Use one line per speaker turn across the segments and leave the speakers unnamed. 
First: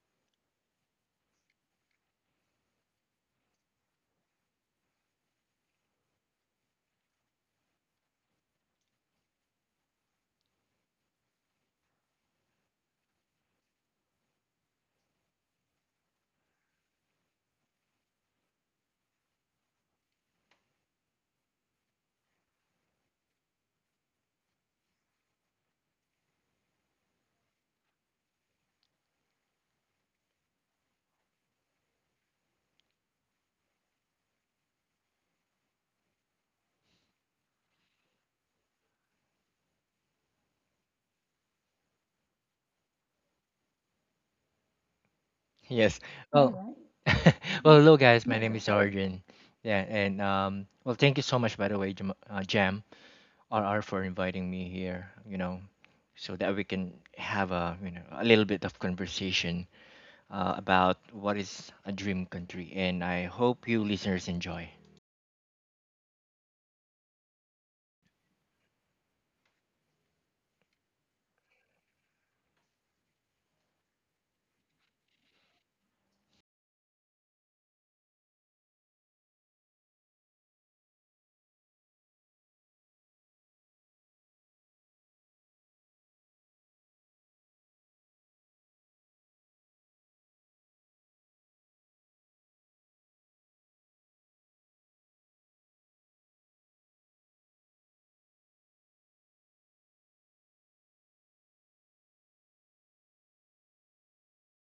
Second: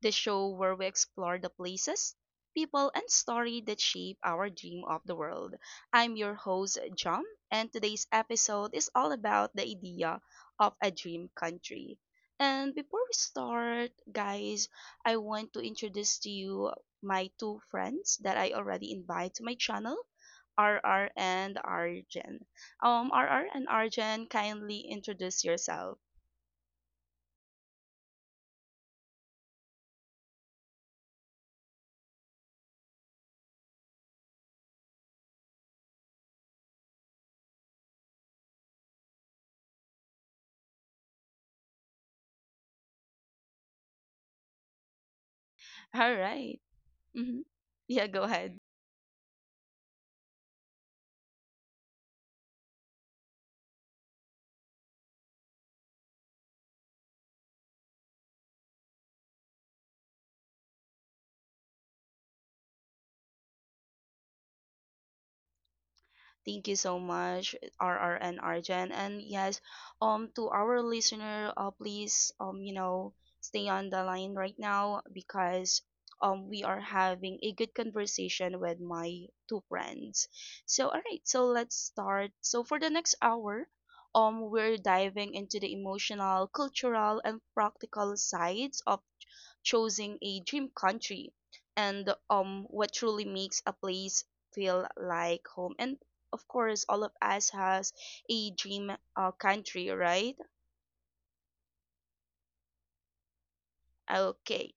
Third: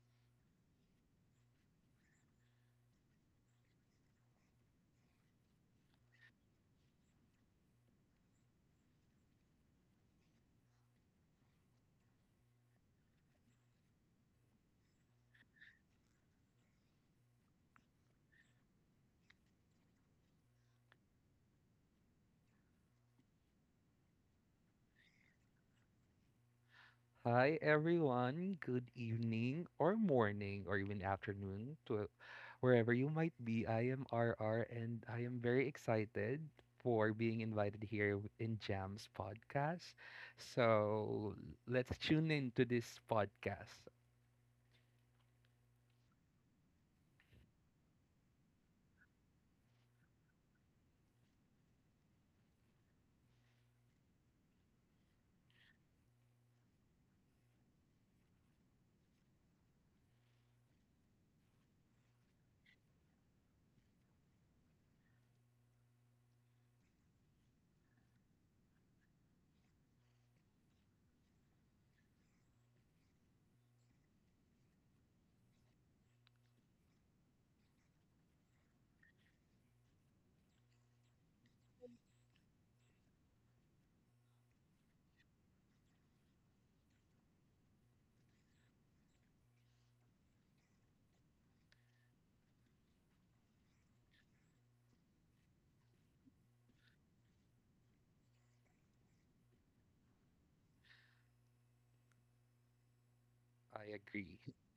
the show where we explore the places, people, and story that shape our dream of the world. I'm your host, Jam, and today's episode is all about the idea of a dream country. And before we start, guys, I want to introduce to you my two friends that I already invite to my channel, RR and Arjen. RR and Arjan, kindly introduce yourself.
Hi everyone, good evening or morning or even afternoon to wherever you might be. I am RR and I am very excited for being invited here in Jam's podcast. So let's tune in to this podcast.
Yes.
All
All
right.
Well, right.
Mm-hmm.
Well, hello
Yeah, go
guys. My name,
ahead.
yeah, is Arjun. Yeah, and Well, thank you so much, by the way, Jam, RR, for inviting me here. So that we can have a a little bit of conversation, about what is a dream country, and I hope you listeners enjoy.
Thank you so much, R R and Arjan. And yes, to our listener, please, stay on the line right now because we are having a good conversation with my two friends. So, all right, so let's start. So, for the next hour, we're diving into the emotional, cultural, and practical sides of choosing a dream country and what truly makes a place feel like home, and of course, all of us has a dream country, right?
I agree.
Okay.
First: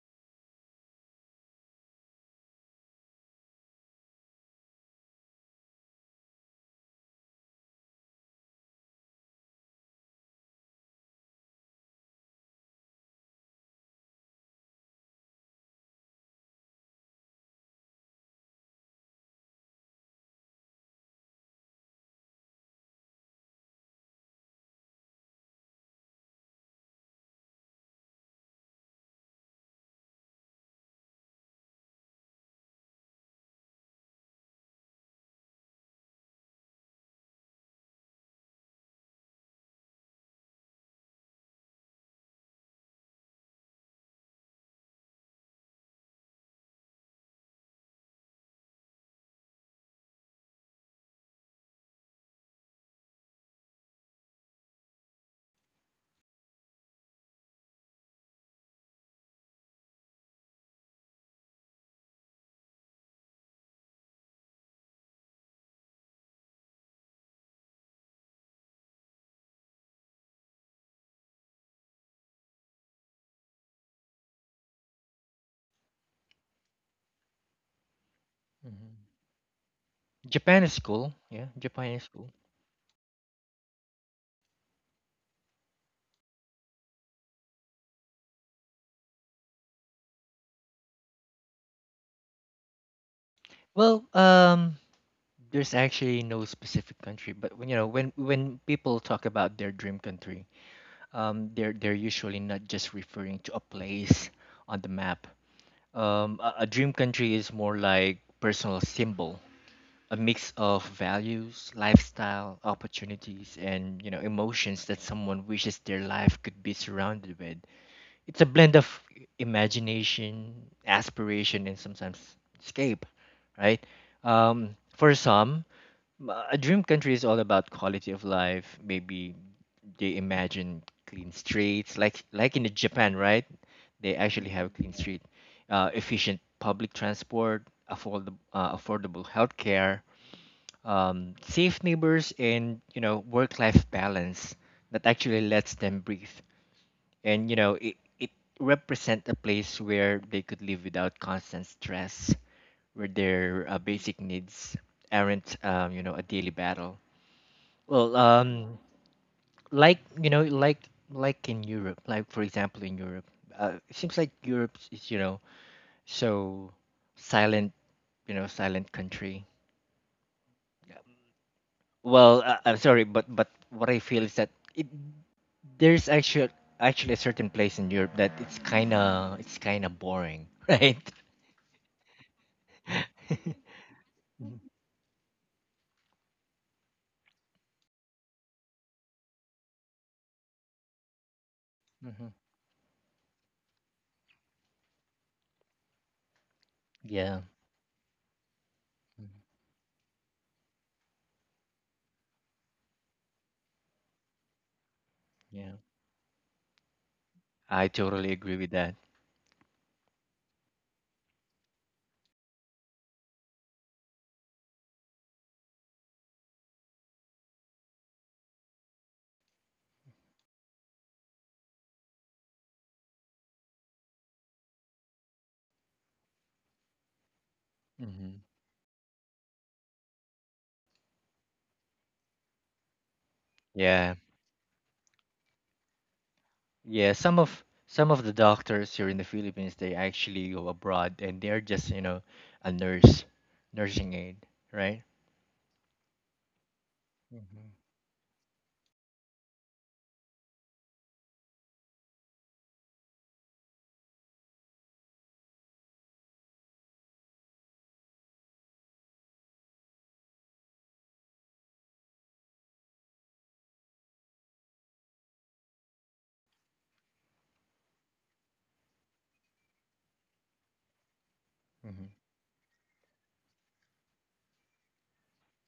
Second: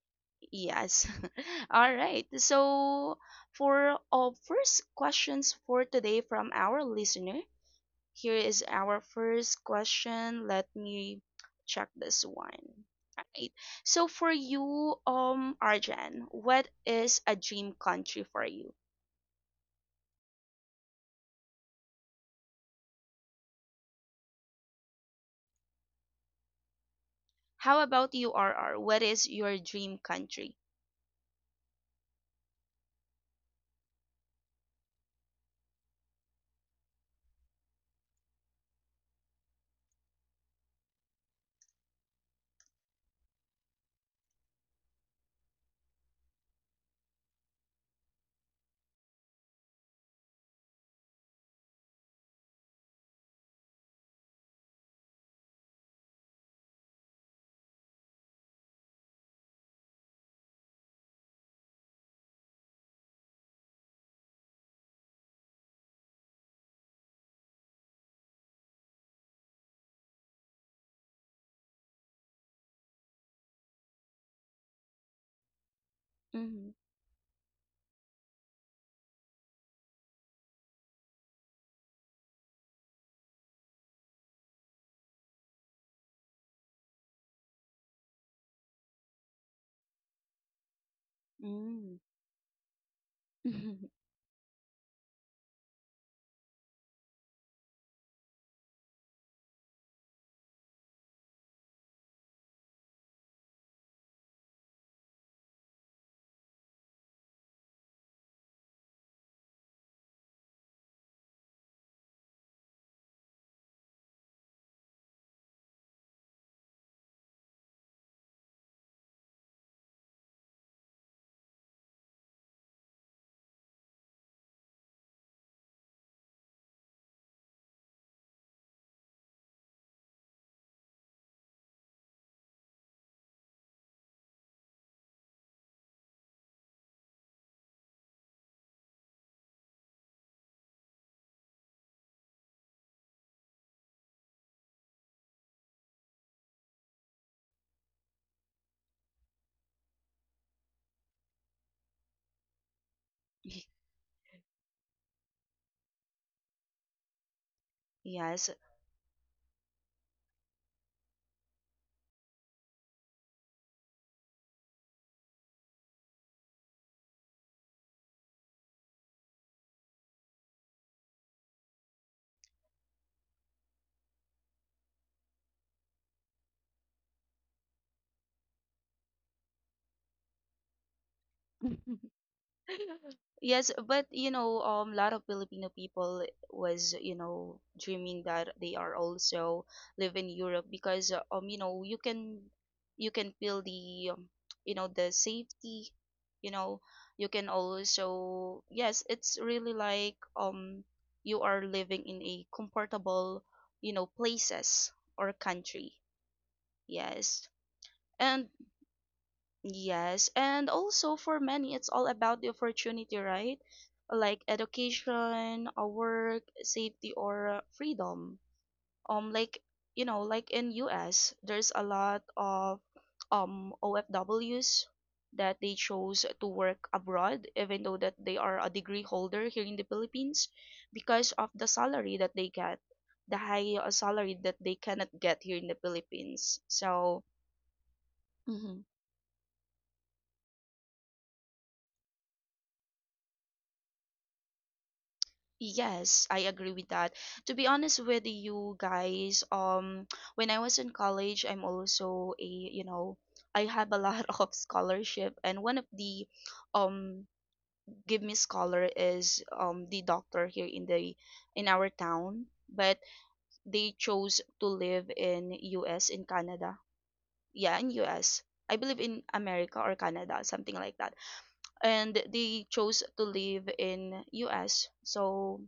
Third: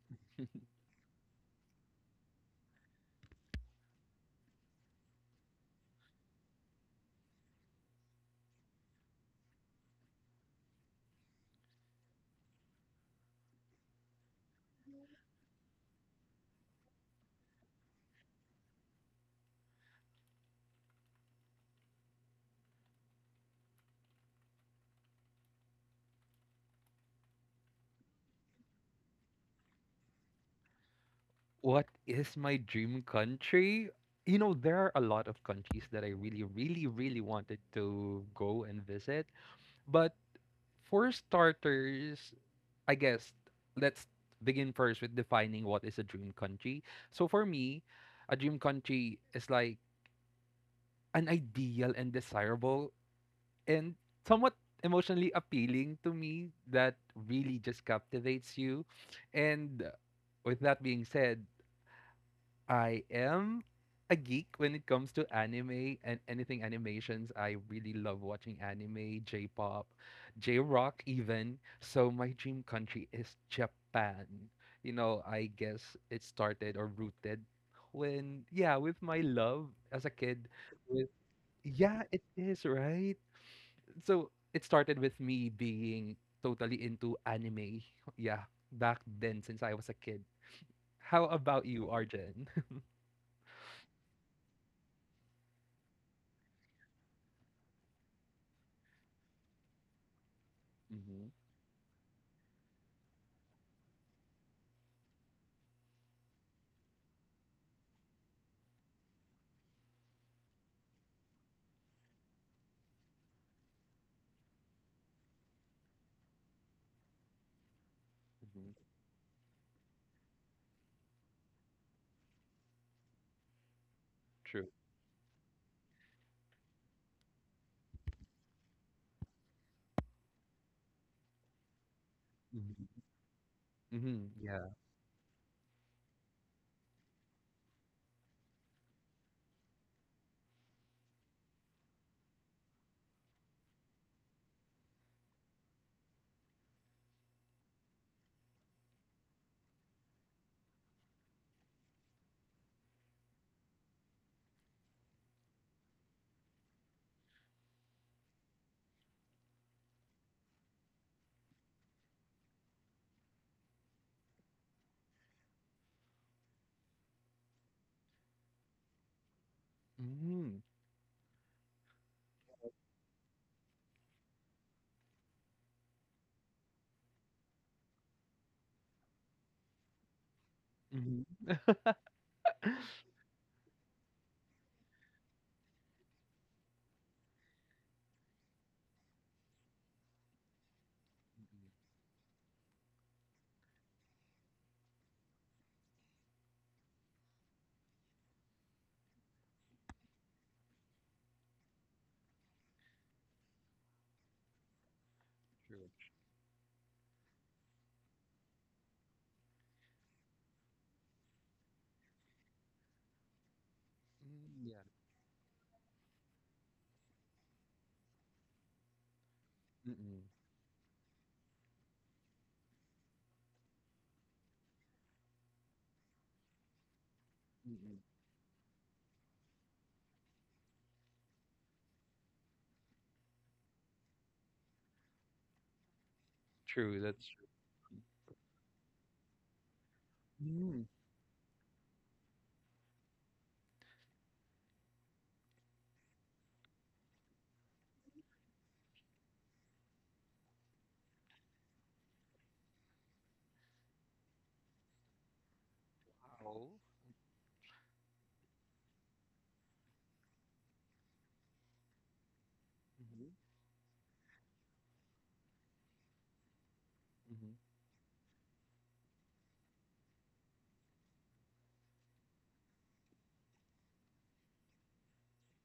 Yes. All right. So for our first questions for today from our listener, here is our first question. Let me check this one. Right. So for you, Arjan, what is a dream country for you? How about you, RR? What is your dream country?
What is my dream country? You know, there are a lot of countries that I really, really, really wanted to go and visit. But for starters, I guess let's begin first with defining what is a dream country. So for me, a dream country is like an ideal and desirable and somewhat emotionally appealing to me that really just captivates you. And with that being said, I am a geek when it comes to anime and anything animations. I really love watching anime, J-pop, J-rock even. So my dream country is Japan. You know, I guess it
Mm-hmm.
started or rooted when, yeah, with
Mhm.
my love as a kid.
Japan is
With
cool. Yeah, Japan
yeah,
is
it
cool.
is, right? So it started with me being totally into anime. Yeah, back then since I was a kid. How about you, Arjen?
mm
Well, there's actually no specific country, but when you know when people talk about their dream country,
Hmm.
they're usually not just referring to a place on the map. A dream country is more like personal symbol, a mix of values, lifestyle, opportunities, and emotions that someone wishes their life could be surrounded with. It's a blend of imagination, aspiration, and sometimes escape, right?
True.
For some, a dream country is all about quality of life. Maybe they imagine clean streets, like in the
Mhm.
Japan, right? They
Mhm.
actually have
Yeah.
clean street, efficient public transport, affordable healthcare, safe neighbors, and work-life balance that actually lets them breathe. And it represent a place where they could live without constant stress, where their basic needs aren't, a daily battle. well,
Yes.
um, like you know, like like in Europe, for example in Europe, it seems like Europe is, so silent, silent country.
Mhm.
Well, I'm sorry, but what I feel is that it there's actually a certain place in Europe that it's kind of boring, right?
Mhm.
Yes, but you know, a lot of Filipino people was, you know, dreaming that they are also live in Europe because, you
Mhm.
know,
Hmm.
you can feel the, you know, the safety, you know, you
Yeah.
can also, yes, it's
Hmm.
really like, you are living in a comfortable, you know, places or
Yeah,
country.
True.
Yes.
I totally
And
agree with that.
yes, and also for many, it's all about the opportunity, right? Like
Mm, yeah.
education, a work, safety, or freedom. Like you know,
Mm-mm.
like in US, there's a lot of OFWs that they chose to work abroad, even though
Mm-mm.
that they
Hmm.
are a degree holder here in the Philippines, because of the salary that they get, the high
Yeah.
salary that they cannot get here in the Philippines.
True.
Yeah,
So.
That's
some
true.
of some of the doctors here in the Philippines, they actually go
Mm.
abroad and they're just, you know, a nurse, nursing aid, right?
Yes, I agree with that. To be
Mm-hmm.
honest with you guys, when I was in college, I'm also a, you know, I have a lot of scholarship, and one of the,
Wow.
um, give me scholar is the doctor here in the in our town, but
Mhm.
they chose to live in U.S. in Canada.
Mhm.
Yeah, in U.S. I believe in America or Canada, something like that.
Mm-hmm.
And they chose to live in U.S. So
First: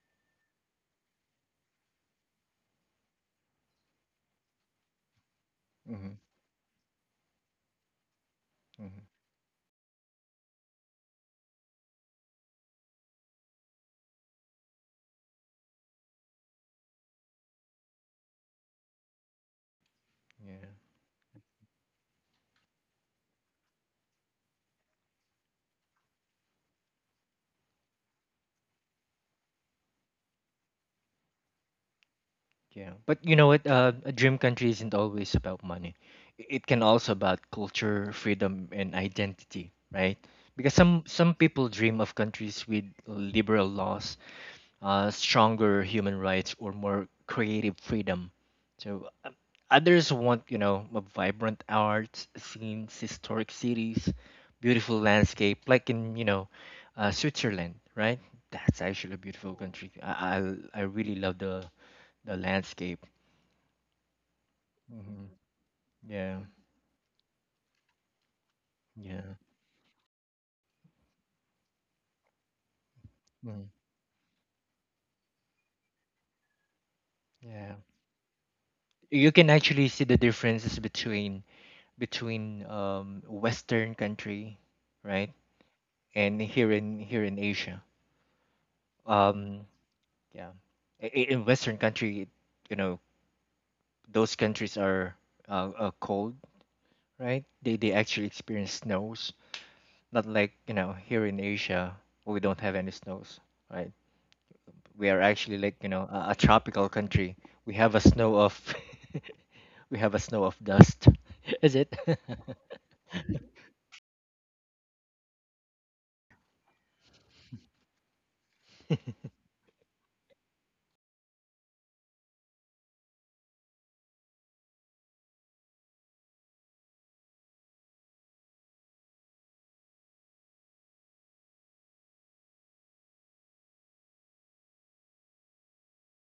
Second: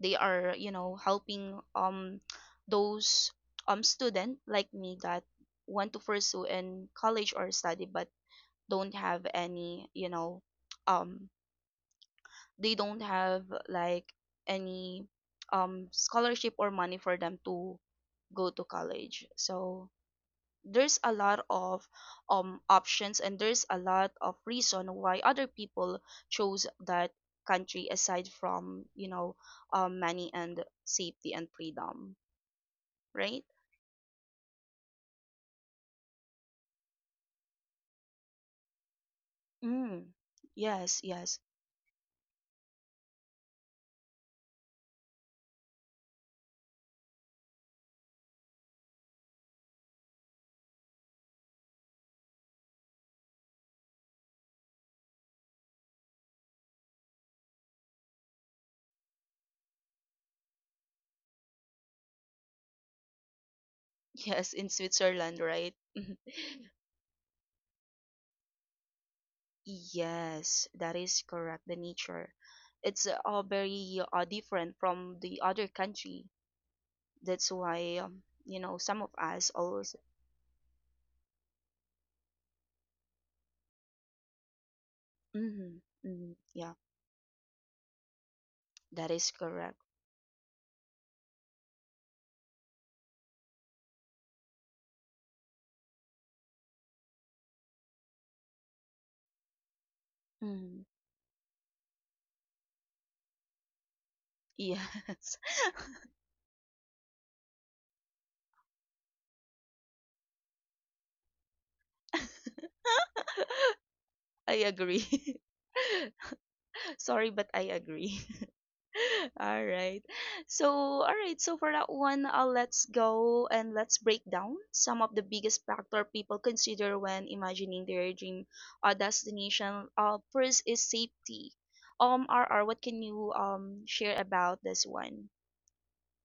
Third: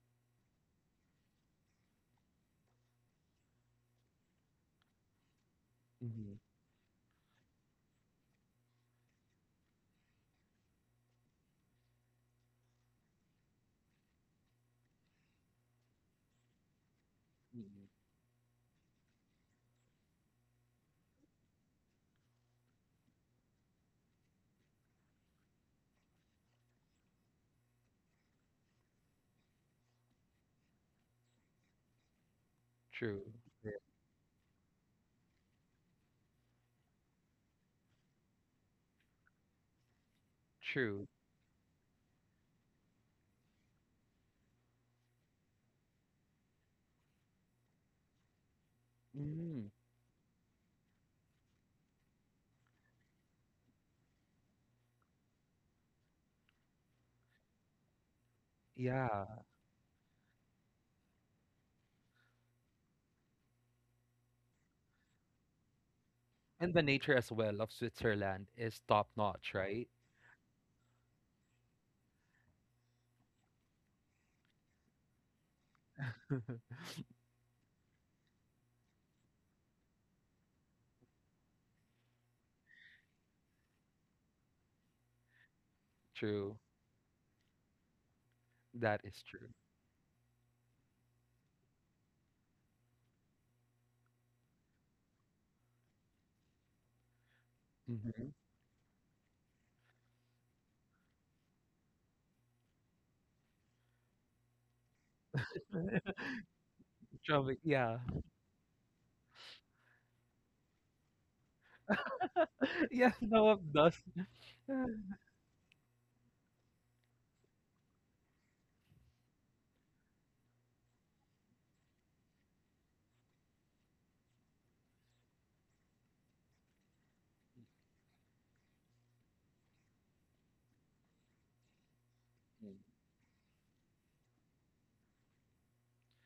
they are you know helping those student like me that want to
Mm-hmm.
Mhm.
pursue in college or study but don't
Mm-hmm.
have any you know um they don't have like any scholarship or money for them to
Mhm.
go to college, so
Yeah.
there's a lot of options and there's a lot of reason why other people chose that country aside from you know money and safety and freedom,
Yeah.
True.
But you
right.
know what?
Yeah.
A dream country isn't always about money. I- It can also about culture, freedom, and identity,
mm.
right? Because
Yes,
some
True.
yes.
some people dream of countries with liberal laws, stronger human rights or more creative freedom. So uh,
Mm.
Others want, you know, a vibrant art scenes, historic cities, beautiful landscape, like in, you know, Switzerland, right? That's actually a
Yeah.
beautiful country. I really love the landscape.
Yes, in
Hmm.
Switzerland, right.
Yeah,
And the nature as well of Switzerland is top
yeah,
notch, right?
Yes, that is correct. The nature, it's all
mhm,
very different from the other country. That's
yeah.
why you know some of
You
us
can actually
always.
see the differences between Western country, right,
Mm-hmm, mm-hmm,
and
True.
yeah,
here in Asia.
That
that
is
is
true.
um
correct.
yeah I- i- in western country, you know, those countries are cold, right? They actually
Mm-hmm.
experience snows, not like, you
Mm,
know, here in Asia. We don't have any snows, right? We are
yes.
actually like, you know, a tropical country. We have
Yeah.
a snow of we have a snow of dust. Is it?
Yes, no of dust.
I agree. Sorry, but I agree. All right. So, all right. So, for that one, let's go and let's break down some of the biggest factor people consider when imagining their dream destination. First is safety. RR, what can you share about this one?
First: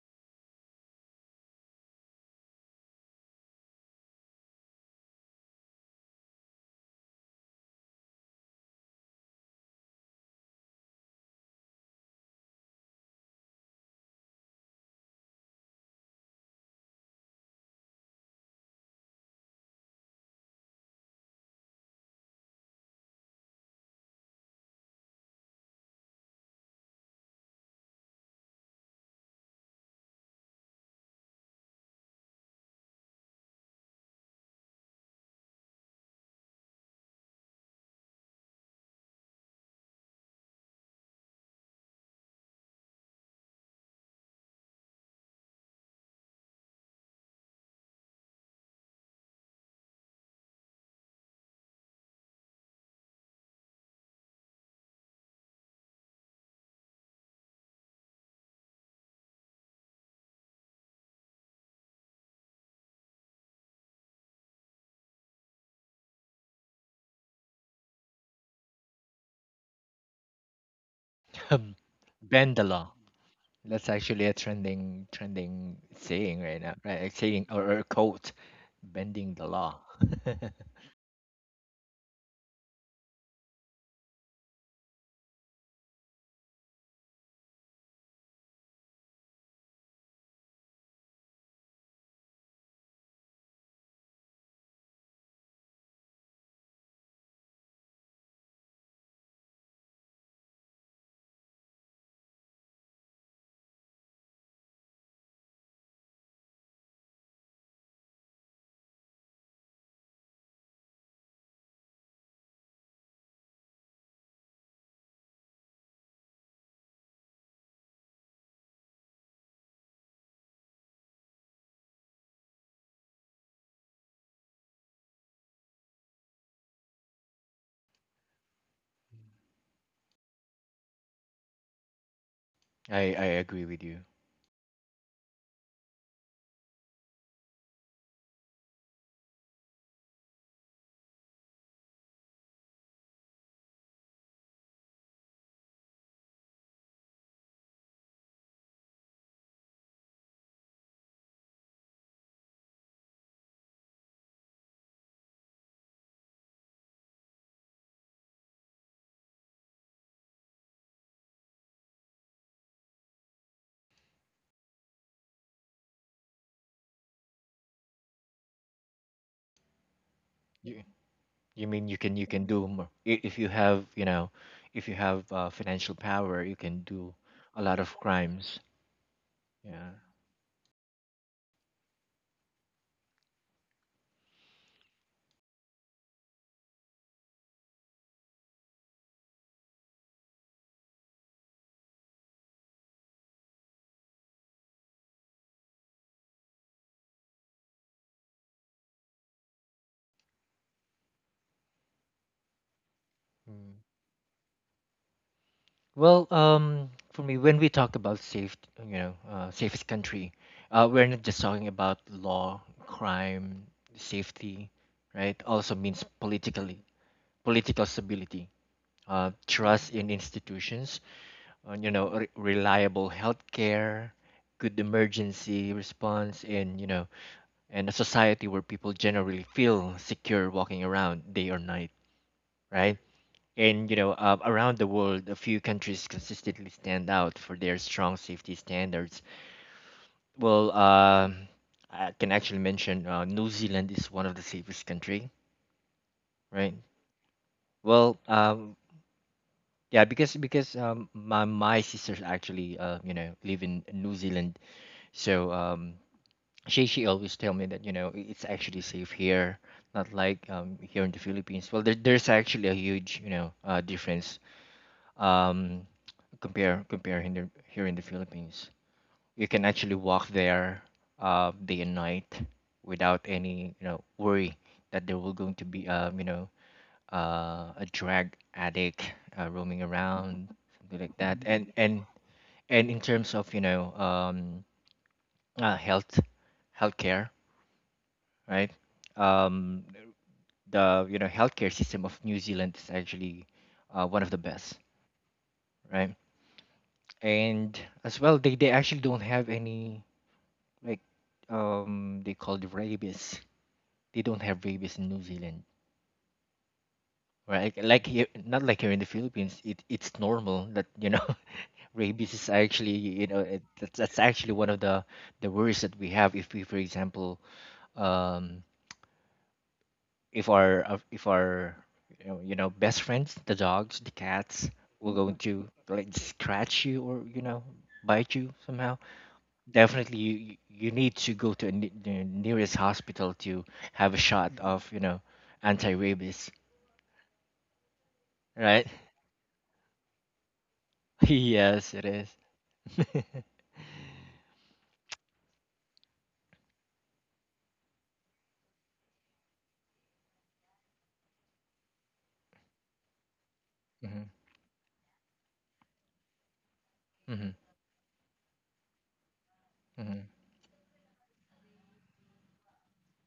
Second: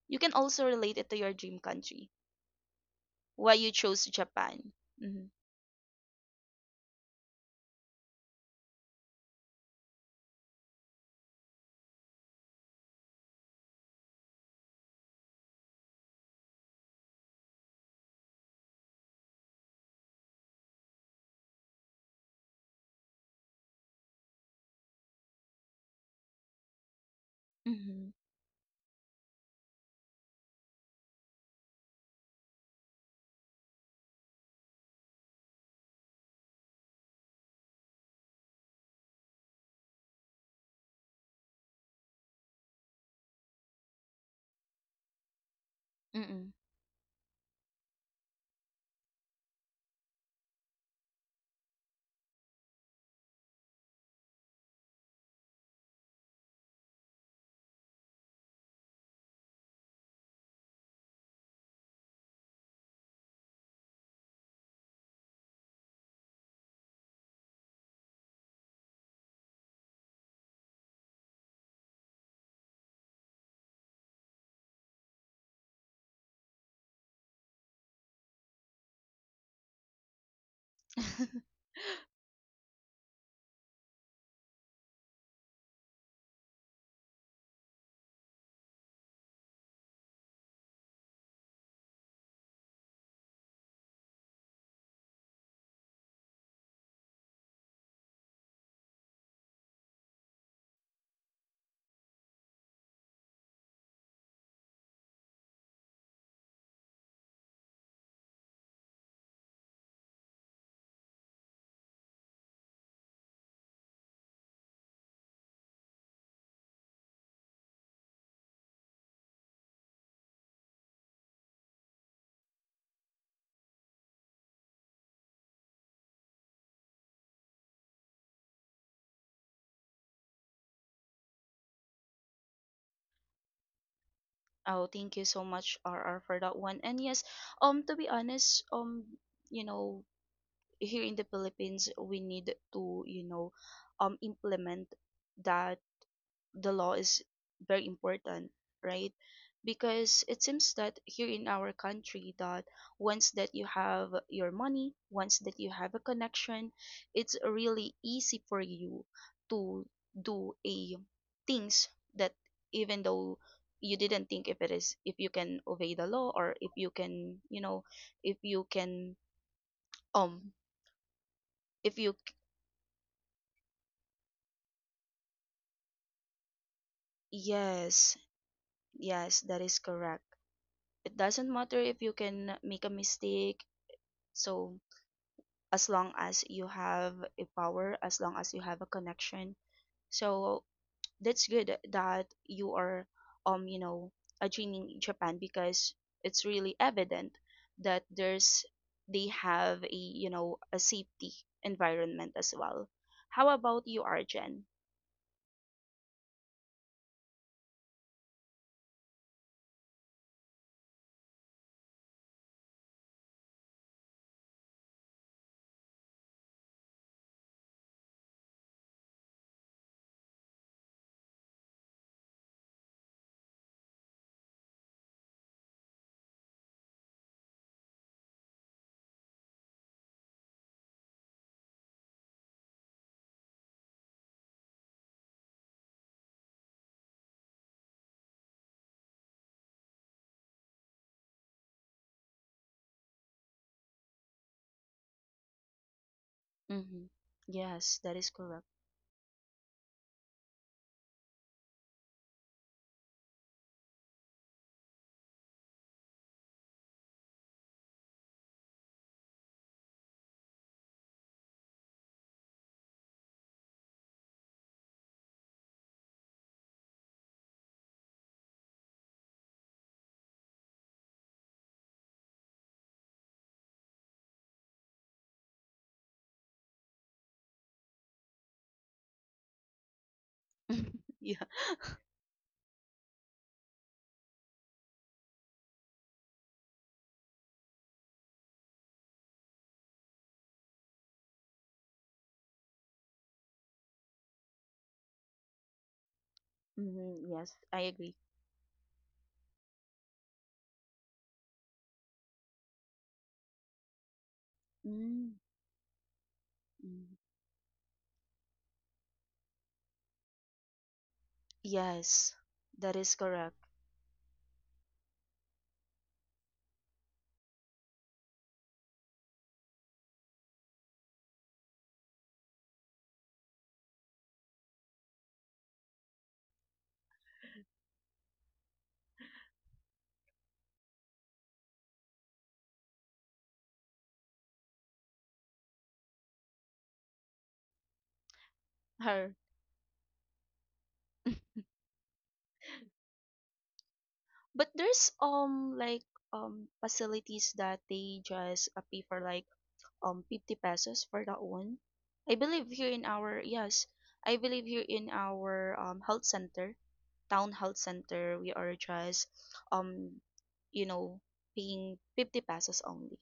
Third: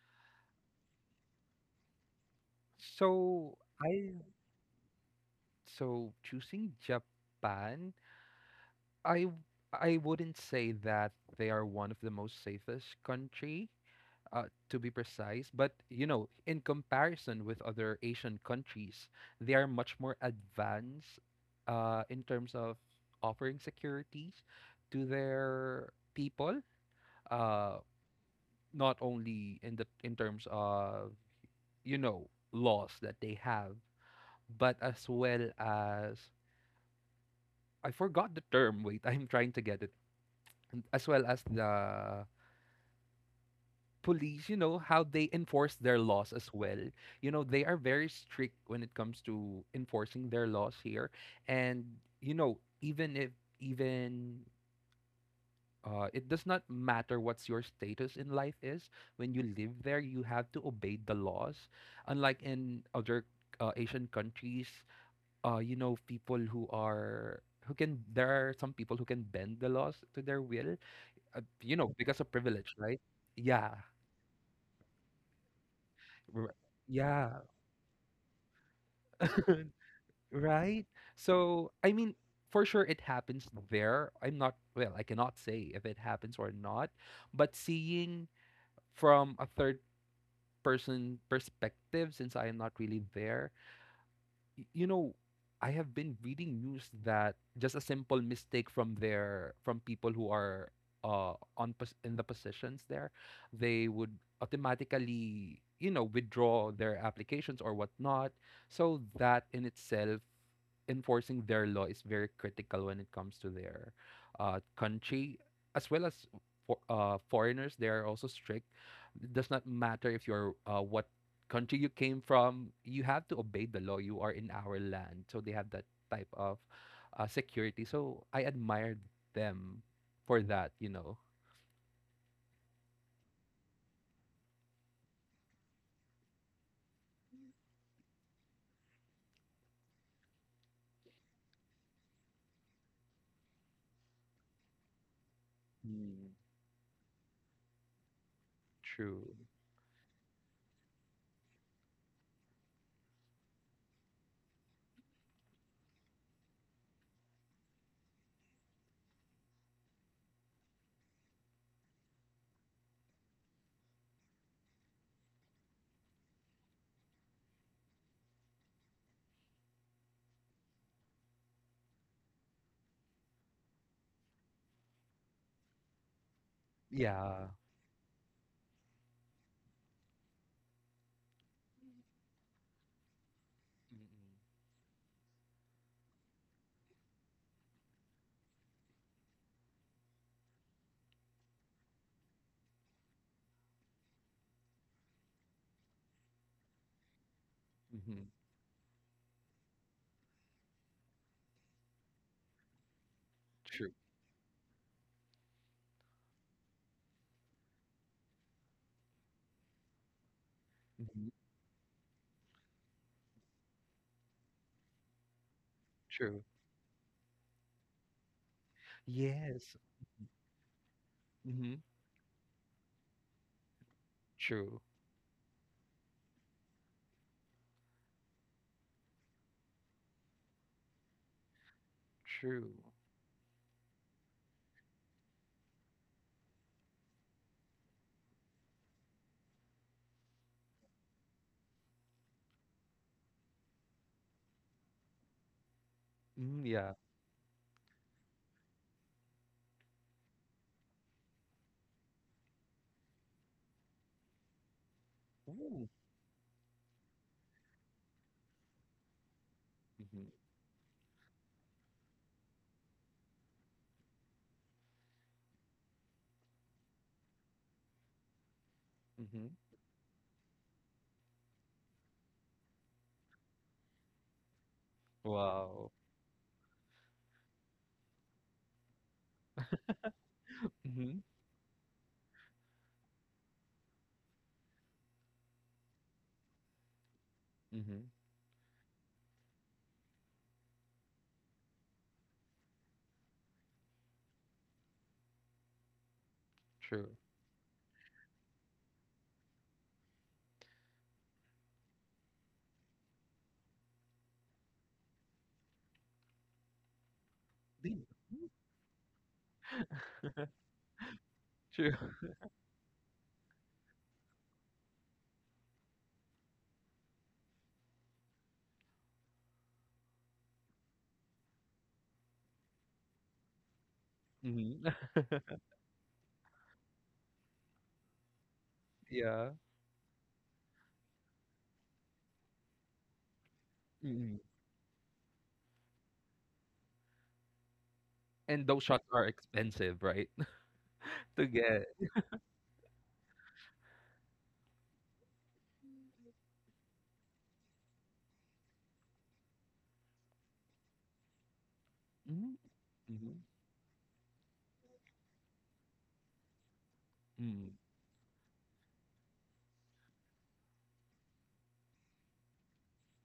You can also relate it to your dream country. Why
So
you chose
I
Japan? Mm-hmm.
so choosing Japan, I w- I wouldn't say that they are one of the most safest country, to be precise. But you know, in comparison with other Asian countries, they are much more advanced, in terms of offering securities to their people. Uh,
Mm-hmm.
not only in terms of laws that they have, but as well as, I forgot the term. Wait, I'm trying to get it. As well as the police, how they enforce their laws as
Mm-mm.
well. You know, they are very strict when it comes to enforcing their laws here. And, you know, even if, even, it does not matter what's your status in life is. When you live there, you have to obey the laws. Unlike in other Asian countries, people who are, who can, there are some people who can bend the laws to their will,
um,
because of privilege,
Bandala,
right? Yeah.
that's actually a trending saying
r-
right now, right? A
Yeah.
saying, or a quote. Bending the law.
Right? So, I mean, for sure it happens there. I'm not, well, I cannot say if it happens or not, but seeing from a third person perspective, since I am not really there, y- you know, I have been reading news that just a simple mistake from their from people who are in the positions there, they would automatically, withdraw their applications or whatnot. So that in itself, enforcing their law is very critical when it comes to their country, as well as for foreigners. They are also strict. It does not matter if you're what country you came from, you have to obey the law. You are in our land. So they have that type of security. So I admired them for that.
I agree with you.
Oh, thank you so much, RR, for that one. And yes, to be honest, you know, here in the Philippines, we need to, you know, implement that
Mm.
the law is very important, right,
True.
because it seems that here in our country that once that you have your money, once that you have a connection, it's really easy for you to do a things that even though you didn't think if it is, if you can obey the law, or if you can you know, if you can um
You you mean you
if
can
you
you
c-
can do more, if you have, you know if you have, financial power, you can do
Yeah.
a lot of
yes,
crimes.
yes, that is
Yeah.
correct. It doesn't matter if you can make a mistake. So as long as you have a power, as long as you have a connection, so that's good that you are you know a genie in Japan because it's really evident that
Mm-hmm.
there's they have a you know a safety environment as well. How
Mm.
about
True.
you, Arjen?
Well, for me, when we talk about safe safest country, we're not
Hmm.
just talking about law, crime, safety, right? Also means
True.
political stability,
Yes.
trust in institutions,
Hmm.
reliable healthcare, good
True.
emergency response, and a society where people generally feel secure walking around day or night,
True.
right? And, around the world, a few countries consistently stand out for their strong safety standards. Well, I can actually mention, New Zealand is one of the safest country,
Mm,
right?
yeah.
Mm-hmm. Yes, that
Well,
is correct.
yeah, because, my sisters actually, live in New Zealand, so
Ooh.
um, She always tell me that, it's actually safe here, not
Hmm.
like, here in the Philippines. Well, there's actually a huge, difference, um compare in here in the Philippines. You
Hmm.
can actually walk there, day and night, without any, worry that there will going to be,
Wow.
a drug addict, roaming around, something like
Hmm.
that.
Yeah.
And in terms of, uh, health healthcare,
Hmm.
right? Um, the healthcare system of New Zealand is actually, one of the best, right?
True.
Mm-hmm. Yes,
And
I agree.
as well, they actually don't have any, like, they call it rabies. They don't have rabies in New
Mm
Zealand,
mm.
right? Like
Deep.
here, not like here in the Philippines, it's normal that, you know,
True.
rabies
Yes,
is actually,
that is correct.
that's actually one of the worries that we have if we, for example, um if our, best friends, the dogs, the cats,
Hmm.
will going to like scratch you or, you know, bite you somehow.
Yeah.
Definitely you need to go to the nearest hospital to have a
Mm-hmm.
shot of, you know, anti-rabies,
And
right?
those shots are
Her.
expensive, right? To get.
Yes, it is. Mm-hmm.
But there's like facilities that they just pay for like 50 pesos for that one. I
Mm.
believe here in our
Mhm.
yes, I believe here in our health center,
Mm-hmm.
town
Mm.
health center, we are just um
Mm-hmm.
you know paying 50 pesos only,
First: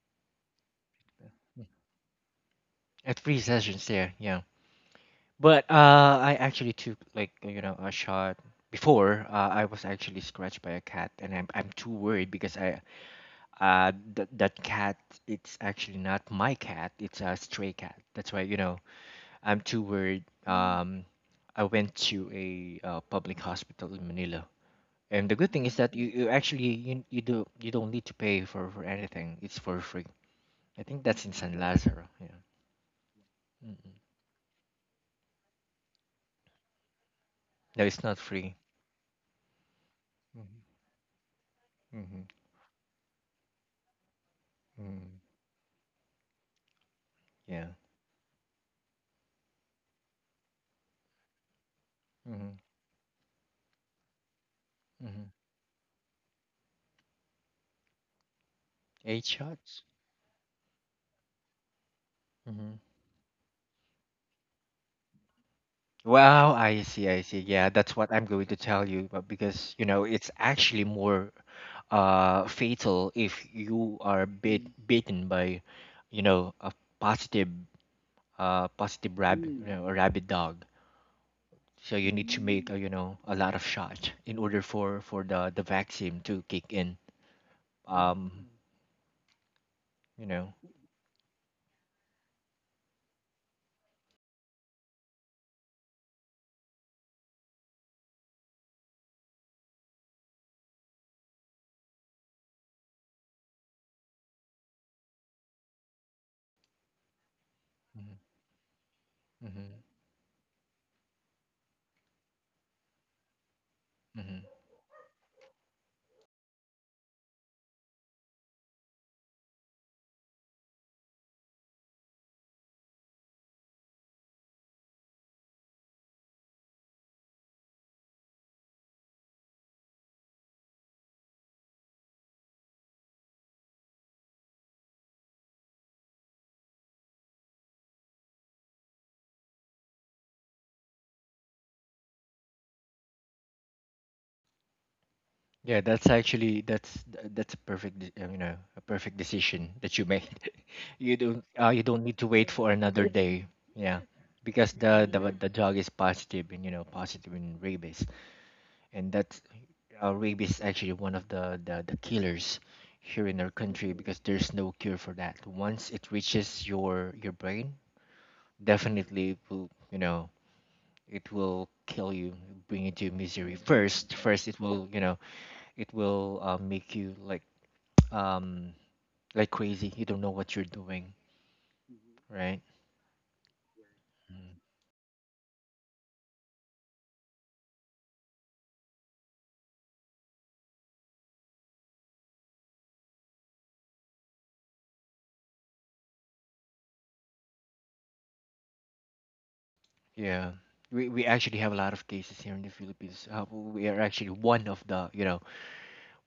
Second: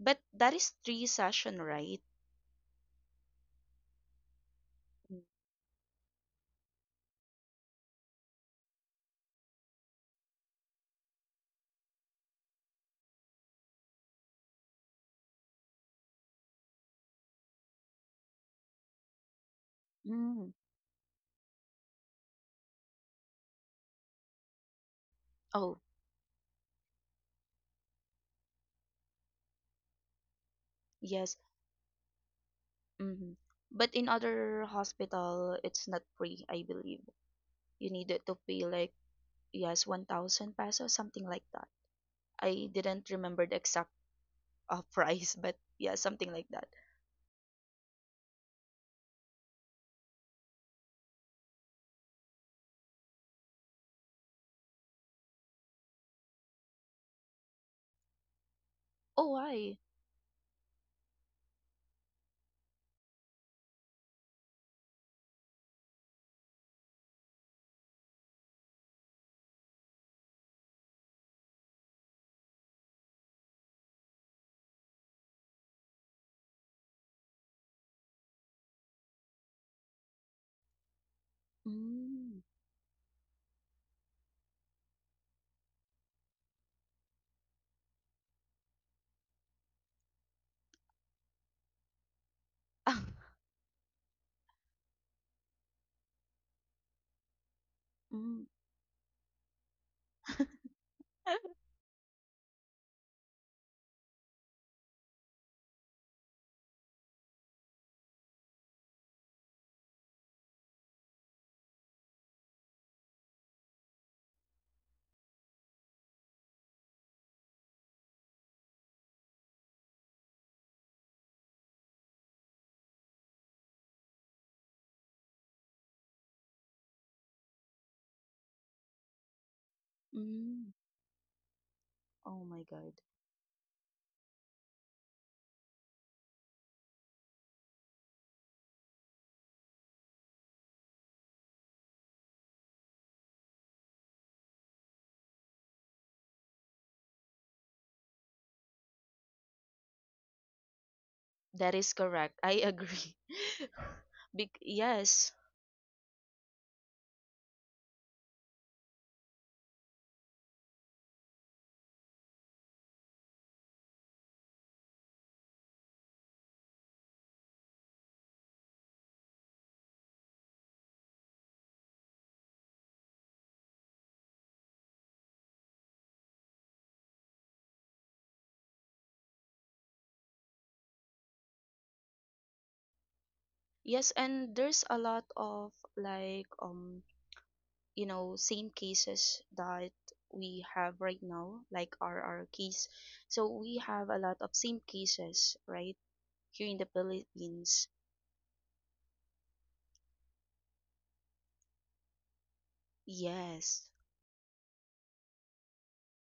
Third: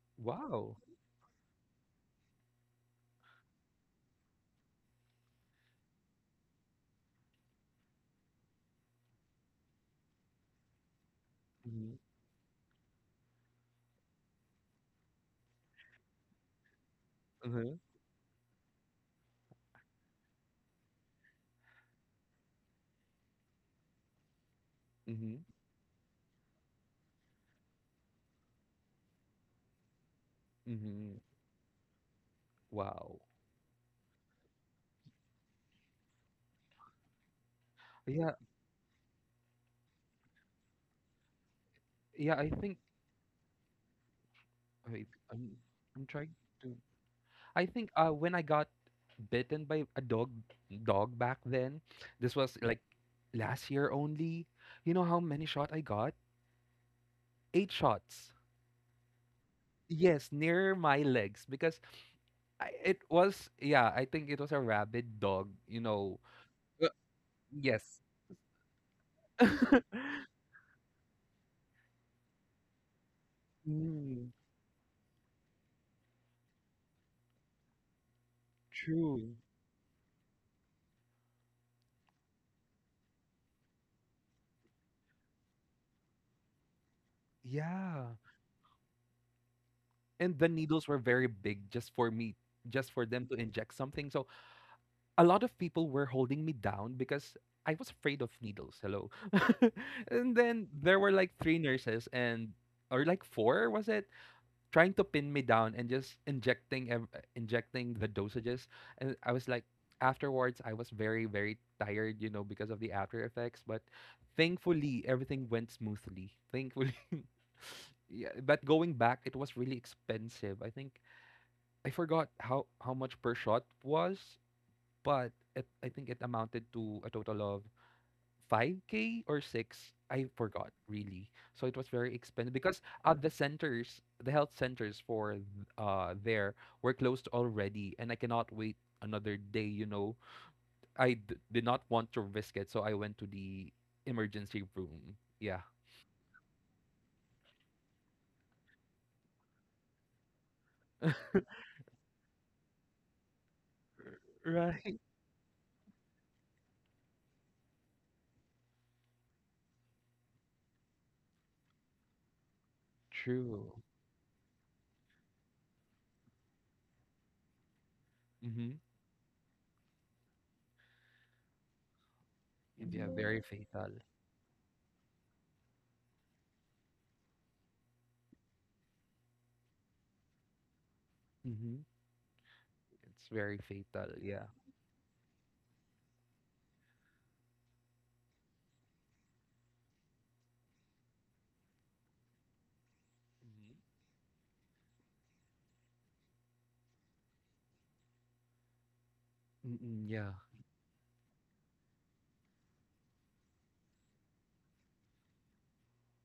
but that is
Wow.
three session, right.
At 3 sessions there, yeah. But, I actually took, like, you know, a shot before. I was actually scratched by a cat, and I'm too
Hmm.
worried because, that cat, it's actually not my cat. It's a stray
Hmm.
cat. That's why, you know, I'm too worried. Mm.
mm.
I went to a, public hospital in Manila, and the good
Hmm.
thing
Oh,
is that you actually you, you do you don't need to pay for anything. It's for free. I think
Hmm.
that's in
yes.
San Lazaro. Yeah.
Wow.
Mm-hmm. But
Mm-mm.
in other hospital it's not free, I believe.
No,
You
it's
needed
not
Yeah.
to
free.
pay like yes 1,000
Mm-hmm.
pesos, something like that.
Mm-hmm.
Yeah. I
I
think.
didn't remember the exact
Mm-hmm.
Wait.
price,
I'm.
but yeah,
I'm trying
something like that.
to. I think, uh, when I got bitten by a dog, dog back then. This
Mm-hmm.
was like last year only. You know how
Mm-hmm.
many shot I got? Eight shots.
Eight
Oh, why?
shots.
Yes, near my legs because, I,
Mm-hmm.
it was, yeah. I think it was a rabid dog, you know.
Wow, I
Uh,
see, I see. Yeah, that's
Yes,
what I'm going to tell you, but because, you know, it's actually more, fatal if you are,
mm,
bit Mm. bitten by, you know, a positive, positive
true.
rabbit, you know, a rabid dog. So you need
Mm.
to make, you know, a lot of shots in order for the vaccine to kick in. Mm.
Yeah.
You
And the
know.
needles were very big just for me, just for them to inject something. So a lot of people were holding me down because I was afraid of
mm.
needles. Hello. And then there were like three nurses, and or like four, was it? Trying to pin me down and just injecting injecting the
Mm-hmm.
dosages. And I was like,
Mm-hmm.
afterwards I was very, very tired, you know, because of the after effects. But
Mm-hmm.
thankfully everything went smoothly, thankfully. Yeah, but going back, it was really expensive, I think. I forgot how much per shot was, I think it amounted to a total of 5K or 6, I
Mm.
forgot really. So it was very
Oh
expensive
my
because
God.
the health centers there were closed already, and I cannot wait another day. I did not want to risk it, so I went to the emergency room, yeah.
Yeah, that's actually, that's a perfect, you know, a perfect decision that you made. You don't,
That
you
is
don't need to
correct.
wait
I
for another
agree.
day. Yeah,
Bec
because
Right.
the
yes.
the the dog is positive in, you know, positive in rabies, and that's rabies is actually one of the killers here in our
True.
country because there's no cure for that. Once it reaches your brain,
Mm-hmm.
definitely it will, it will kill you, bring you
Yeah,
to
very
misery.
fatal.
First, it will, make you like, um crazy. You don't know what you're doing,
Mm-hmm.
right?
It's very
Yes,
fatal, yeah.
and
Mm.
there's a lot of like you know same cases that we have right now, like our case. So
Mhm.
we have a lot of same cases, right? Here in the Philippines.
Mm-mm, yeah.
Yeah, we actually have a lot of cases here in the Philippines. We
Yes.
are actually one of the,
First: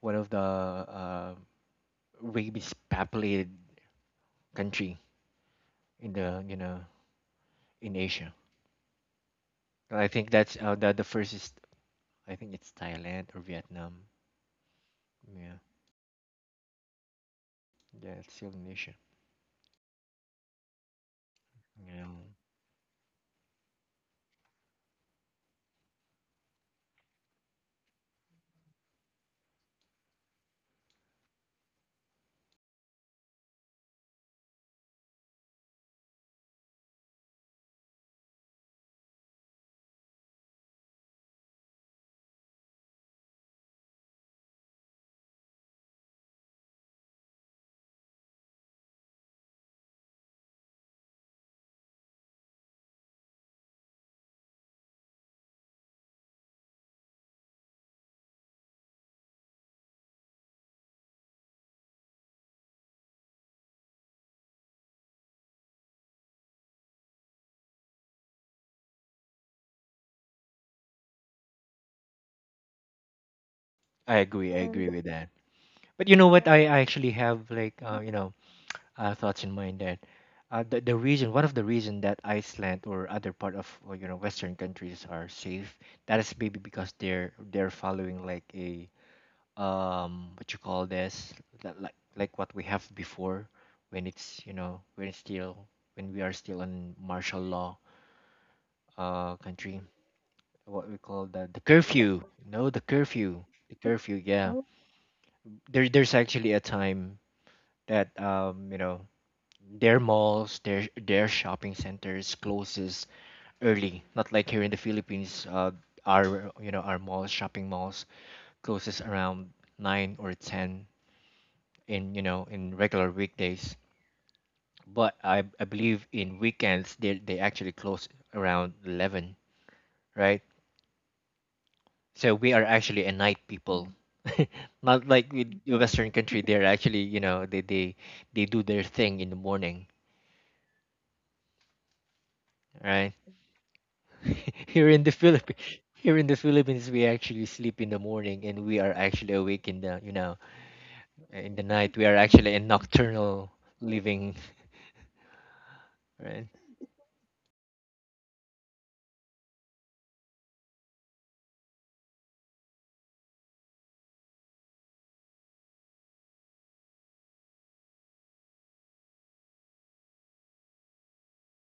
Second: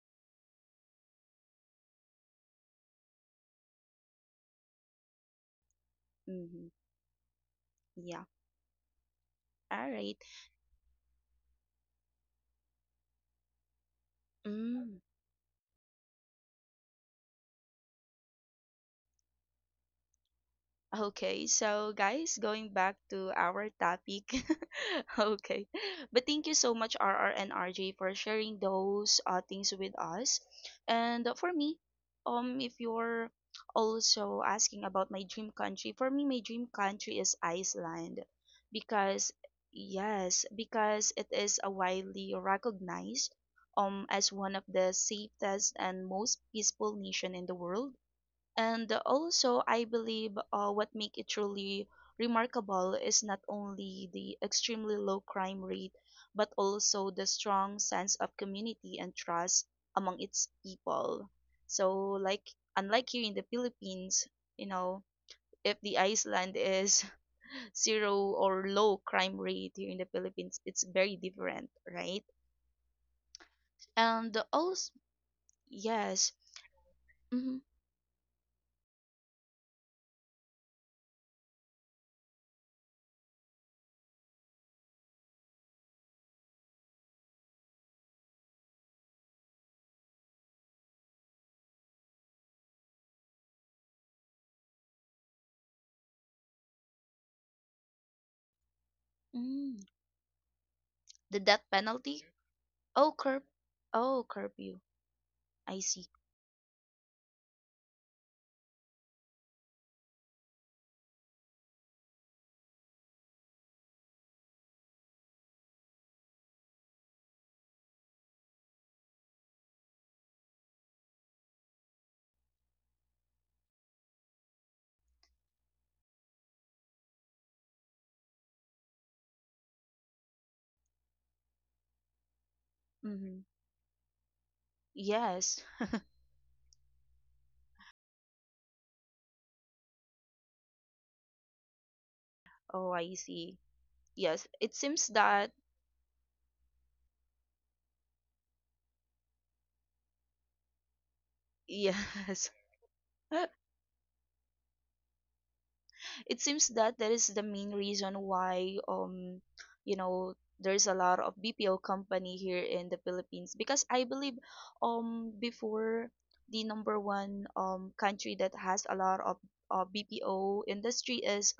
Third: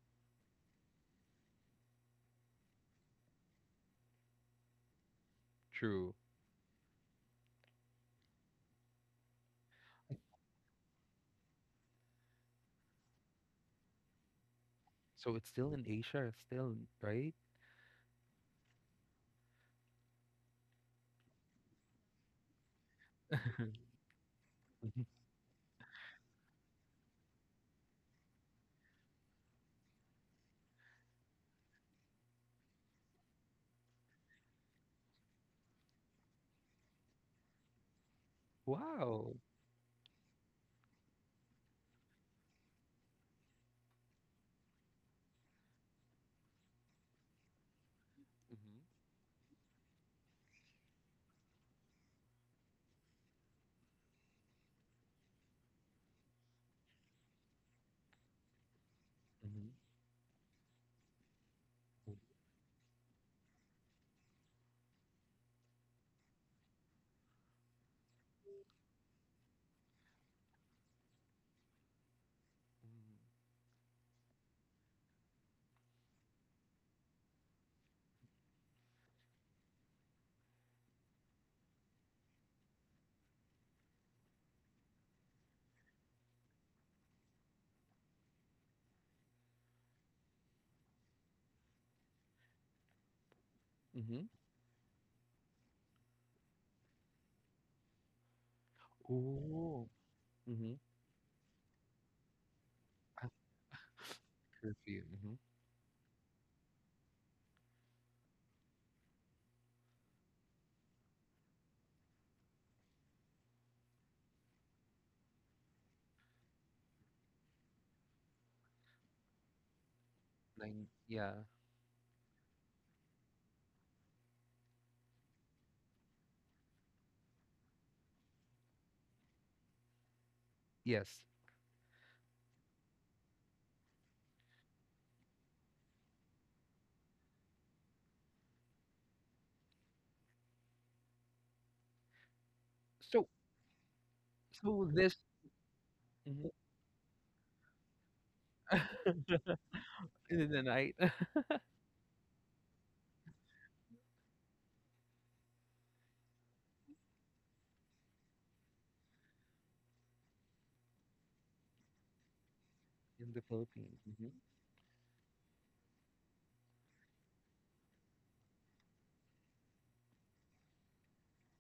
one of the uh, rabies populated country in
True.
the,
hmm
in
Yeah.
Asia.
All
And I
right.
think that's, the first is, I think it's Thailand or Vietnam.
Mm.
So it's
Yeah.
still in Asia still, right?
Yeah, it's still in Asia.
Okay, so
Yeah.
guys, going back to our topic. Okay. But thank you so much, RR and RJ, for sharing those things with us. And for me, if you're also asking about my dream country, for me, my dream country is Iceland. Because,
Wow.
yes, because it is a widely recognized as one of the safest and most peaceful nation in the world,
Mhm.
and also I believe what make it truly remarkable is not only the extremely low crime rate, but also the strong sense of community and trust
Mhm.
among its people. So like unlike here in the Philippines, you know, if the Iceland is zero or low crime rate, here in the Philippines it's very different, right.
Mhm.
i
And
agree i agree
also
with that. But you know
yes
what? I actually have,
hmm
like, thoughts in mind that, the reason, one of the reason that Iceland or other part of, Western countries, are safe, that is maybe because they're following like a, what you call this, like what we have before, when
Mhm.
it's you know when it's still when we are still in martial law,
mm,
country.
Oh. Mhm.
What we call
the
the
death
curfew.
penalty.
No, the
Oh
I
curb.
curfew. The curfew,
Oh,
yeah. Oh.
curfew.
curfew. Mhm.
I
there
see.
there's actually a time that, their malls, their shopping centers closes early. Not like here in the Philippines, our you know our malls, shopping malls closes around 9 or 10
Nine, yeah.
in, in regular weekdays. But I believe in weekends they actually close around 11, right?
Yes.
So we are actually a night
Hmm
people. Not like
Yes.
with the Western country, they're actually, they do their thing in the morning,
Oh,
right?
I
So
see. Yes. It
here
so
in
seems
the
this.
that
Philippines, Here in the
Mhm.
Philippines, we actually sleep in the morning and we are actually awake in the,
In the night.
in the night. We are
yes.
actually in nocturnal living,
It
right?
seems that that is the main reason why you know there's a lot of BPO company here in the
In the
Philippines, because
Philippines.
I
Mhm.
believe before the number one country that has a lot of BPO industry is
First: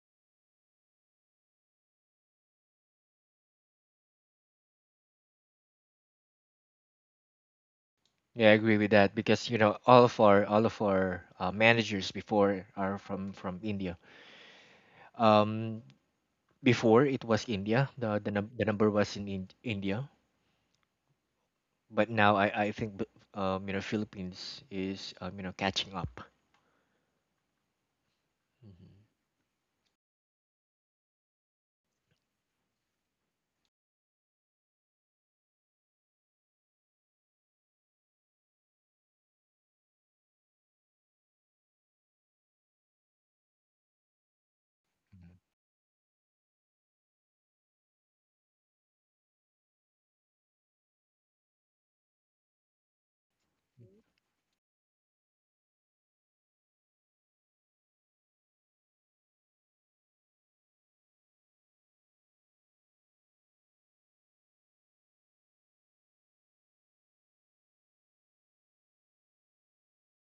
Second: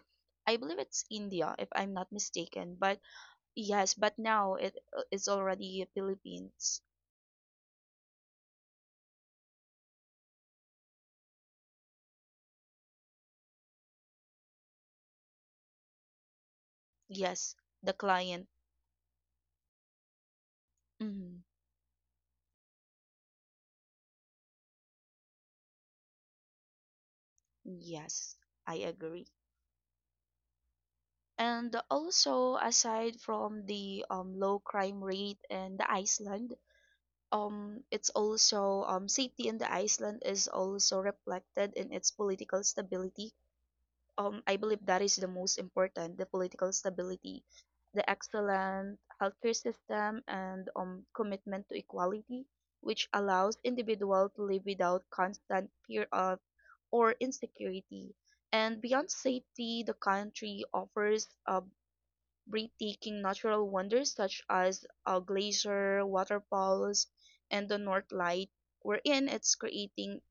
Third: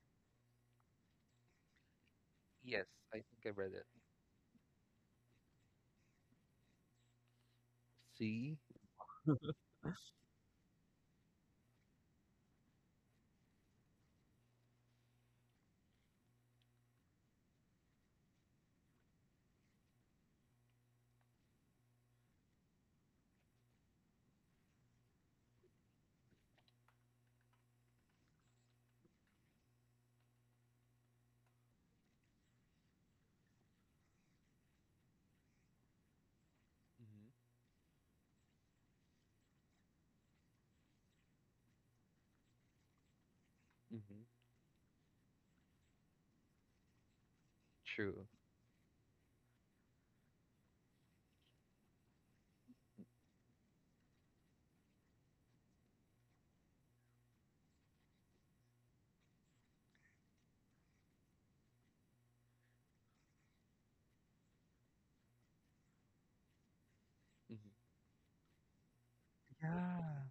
I believe it's India if I'm not mistaken,
Yes,
but
I think I read it.
yes, but now it it's already Philippines.
Yeah, I
See?
agree with that because, you know, all of our, managers before are from India. Um, Before, it was
Yes,
India,
the client.
the number was in, India,
Mhm.
but now, I think the, Philippines is, you know, catching up.
Yes, I
Hmm.
agree. And also, aside from the low crime rate in the Iceland,
Mhm.
it's also safety in the Iceland is also reflected in its political stability.
Mhm.
I believe that is the most important, the political stability, the
True.
excellent healthcare system, and commitment to equality, which allows individuals to live without constant fear of or insecurity. And beyond safety, the country offers breathtaking natural wonders such as a glacier, waterfalls, and
Mhm.
the North Light, wherein it's creating
Yeah.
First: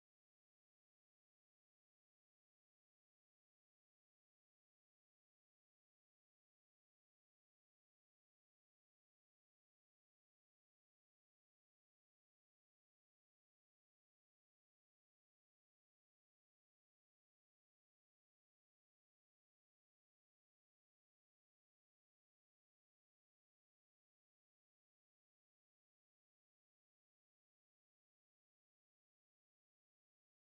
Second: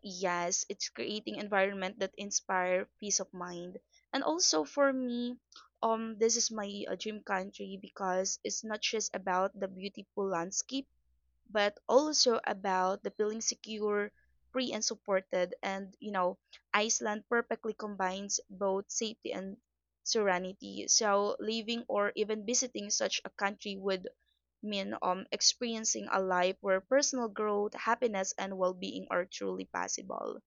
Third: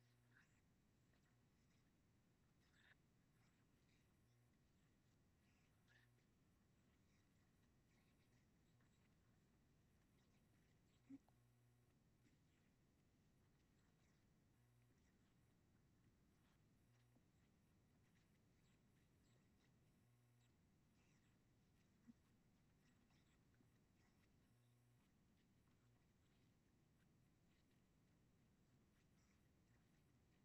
yes, it's creating environment that inspire peace of mind. And also for me, this is my dream country because it's not just about the beautiful landscape, but also about the feeling secure, free and supported. And you know, Iceland perfectly combines both safety and serenity. So living or even visiting such a country would mean experiencing a life where personal growth, happiness, and well-being are truly possible.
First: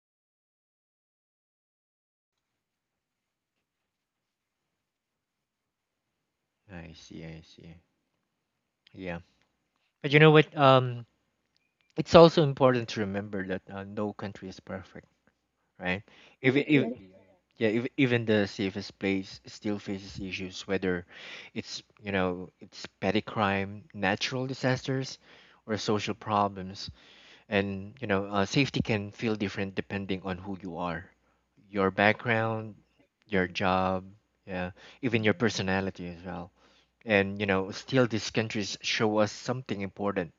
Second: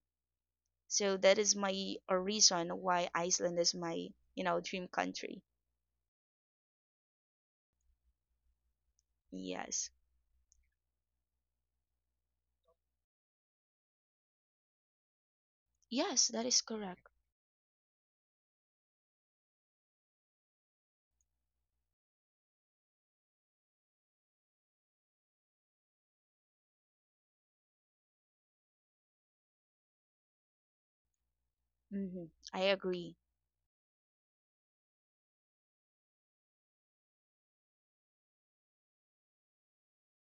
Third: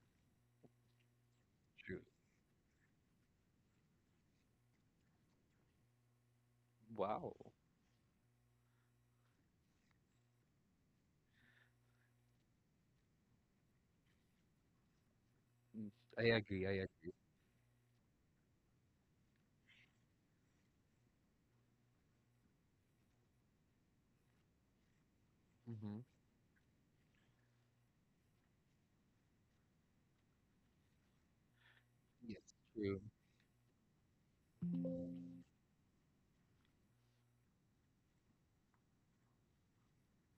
So that is my
True.
a reason why Iceland is my, you know, dream country.
I see,
Wow.
I see. Yeah.
Yes.
But you know what? It's also important to remember that, no country is perfect,
Mm,
right?
I
Yes, that is
Even
agree. I
if. Right.
correct.
agree.
yeah, if, even the safest place still faces issues, whether it's you know it's petty crime, natural disasters, or
Hmm.
social problems. And safety can feel different depending on who you are, your
Mm-hmm.
Yes.
I
background,
True.
agree.
your job, yeah, even your personality as well. And still, these countries show us something important.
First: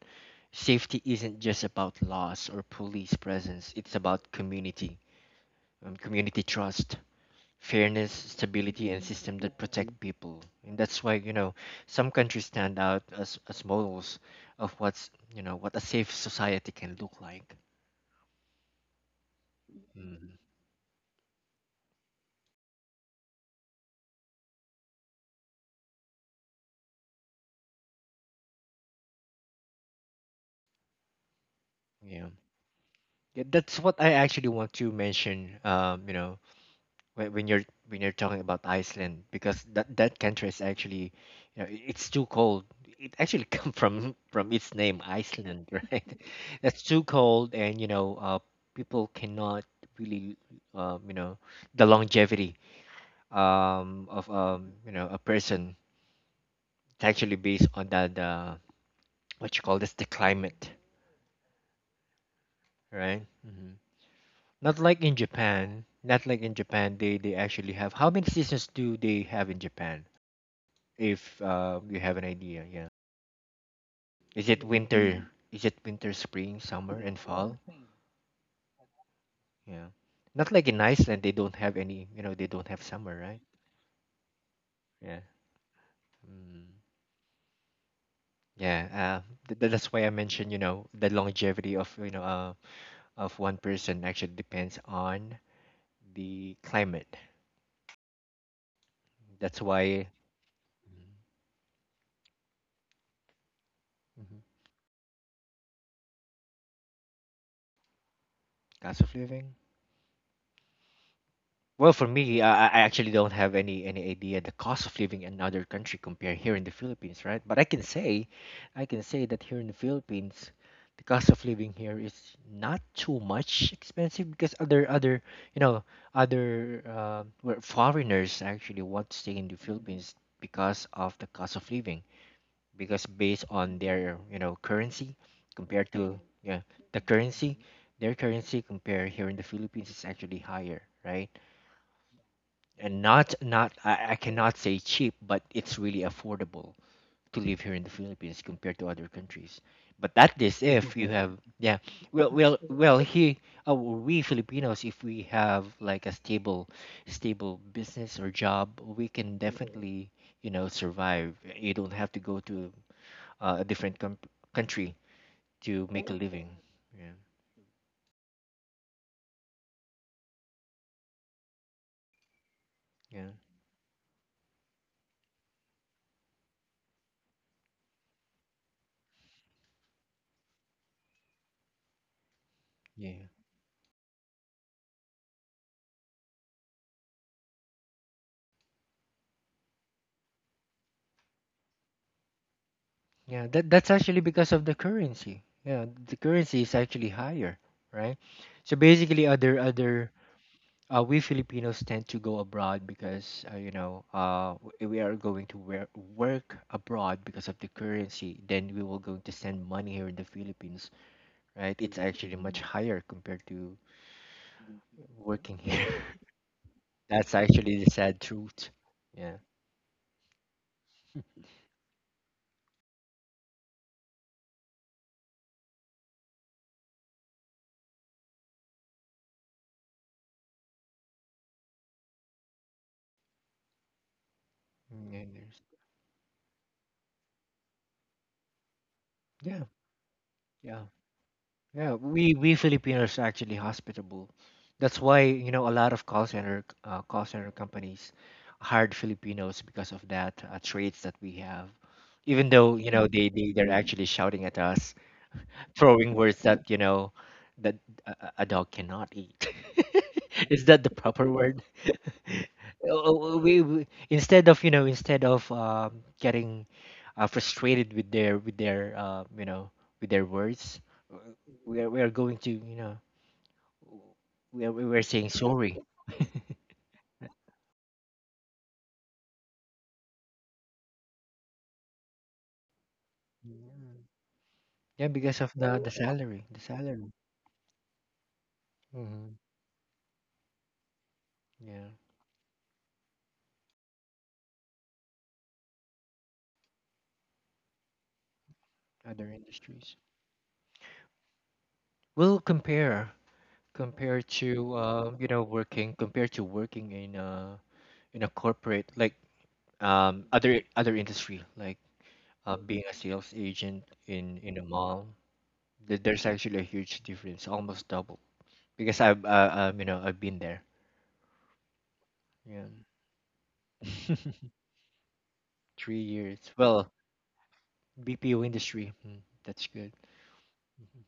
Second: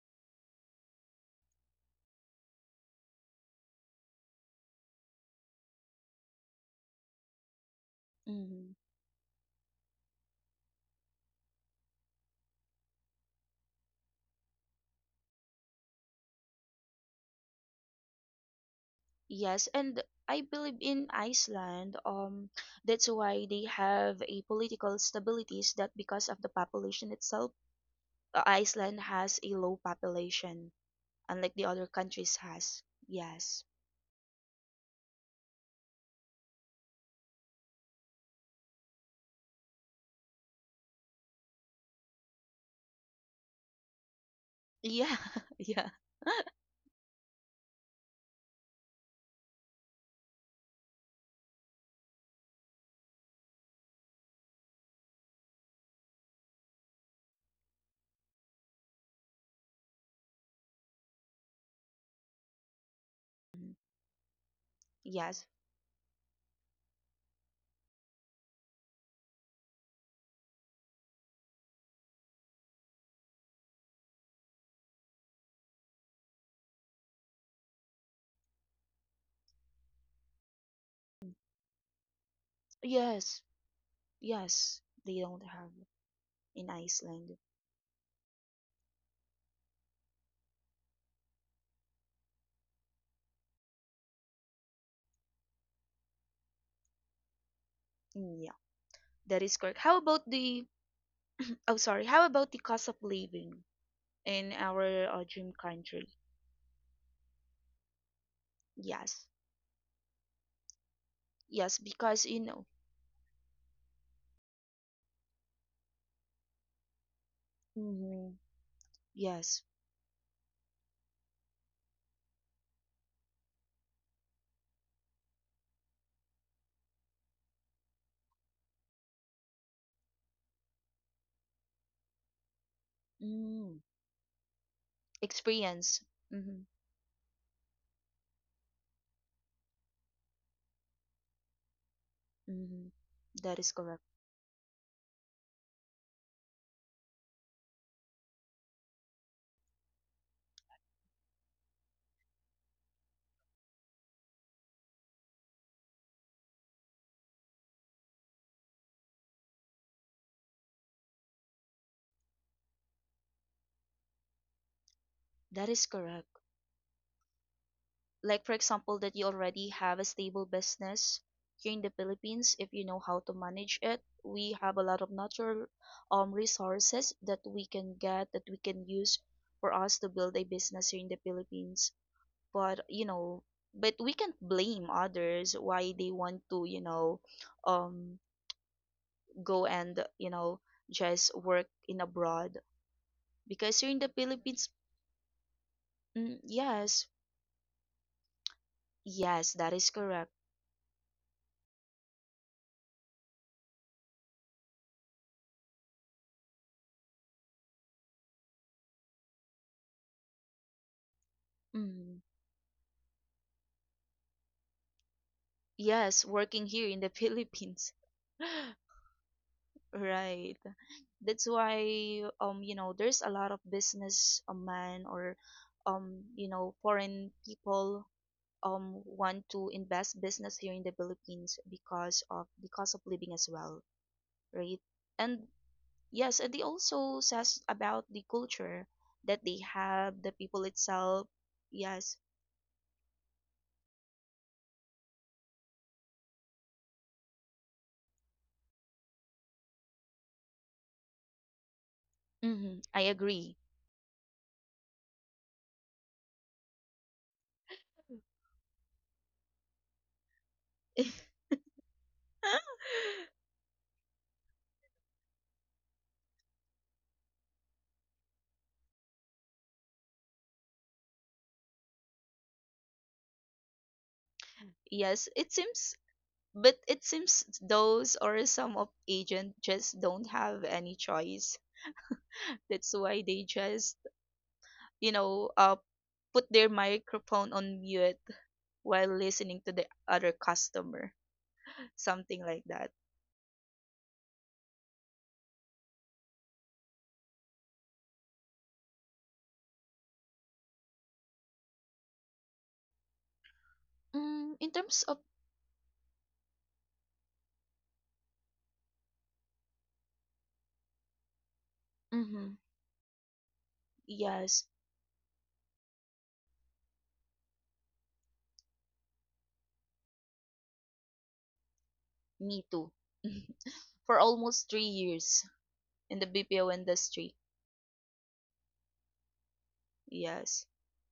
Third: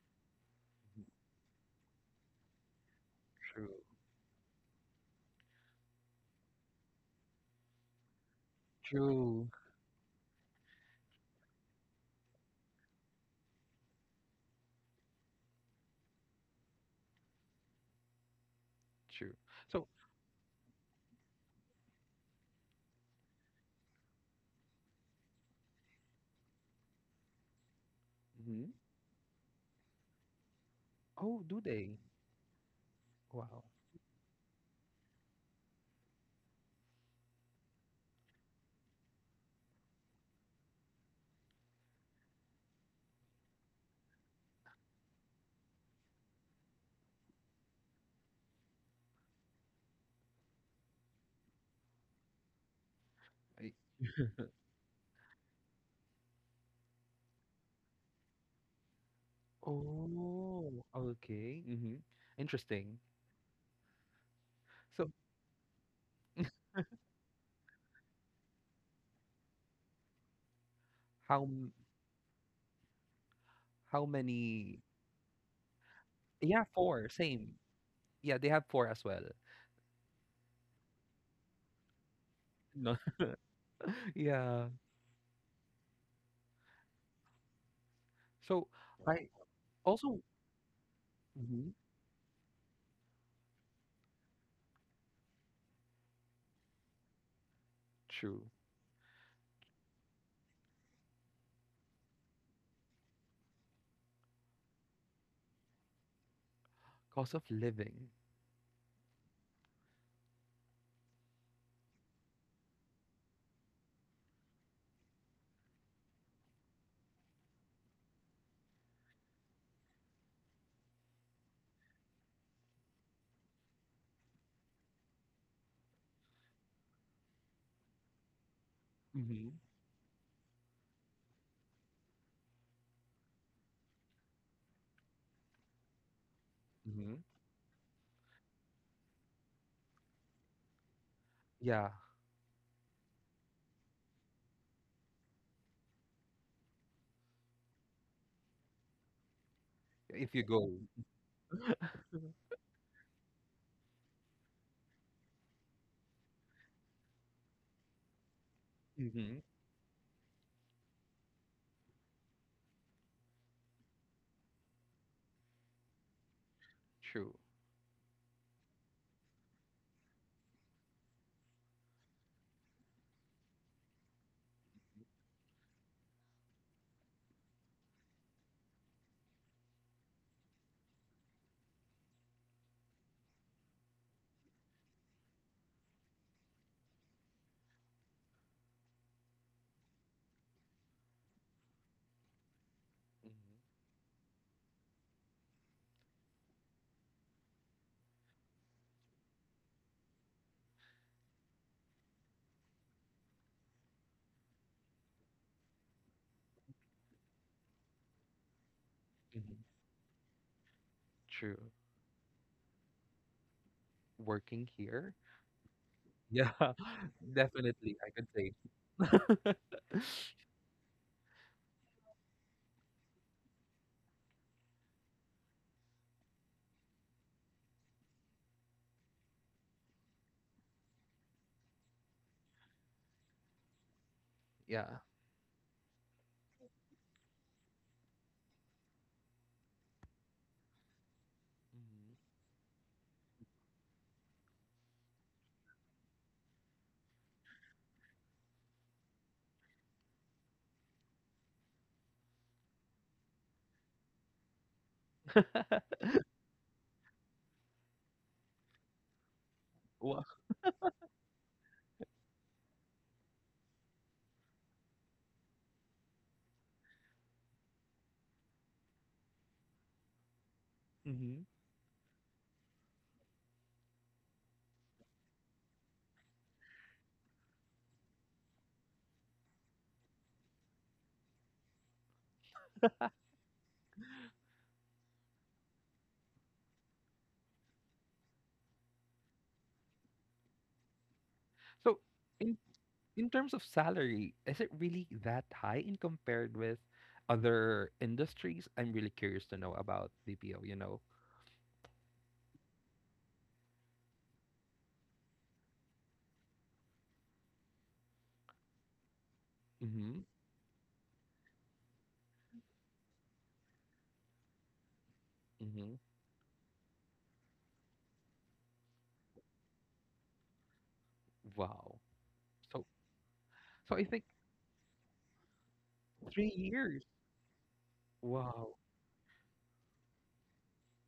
Safety isn't just about laws or police presence,
True.
it's about community, community trust, fairness,
Mm-hmm.
stability, and system
True.
that protect people. And that's why, some countries stand out as, models of what a safe society can look like.
True.
Yes,
So,
and
Hmm.
I believe in Iceland. That's why they have a political stability is that because of the population itself. Uh,
mhm.
Iceland has a low population,
Oh,
unlike
do
the other
they?
Yeah.
countries has.
Yeah,
Wow.
Yes.
that's what I actually want to mention, when, when you're when you're talking about Iceland, because that country is actually, it's too cold. It actually come from its name,
Yeah.
Iceland.
Yeah.
Right? That's too cold. And people cannot really, um you know the longevity,
I.
um of um you know a person, it's actually based on that, what you call this, the climate,
Oh, okay. Hmm. Interesting.
right? Hmm.
Mhm.
Not like
So
in
Yes.
Japan, they actually have — how many seasons do they have in Japan, if
how m-
you have an idea? Yeah.
how
Is it
many?
winter? Mm. Is it winter, spring,
Yeah,
summer,
four.
and
Same.
fall?
Yeah, they have four as well.
Yeah. Not like in Iceland, they don't have any. You know, they don't have
No.
summer,
Yes.
right?
Yeah.
Yes. They
Yeah.
don't have in
Mm.
Iceland.
So
Yeah.
I
That's why I
also,
mentioned. You know, the
mhm,
longevity of, of one person actually depends on the climate.
true.
Mm, yeah. That is
That's
correct. How
why.
about the
Mhm.
oh sorry, how about the cost of living
Mhm.
in our dream country?
Cost of living.
Cost of
Yes.
living.
Yes,
Well, for
because you
me,
know.
I actually don't have any idea the cost of living in another country compared here in the Philippines, right? But I can say,
Mm-hmm.
that here
Yes.
in the Philippines, the cost of living here is not too much expensive, because other other you know other where foreigners actually want to stay in
Hmm.
the Philippines because of the cost of living. Because based on
Mm.
their, currency compared
Experience.
to, yeah,
Mm-hmm.
the
Hmm.
currency their currency compared here in the Philippines is actually higher, right?
Yeah.
Mm-hmm.
And not
That
not
is
I,
correct.
I cannot say cheap, but it's really affordable to live here in the Philippines compared to other countries. But
If
that
you
is
go.
if you have, yeah, well well well he we Filipinos, if we have like a stable business or job, we
Hmm.
can definitely, survive. You don't have to go to, a different country
That is
to make a
correct.
living, yeah,
True.
Like for example that you already have a stable business here in the Philippines if you know how
yeah,
to manage it. We have a lot of natural resources that we can get that we can use for us to build a business here in the Philippines, but
yeah.
we can't blame others why they want to, um go and, just work in abroad,
Yeah, that
Hmm.
because here
that's
in the
actually because of
Philippines.
the currency. Yeah, the currency is
Yes.
actually higher, right? So basically,
Yes,
other
that is
other
correct.
we Filipinos tend to go abroad because, w- we are going to wear, work abroad because of the currency. Then we will going to
Hmm.
send money here in the Philippines,
True.
right? It's
mm,
actually much, higher compared to
Working here.
working here.
yes,
Yeah,
working here in the
That's actually the
Philippines.
definitely, I
sad
could say.
truth. Yeah.
Right, that's why, there's a lot of business a man or, foreign people want to invest business here in the Philippines because of the cost of living as well, right?
Yeah.
Mm, and
And
there's-
yes, and they also says about the culture that they
Yeah.
have, the people
Yeah.
itself.
Yeah,
Hmm.
Yes,
we Filipinos are actually hospitable. That's why, you know, a lot of call center, companies hired Filipinos because of that, traits that we have. Even though,
I
they, they
agree.
they're actually shouting at us, throwing words that you know that a dog cannot eat.
Wow.
Is that the proper word? We Instead of getting frustrated with their you know with their words, uh,
Hmm.
we are going to you know we are
Yes,
saying
it
sorry.
seems, but it seems those or some of agent just don't have any choice. That's why they just,
Mm. Yeah,
you
because
know,
of the salary,
put
the
their
salary.
microphone on mute while
Hmm.
listening to the other customer.
Yeah,
So
Something
in
like that.
in terms of salary, is it really that high in compared with other industries? I'm really
other
curious to know
industries.
about BPO, you know.
We'll compared
In
to
terms of,
working in a corporate, like,
Mm-hmm.
other industry, like,
mm-hmm,
being a sales agent in
yes,
a mall.
Mm-hmm.
There's actually a huge difference, almost double, because I've, I've been there,
Wow.
me
yeah,
So
too.
so I
For
think
almost 3 years
three
in the
years
three
BPO
Well,
years.
industry.
BPO
Wow.
industry. Mm, that's good.
Yes.
Mhm.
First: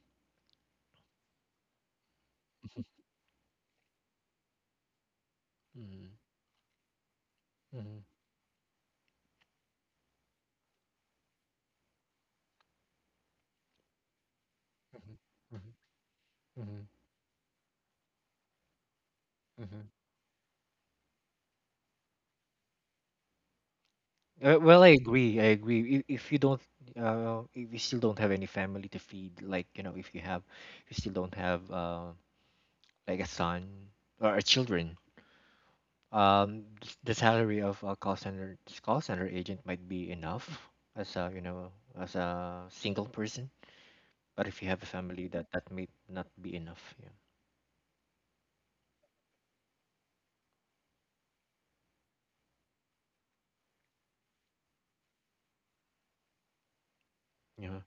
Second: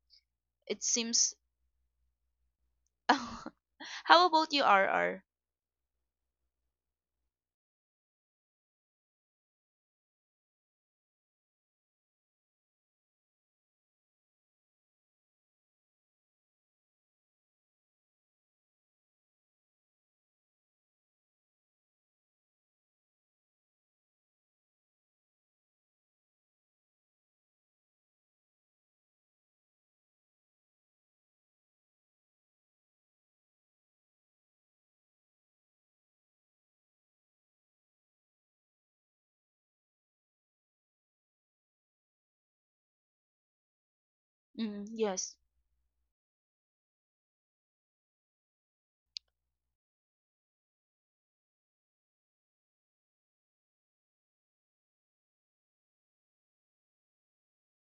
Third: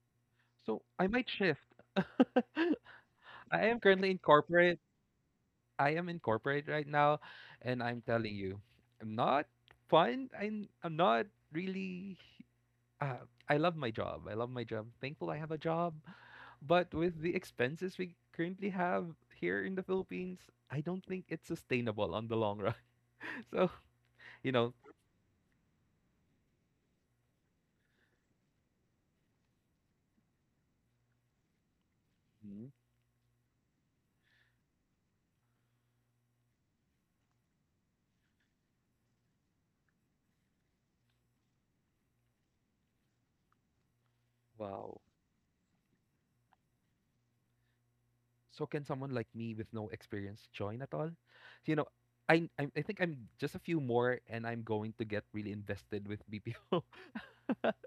It
So I might
seems.
shift. I am currently in
How about you,
corporate.
RR?
I am
Mhm.
in corporate right now, and I'm
Mhm.
telling you, I'm not fun. I'm not really, uh, I love my job. I love my job. Thankful I have a
Mhm.
job.
Mhm.
But with the expenses we currently have here in the
Mhm.
Philippines, I don't think it's sustainable on the long run. So, you know.
Well, I agree. I agree. If you don't, if you still don't have any family to feed, like, if you have, if you still don't have,
Mhm.
like a son or a children, the salary of a call center agent might be enough as, a single person. But if you have
Mm,
a
Wow.
family,
yes.
that may not be enough. Yeah.
So can someone like me with no experience join at all? You know, I think I'm just a few more and I'm going to get really invested with BPO.
Yeah.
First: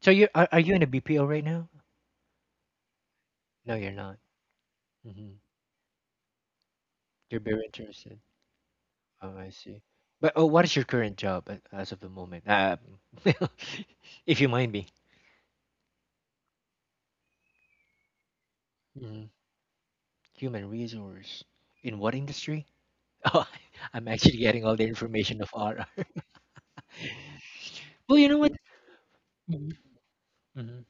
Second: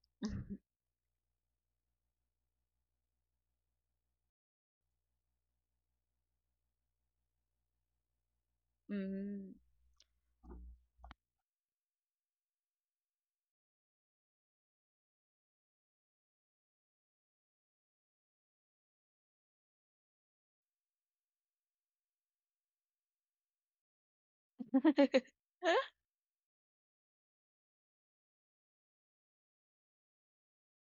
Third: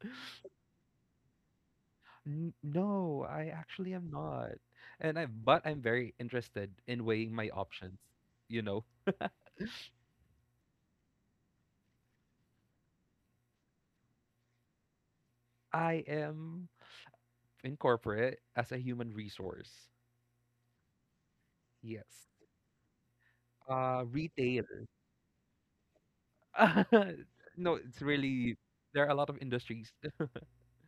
So are you in a BPO right now?
No, I
No, you're
actually am
not.
not. And I
Mm-hmm.
but I'm very interested in weighing
You're
my
very
options.
interested.
You know,
Oh, I
Mm.
see. But, oh, what is your current job, as of the moment? If you mind me.
I am in corporate as a human
Mhm.
resource.
Human resource. In what
Yes.
industry? Oh, I'm actually getting
Retail.
all the information of RR.
No, it's
Well, you know what?
really, there are a lot of
Mhm,
industries.
mhm.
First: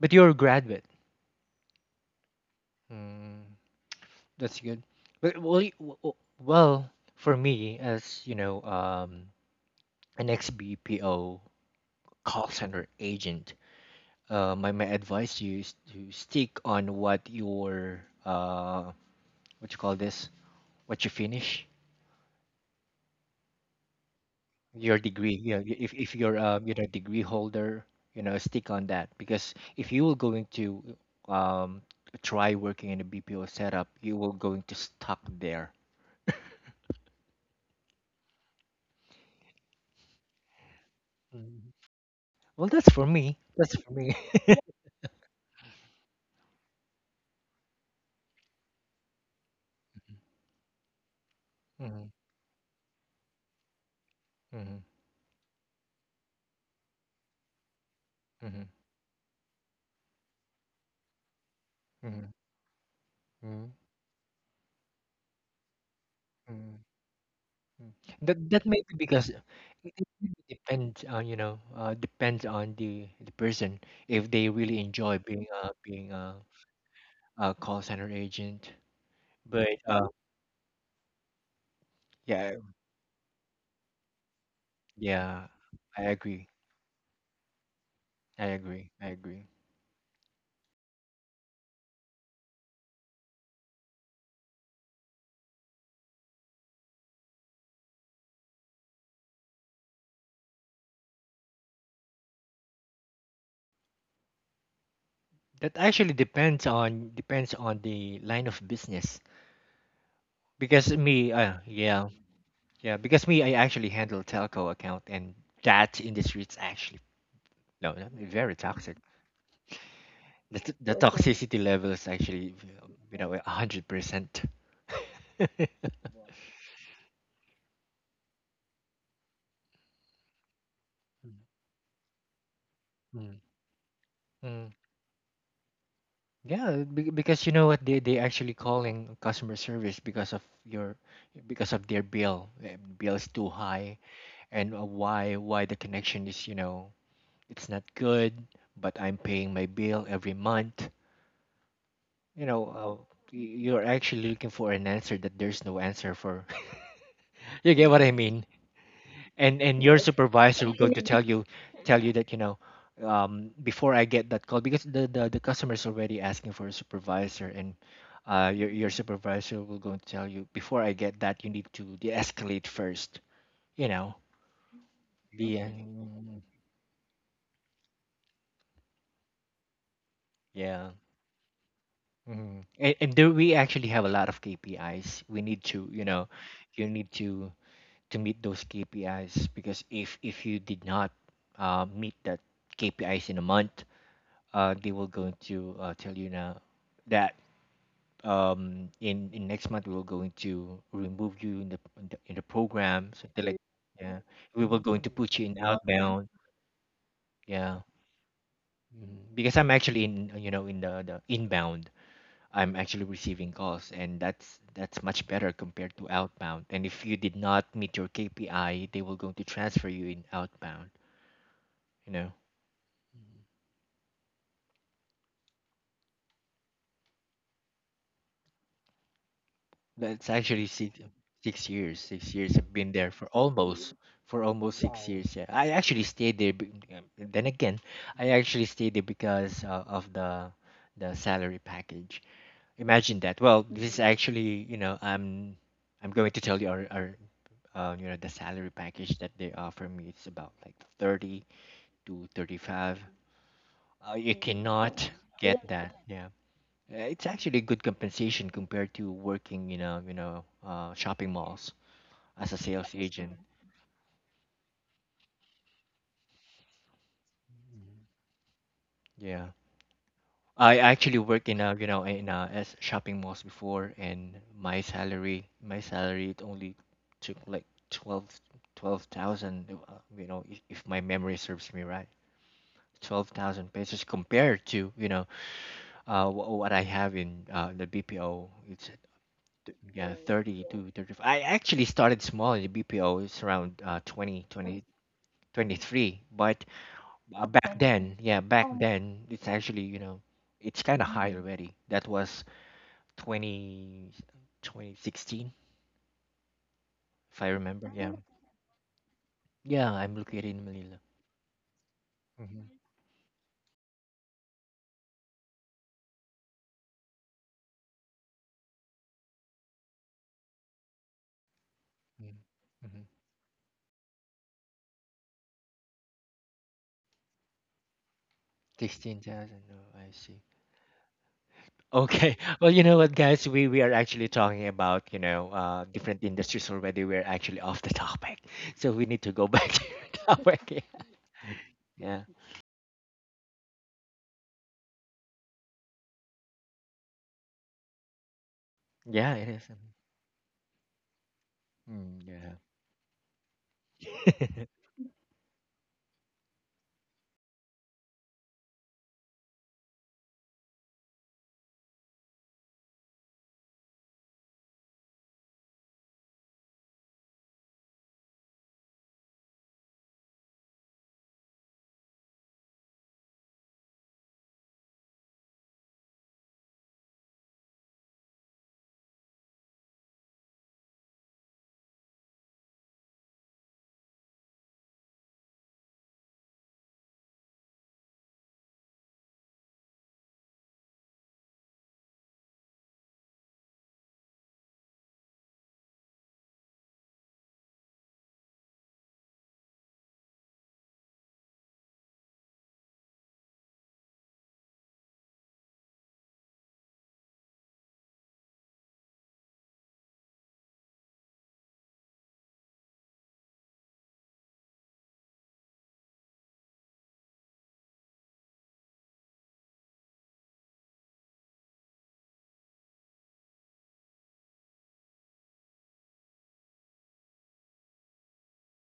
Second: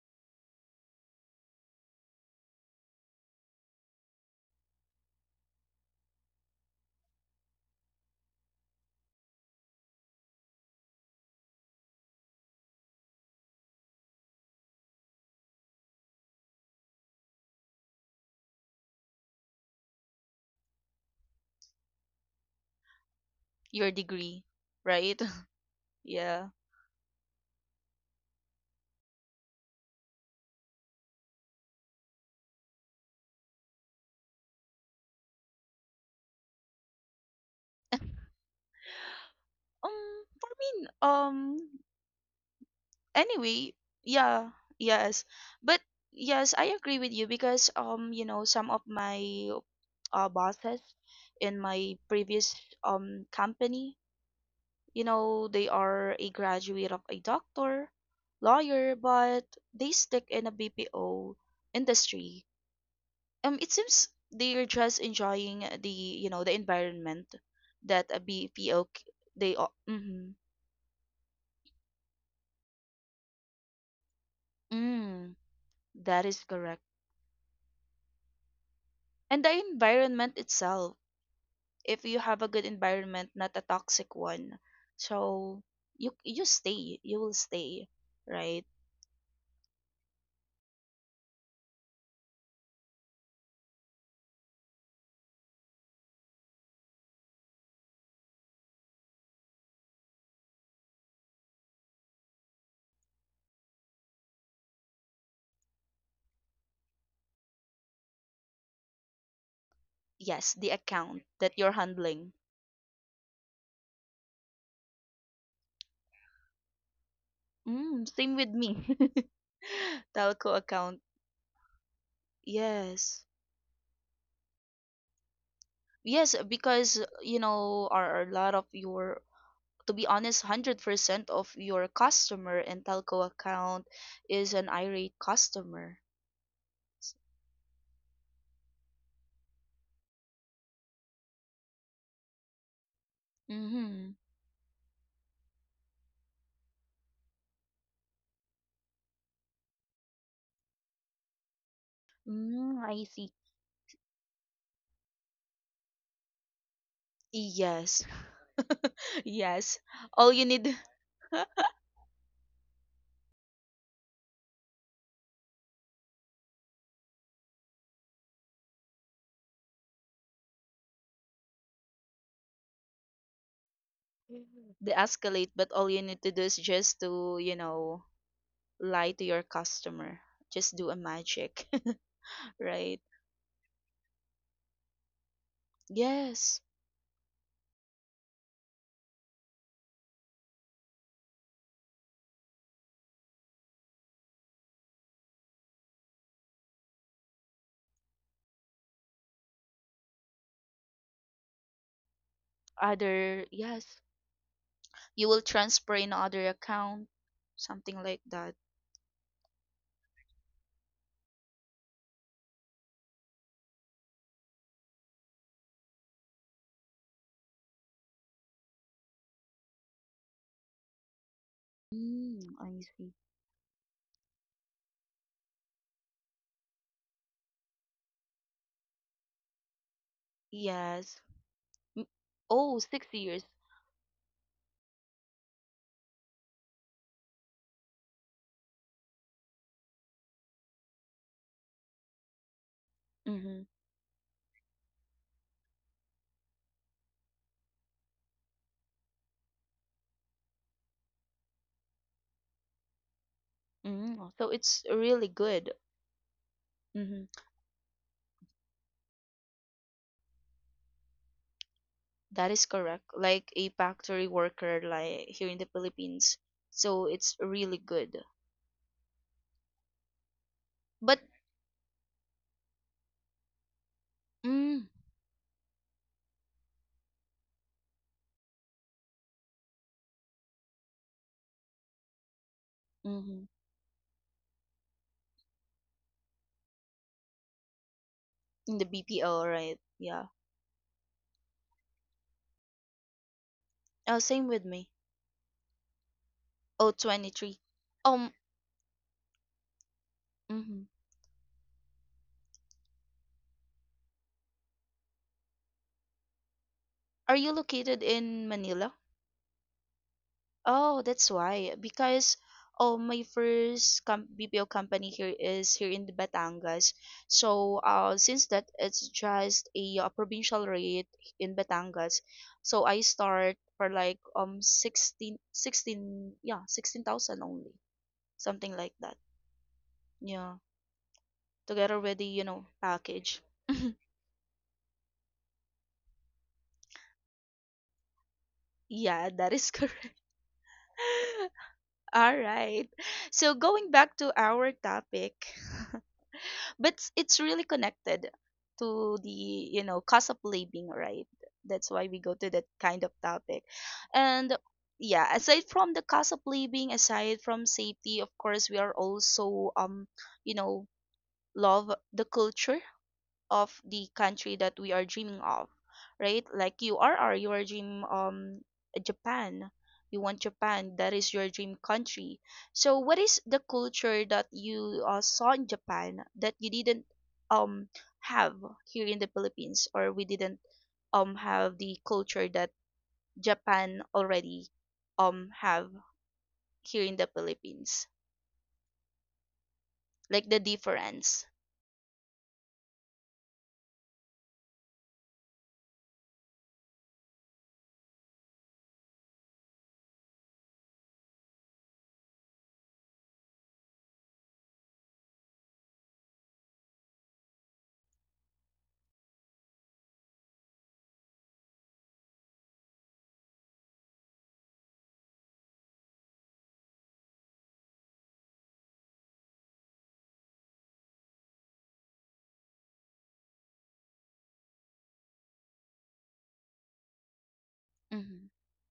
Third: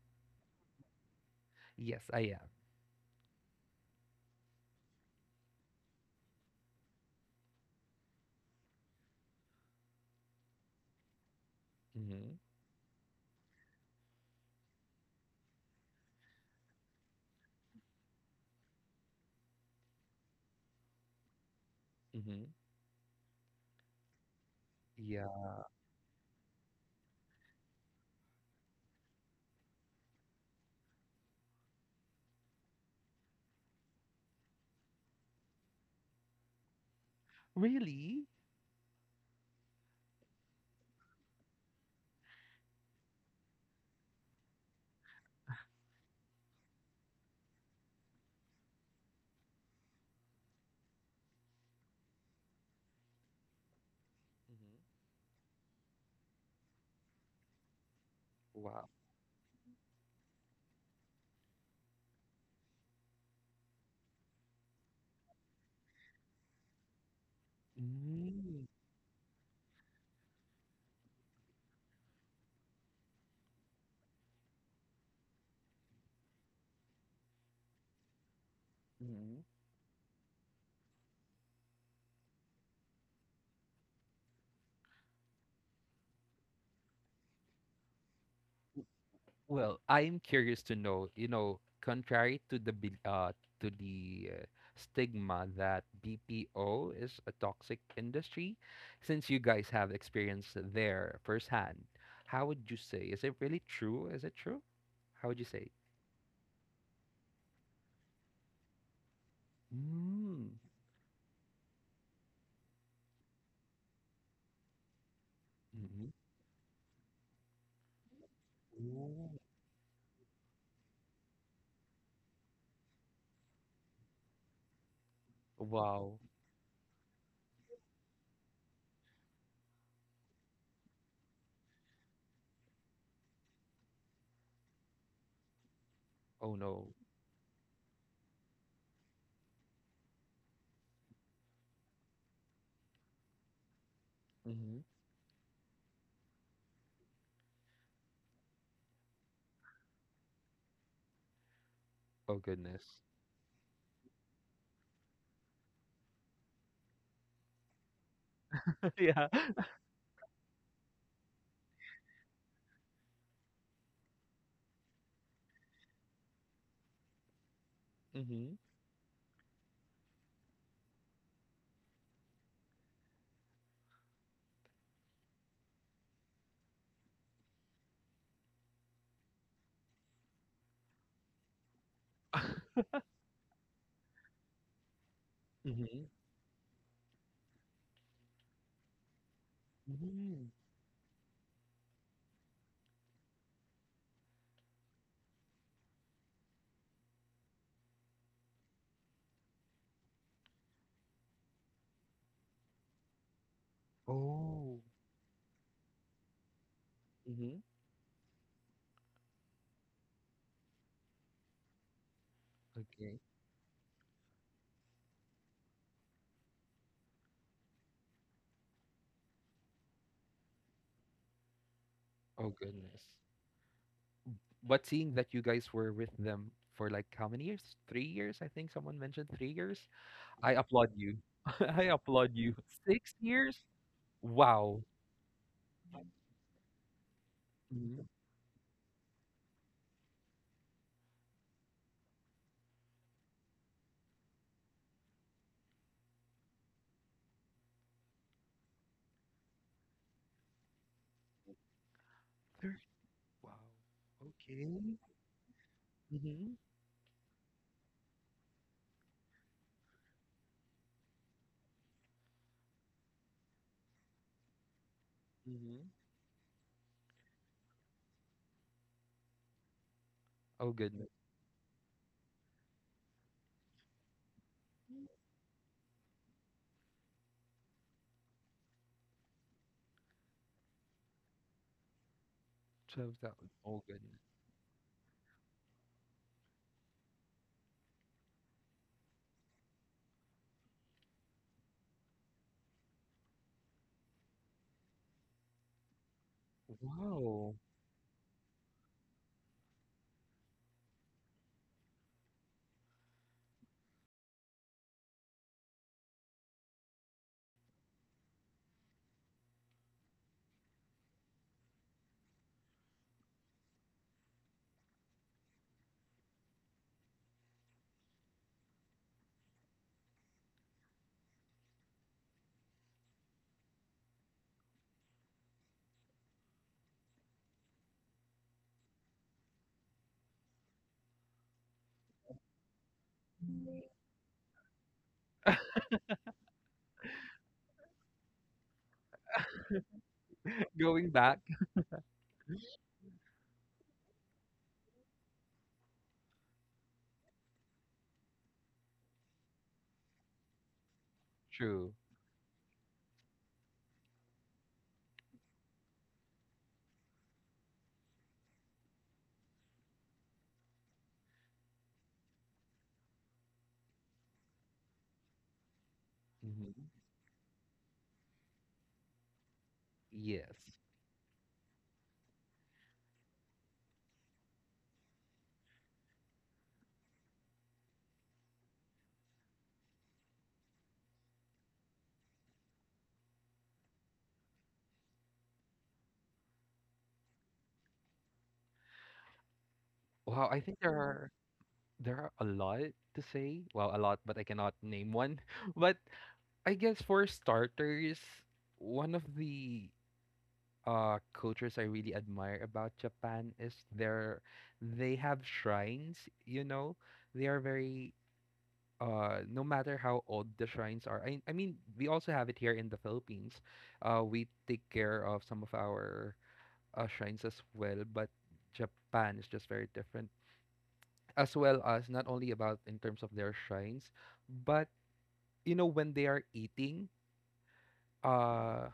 But you're a graduate.
Yes, I am.
Mm, that's good. But, well, for me, as you know, an ex-BPO
Mm-hmm.
call center agent, my advice to you is to stick on what your, what you call this what you finish,
Mm-hmm.
Your degree,
your
right?
Yeah.
degree. If you're,
Yeah.
degree holder, stick on that, because if you will going to, um, try working in a BPO setup, you will going to stuck there.
Really?
For me,
Mhm. Well,
anyway,
that's for me.
yeah, yes, but yes, I agree with you, because some of my bosses in my
Mhm,
previous company,
mhm,
Hmm.
you know, they are a graduate of a doctor,
mhm,
Wow.
lawyer, but they stick in a BPO
mhm,
industry.
mhm,
It seems they're just enjoying the, you know, the
mhm,
environment
mhm.
that a
That
Mm.
may be because it
they,
it
mm-hmm,
really depends on, depends on the person, if they really enjoy
mm,
being
that is correct,
a call center agent.
Mm-hmm.
and the
But,
environment itself. If you have a
yeah,
good environment, not a toxic one.
yeah,
So
I
you
agree.
you stay, you will stay,
I
right?
agree. I agree.
Well, I'm curious to know, you know, contrary to the to the stigma that BPO is a toxic industry. Since you guys have experience there firsthand, how would you say? Is it really true? Is it true? How would you say?
That actually depends on the line of business.
Yes,
Mm.
the
Because
account
me,
that you're
yeah,
handling.
yeah. Because me, I actually handle telco account, and that industry, it's actually no,
Mm,
no,
same with
very
me.
toxic.
Ooh.
Telco
The t- the
account.
Okay. toxicity level is actually,
Yes.
100%.
Wow.
Yes, because you know, are a lot of your, to be honest, 100% of your customer in telco account is an irate customer.
Oh
Yeah,
no.
because you know what, they actually calling customer service because of your, because of their bill. Bill is too high,
Mm-hmm.
and,
Mm-hmm.
why the connection is, it's not good, but I'm paying my bill every month.
Oh
You know,
Mm,
goodness.
uh,
I see.
you're actually looking for an answer that there's no answer for. You get what
Yes.
I mean?
Yeah.
and
Yes.
and your, yes,
All you
supervisor will
need
go to tell you that, before I get that call, because the customer is already asking for a supervisor, and,
Mm-hmm.
your supervisor will go to tell you, before I get that, you need to de-escalate first you know
they escalate,
the
but all you need to do is just to, you know, lie to your customer, just
Yeah.
do a magic.
hmm and,
Right.
and there we actually have a lot of KPIs we need to you
Mm-hmm.
know
Yes.
You need to meet those KPIs because if
Mm-hmm.
you did not, meet that KPIs in a month. They will going to, tell you now that, in next month we will going to remove you in the program, something
Other,
like,
yes,
yeah, we
Oh.
will going to
you
put
will
you in
transfer in
outbound.
other account,
Mm-hmm.
Yeah.
something like that.
Mhm. Because I'm actually in you know in the inbound. I'm actually
Okay.
receiving calls, and that's much better compared to outbound, and if you did not meet your KPI, they will going to transfer you in outbound you know
Oh
Mm, I
goodness.
see.
But seeing that you guys were with them for like how many years? 3 years, I think someone mentioned 3 years.
That's
I
actually
applaud
six,
you.
Yes.
six
I
years.
M-
applaud
Six
you.
years. I've
oh
been there
Six
six years
years?
for almost
Wow.
six, wow, years. Yeah, I actually stayed there. Then again,
Mm-hmm.
I actually stayed there because, of the salary package. Imagine that. Well,
Mm-hmm.
this is actually, I'm going to tell you our you know the salary package that they offer me. It's about like thirty to thirty
30.
five.
Wow.
Mm-hmm.
You
Oh, so
Okay.
it's
cannot
really
get
good.
that. Yeah.
Mm-hmm.
It's
Mm-hmm.
actually good compensation compared to working, shopping malls as
That
a
is
sales
correct,
agent.
like a factory worker, like here in the
Mm-hmm.
Philippines. So it's really good.
Yeah.
Oh
I
goodness.
actually
But,
worked in a, you know, in a, as shopping malls before, and my
mm,
salary, my salary it only took like 12 twelve thousand, if my memory serves me right.
Twelve
mm-hmm.
thousand.
12,000
Oh
pesos
goodness.
compared to, what I have in, the BPO,
In the
it's,
BPO, right?
yeah,
Yeah.
30 to 35. I actually started small in the BPO, it's around, twenty
Same with
twenty
me.
twenty three, but,
Oh, 23.
Wow.
23.
Back then, yeah, then, it's actually, you know, it's
Mhm.
kind of high, already. That was twenty twenty sixteen, if
Are
I
you
remember.
located
Yeah. Oh,
in Manila?
yeah, I'm located in Manila.
Oh, that's why. Because,
Mm-hmm.
oh, my BPO company here is here in the Batangas. So, since that it's just a, uh, provincial rate in Batangas, so
Mm-hmm.
I start for like 16, 16, yeah, 16,000 only. Something like that.
16,000. Oh, I see.
Yeah. Together with the,
Okay.
you
Well,
know,
you know what,
package.
guys? We are actually talking about, different industries already. We're actually off the topic. So we need to
Yeah,
go
that
back
is
to the
correct.
topic.
Going back.
Yeah.
All right. So going back to our topic, but it's really connected to
Yeah, yeah,
the,
it is. Mm-hmm.
you know, cost of living, right?
True.
That's why
Mm,
we go
yeah.
to that kind of topic. And yeah, aside from the cost of living, aside from safety, of course, we are also, you know, love the culture of the country that we are dreaming of, right? Like
Mhm.
you are you are dream, um, Japan. You want
Yes.
Japan. That is your dream country. So what is the culture that you, saw in Japan that you didn't um have here in the Philippines, or we didn't have the culture that Japan already have here in the Philippines?
Wow,
Like
I
the
think there are,
difference.
there are a lot to say. Well, a lot, but I cannot name one. But I guess for starters, one of the cultures I really admire about Japan is their, they have shrines, you know. They are very, no matter how old the shrines are. I mean, we also have it here in the Philippines. Uh, we take care of some of our shrines as well, but Japan is just very different, as well as not only about in terms of their shrines, but you know, when they are eating,
Mm-hmm.
uh,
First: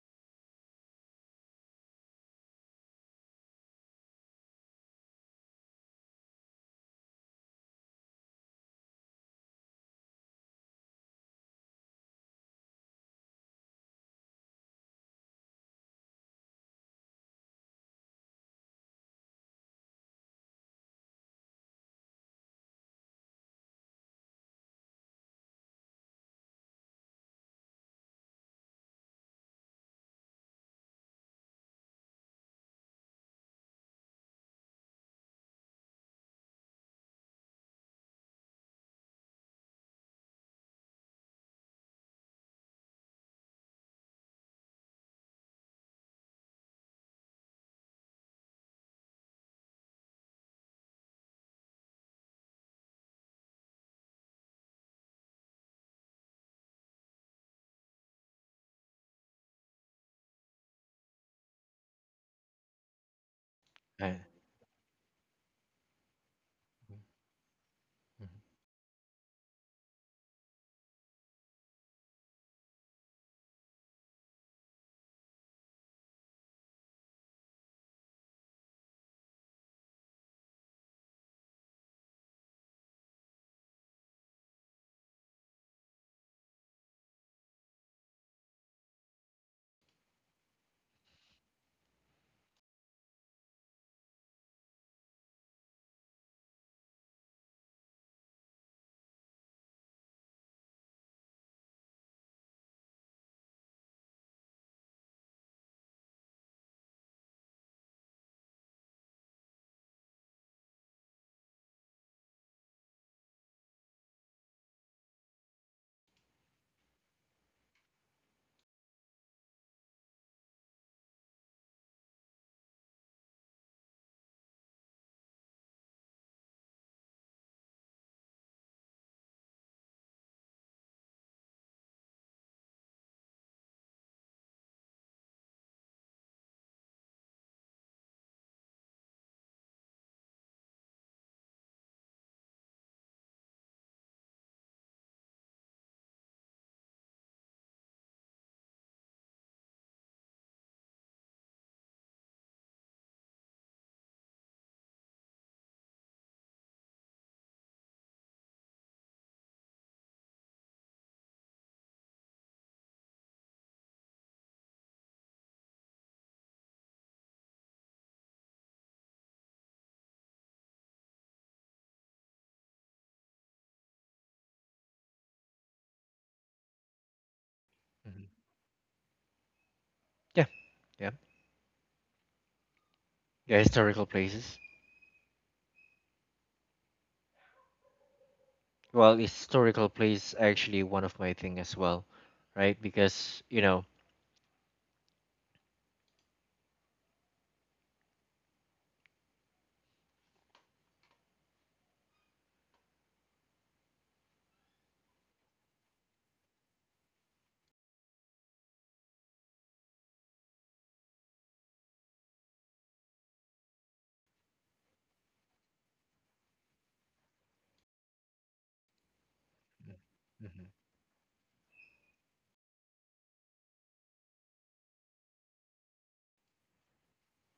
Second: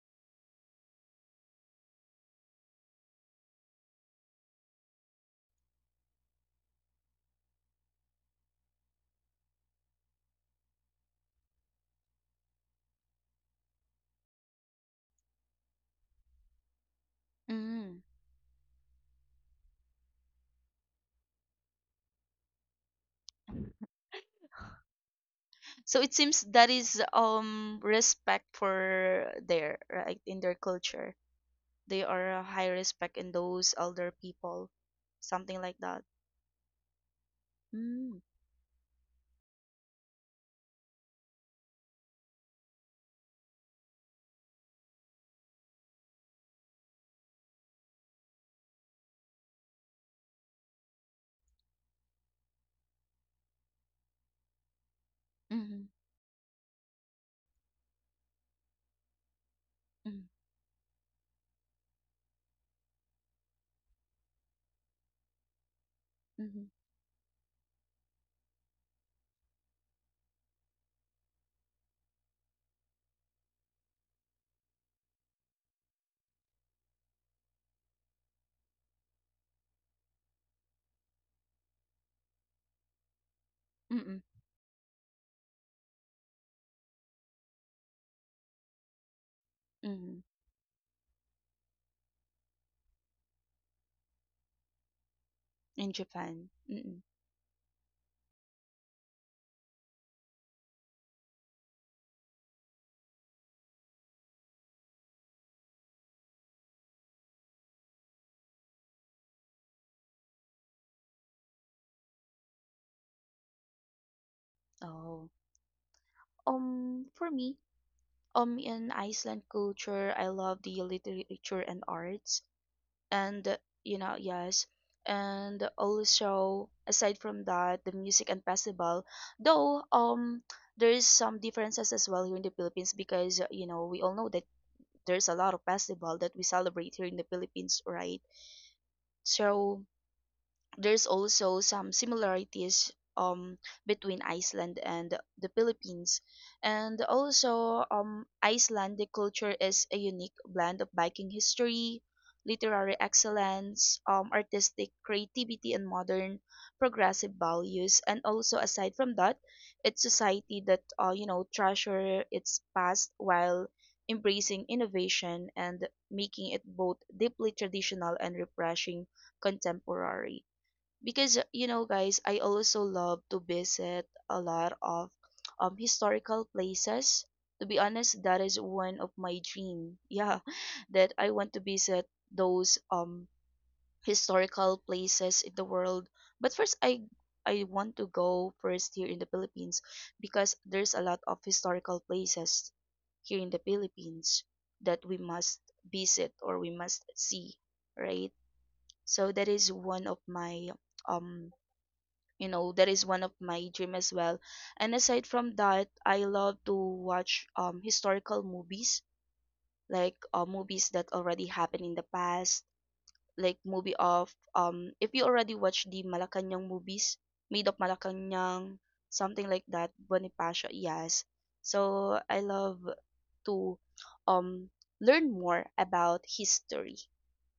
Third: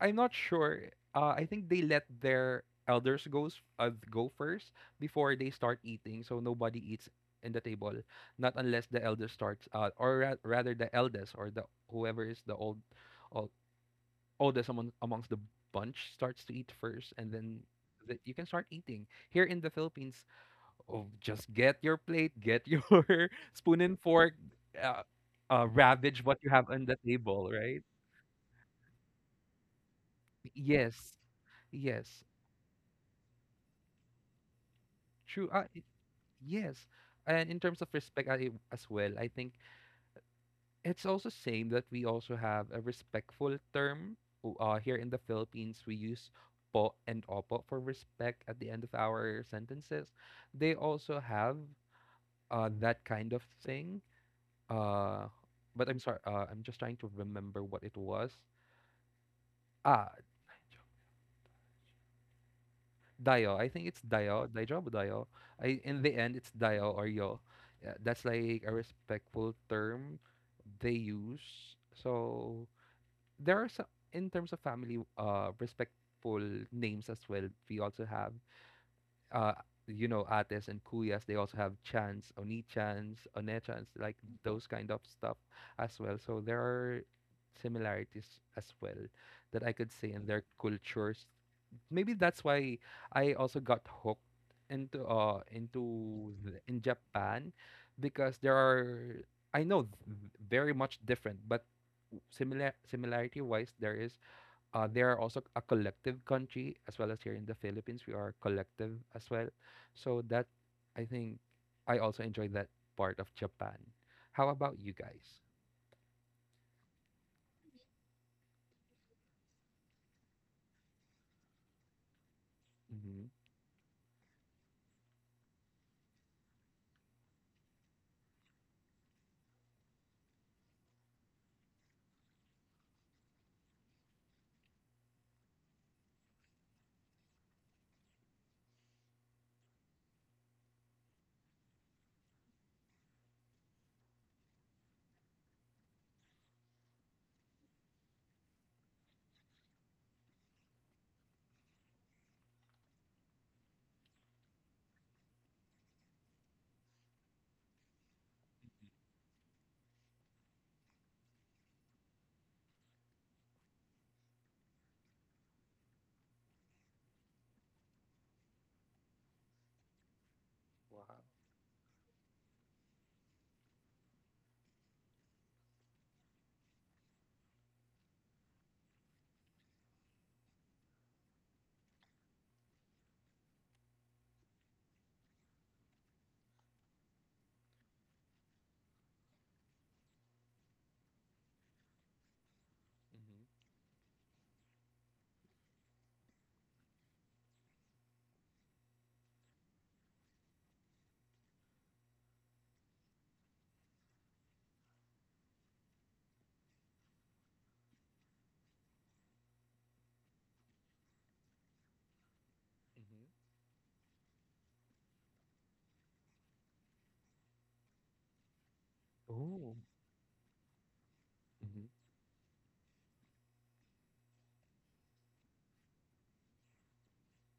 I'm not sure. I think they let their elders goes go first before they start eating, so nobody eats in the table, not unless the elder starts, or rather the eldest or the whoever is the old oldest amongst the bunch starts to eat first, and then.
Mm-hmm.
That you can start eating here in the Philippines. Oh, just get your plate, get your spoon and fork, uh,
So it
ravage what
seems
you
that
have on the
is,
table,
um,
right?
respect for their right in their culture.
Yes,
They
yes,
are a high respect in those elder people,
true.
something like that.
Yes, and in terms of
Mm.
respect, I, as well, I think it's also same that we also have a respectful term. Here in the Philippines, we use po and opo for respect at the end of our sentences. They also have, that kind of thing. Uh,
Mm-hmm.
but I'm sorry. I'm just trying to remember what it was. Ah,
Mm-hmm.
Dayo. I think it's
Uh,
Dayo. Daijob Dayo. I in the end it's
Mm-hmm.
Dayo
mhm,
or Yo. Yeah, that's
mhm,
like a respectful term they use. So there are some in terms of family respectful names as well. We also have uh, you know, Ates and Kuyas. They also have chants, Oni-chants, One-chants, like
Mm-hmm.
those kind of stuff as well. So there are similarities as well that I could say
Mm-hmm.
in their cultures. Maybe that's why I also got hooked
In
into
Japan.
the, in
Mm-mm.
Japan because there are, I know very much different, but similarity wise, there is, they are also a collective country, as well as here in the Philippines we are collective as well. So that, I think I also enjoy that part of Japan. How about you
Oh.
guys?
Um, for me. Um, in Iceland culture, I love the literature and arts,
Mm-hmm.
and, you know yes and also aside from that, the music and festival, though, there is some differences as well here in the Philippines, because, you know, we all know that there's a lot of festival that we celebrate here in the Philippines, right? So there's also some similarities, um, between Iceland and the Philippines. And also, Icelandic culture is a unique blend of Viking history, literary excellence, artistic creativity, and modern progressive values. And also, aside from that, it's society that, treasure its past while embracing innovation and making it both deeply traditional and refreshing contemporary, because, guys, I also love to visit a lot of historical places. To be honest,
mhm.
that is one of my dream, yeah,
Yeah.
that
Yeah.
I want to visit those
Yeah, historical places.
historical places in the world. But first I want to go first here
Well,
in the Philippines,
historical place
because
actually
there's a
one of
lot
my
of
thing as
historical
well,
places
right?
here
Mm-hmm.
Because,
in the
you know.
Philippines that we must visit or we must see, right? So that is one of my, um that is one of my dream as well. And aside from that, I love to watch historical movies, like, movies that already happened in the past,
Mm-hmm.
like movie of, um, if you already watched the Malacanang movies, Made of Malacanang, something like
Oh.
that,
Mhm.
Bonifacio, yes.
Mm-hmm.
So I love to um learn more about history.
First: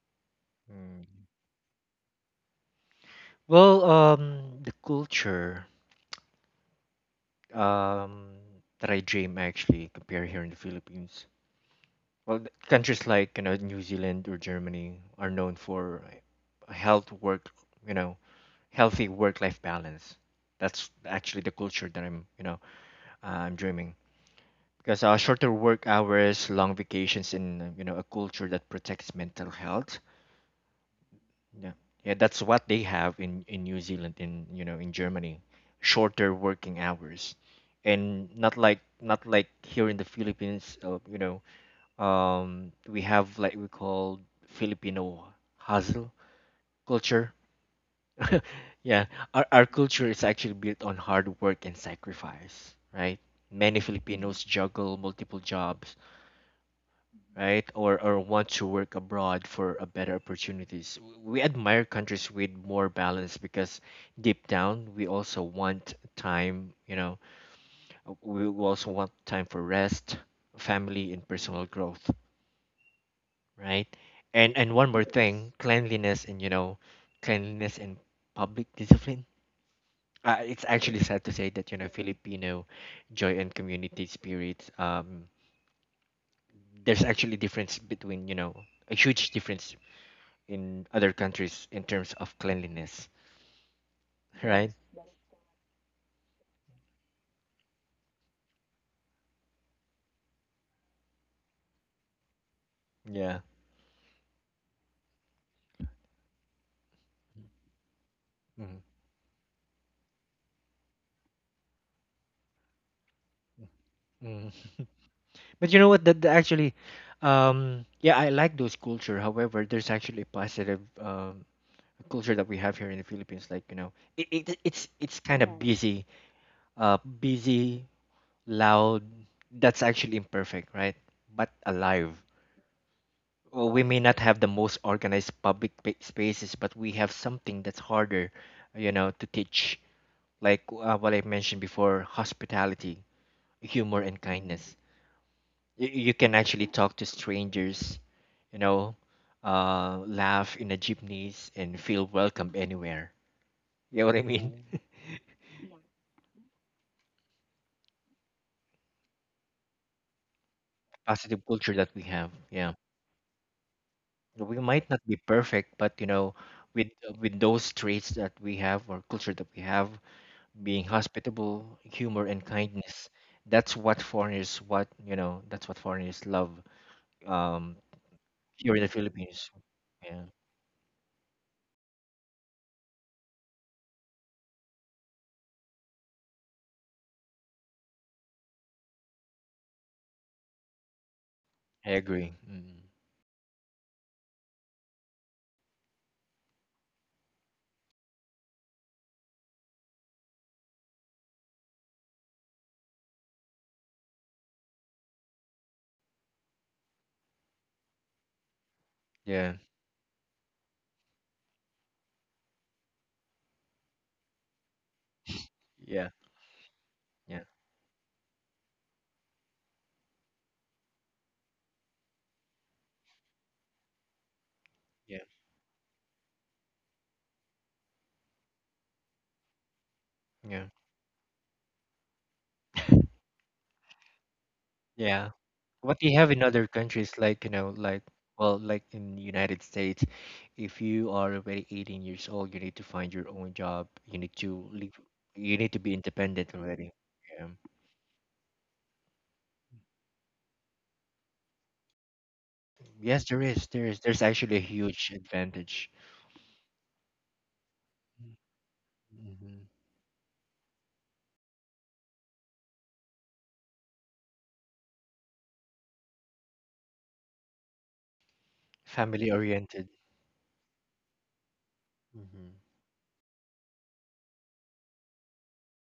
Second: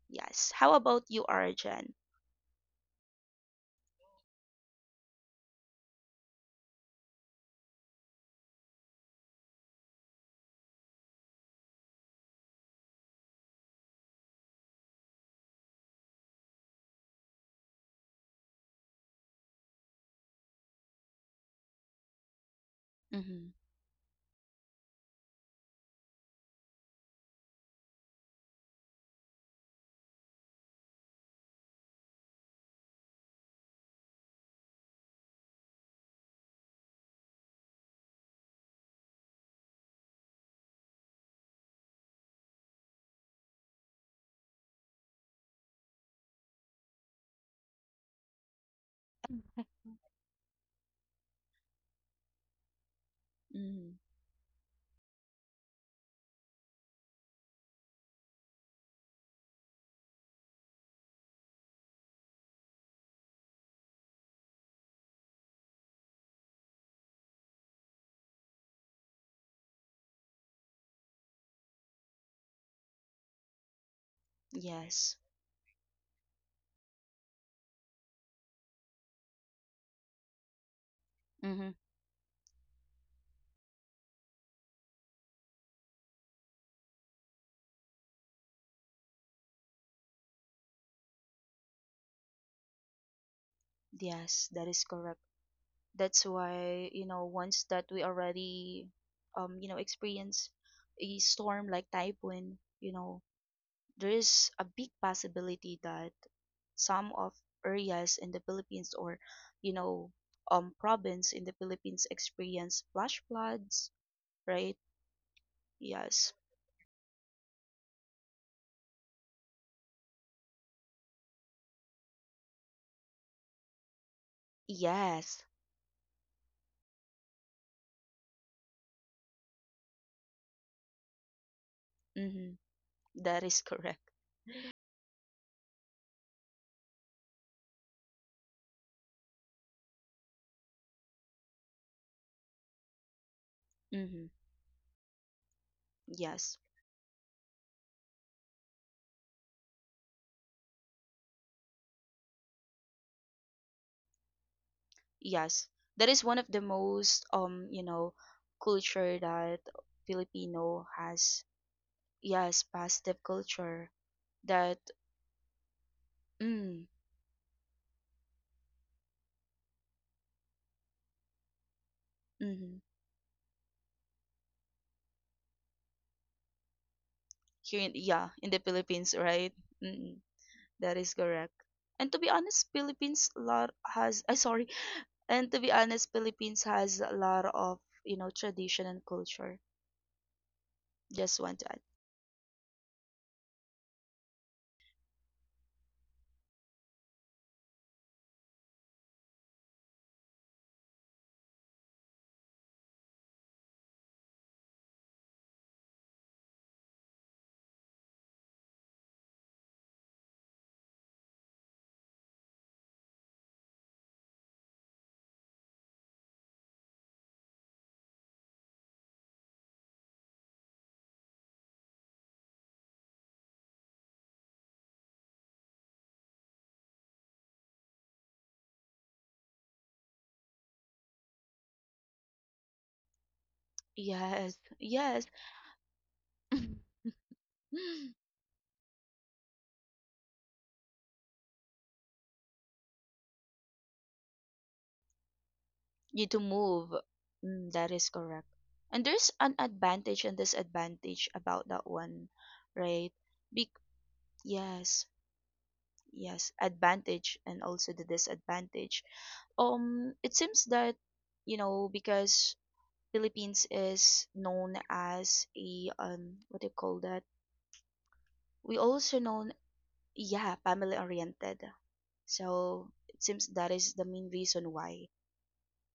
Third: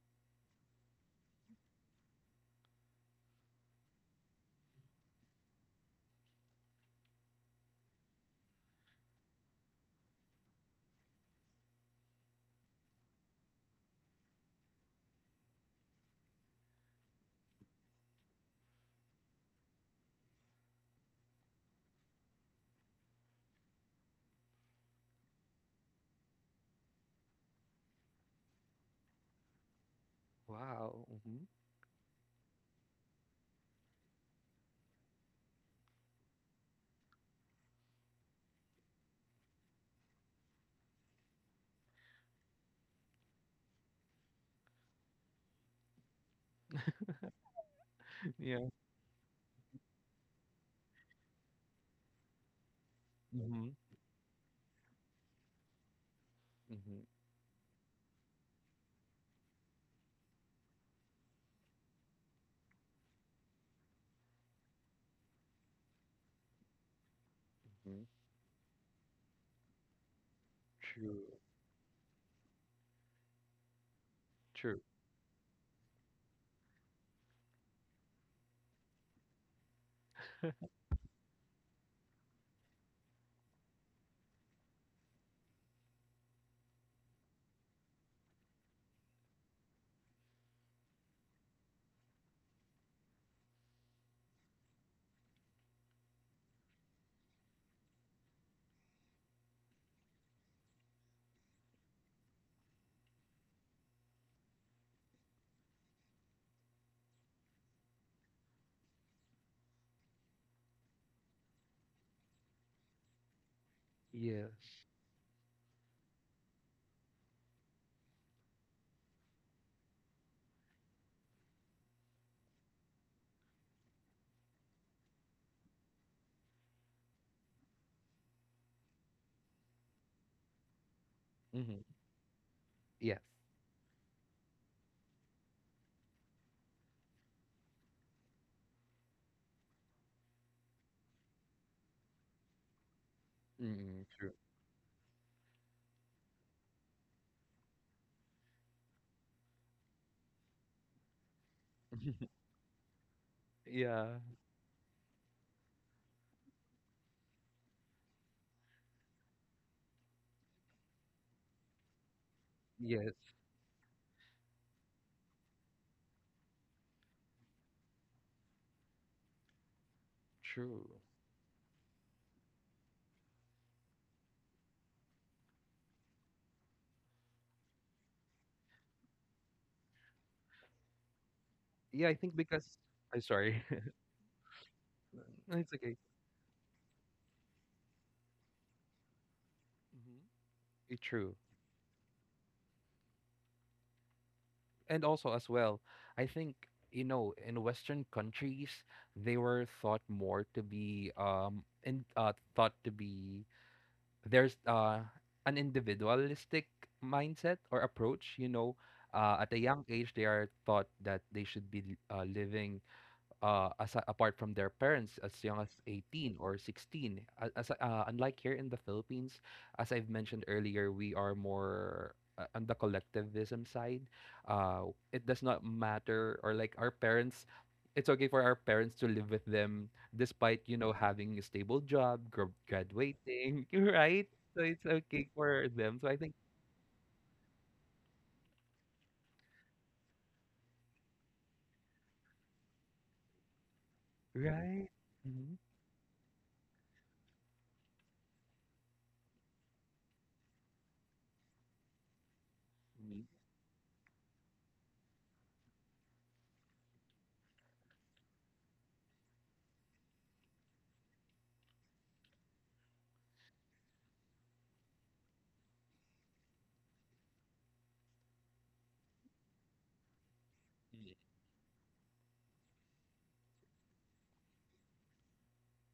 Yes. How about
Mm.
you, Arjan?
The culture um that I dream actually compare here in the Philippines. Countries like you know New Zealand or Germany are known for a health work, you know, healthy work-life balance. That's actually the culture that
Mm-hmm.
I'm dreaming. Because shorter work hours, long vacations, and you know a culture that protects mental health.
Wow, mm-hmm.
Yeah, yeah, that's what they have in New Zealand, in you know in Germany, shorter working hours, and not like here in the Philippines. You know, we have like we call Filipino hustle culture.
yeah,
Yeah, our culture is actually built on hard work and sacrifice, right?
mm-hmm.
Many
Mm-hmm.
Filipinos juggle multiple jobs,
Mm-hmm.
right? Or want to work abroad for a better opportunities. We admire countries with more balance because deep down we also want time,
Mm-hmm.
we also want time for rest, family
True.
and personal growth, right? And
True.
one more
Yes.
thing, cleanliness and public discipline. It's actually sad to say
Mm-hmm.
that you know Filipino joy and community spirit. There's actually difference between you know a huge difference in other countries in terms of cleanliness,
Yes, that
right?
is correct. That's why, you know, once that we already, experience a storm like typhoon, you know,
Yeah.
there is a big possibility that some of areas in the
Mhm.
Philippines, or, you know province in the Philippines experience flash floods,
Mm.
right?
Yes,
But you know what? That,
Yes.
that actually, yeah, I like those culture. However, there's actually a positive culture that we have here in the Philippines. Like you know, it's
Yes.
kind of, yes, busy, loud. That's actually imperfect, right? But
mm-hmm.
alive.
Mm-hmm.
Yes,
That is
Well, we may
correct.
not have the most organized public spaces, but we have something that's harder, you know, to teach like what I mentioned before, hospitality, humor,
mm-hmm.
and
Mm-hmm.
True.
kindness. You can
Yes.
actually talk to strangers, you know, laugh in the jeepneys, and feel welcome anywhere. You know what
yeah.
I mean? Mhm.
Yes, that is one of the most, culture that Filipino has.
Positive culture that we have.
Yes,
Yeah,
Yes.
positive culture
we
that,
might not be perfect, but you know,
mm,
with those traits that we have or culture that we have, being
True.
hospitable, humor, and
mm,
kindness. That's what foreigners love um,
here in, yeah, in the
here in the
Philippines, right?
Philippines.
Mm,
Yeah.
that is correct. And
Yeah,
to
I
be
think,
honest,
because I'm
Philippines
sorry.
lot has I sorry, and to
No,
be
it's okay.
honest, Philippines has a lot of, you know, tradition and culture.
Mm-hmm. Eh, true.
Just want to add.
I agree. Mm.
And also as well, I think, you know, in western countries they were thought more to be, in thought to be, there's, an individualistic mindset or approach, you know. Uh,
Yeah,
at a young age they are thought that they should be living, as apart from their parents as young as
yeah,
18 or 16.
yeah,
As, unlike here in the Philippines, as I've mentioned earlier, we are more on the collectivism side.
yeah,
It does not matter, or like our parents, it's okay for our parents to live with them despite,
yeah,
you know, having a stable job, graduating, right?
Yes.
So it's
Yes.
okay
yeah.
for
What
them. So
they
I
have
think,
in other countries, like you know, like well, like in the United States, if you are already 18 years old, you need to find your own job. You need to
right?
leave. You
Hmm.
need to be
You to
independent
move.
already. Yeah.
Mm, that is correct. And there's an advantage and disadvantage about that one, right?
Yes, there is.
Be-
There is. There's actually a
yes.
huge advantage.
Yes, advantage and also the disadvantage.
Mm-hmm.
It seems that, you know, because Philippines is known as a, um, what do you call that, we also
Family
known,
oriented.
yeah, family oriented.
Hmm.
So it seems that is the main reason why,